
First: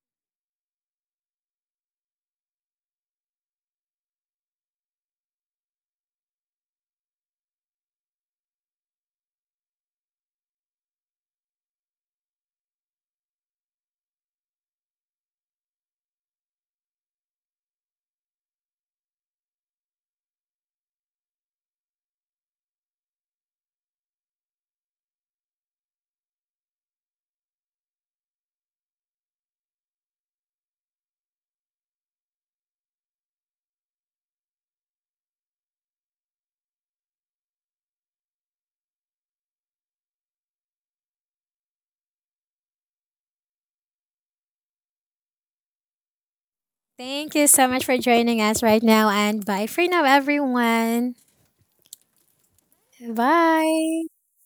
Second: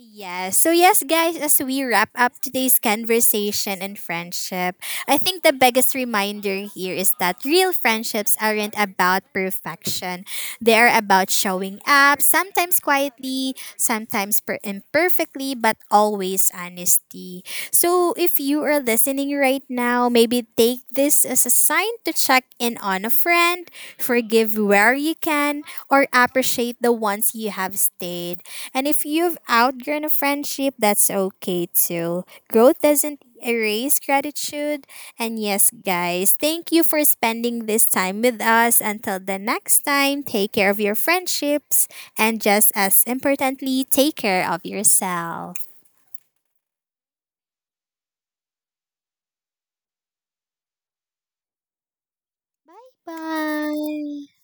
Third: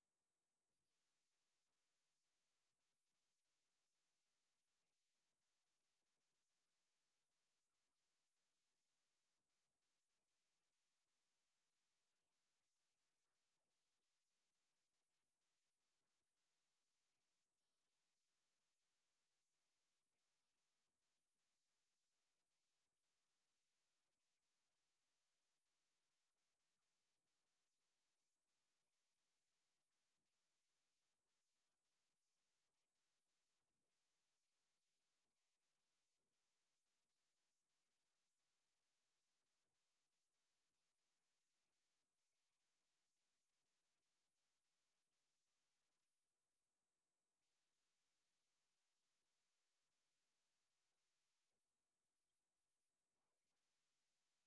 [SPEAKER 2] Yes. So, yes, guys, as we wrap up today's conversation and friendship, I think the biggest reminder here is that real friendships aren't about perfection. They are about showing up, sometimes quietly, sometimes imperfectly, but always honesty. So, if you are listening right now, maybe take this as a sign to check in on a friend, forgive where you can, or appreciate the ones you have stayed. And if you've outgrown a friendship, that's okay too. Growth doesn't erase gratitude. And yes, guys, thank you for spending this time with us. Until the next time, take care of your friendships. And just as importantly, take care of yourself.
[SPEAKER 1] Thank you so much for joining us right now, and bye for now, everyone.
[SPEAKER 2] Bye
[SPEAKER 1] Bye.
[SPEAKER 2] bye.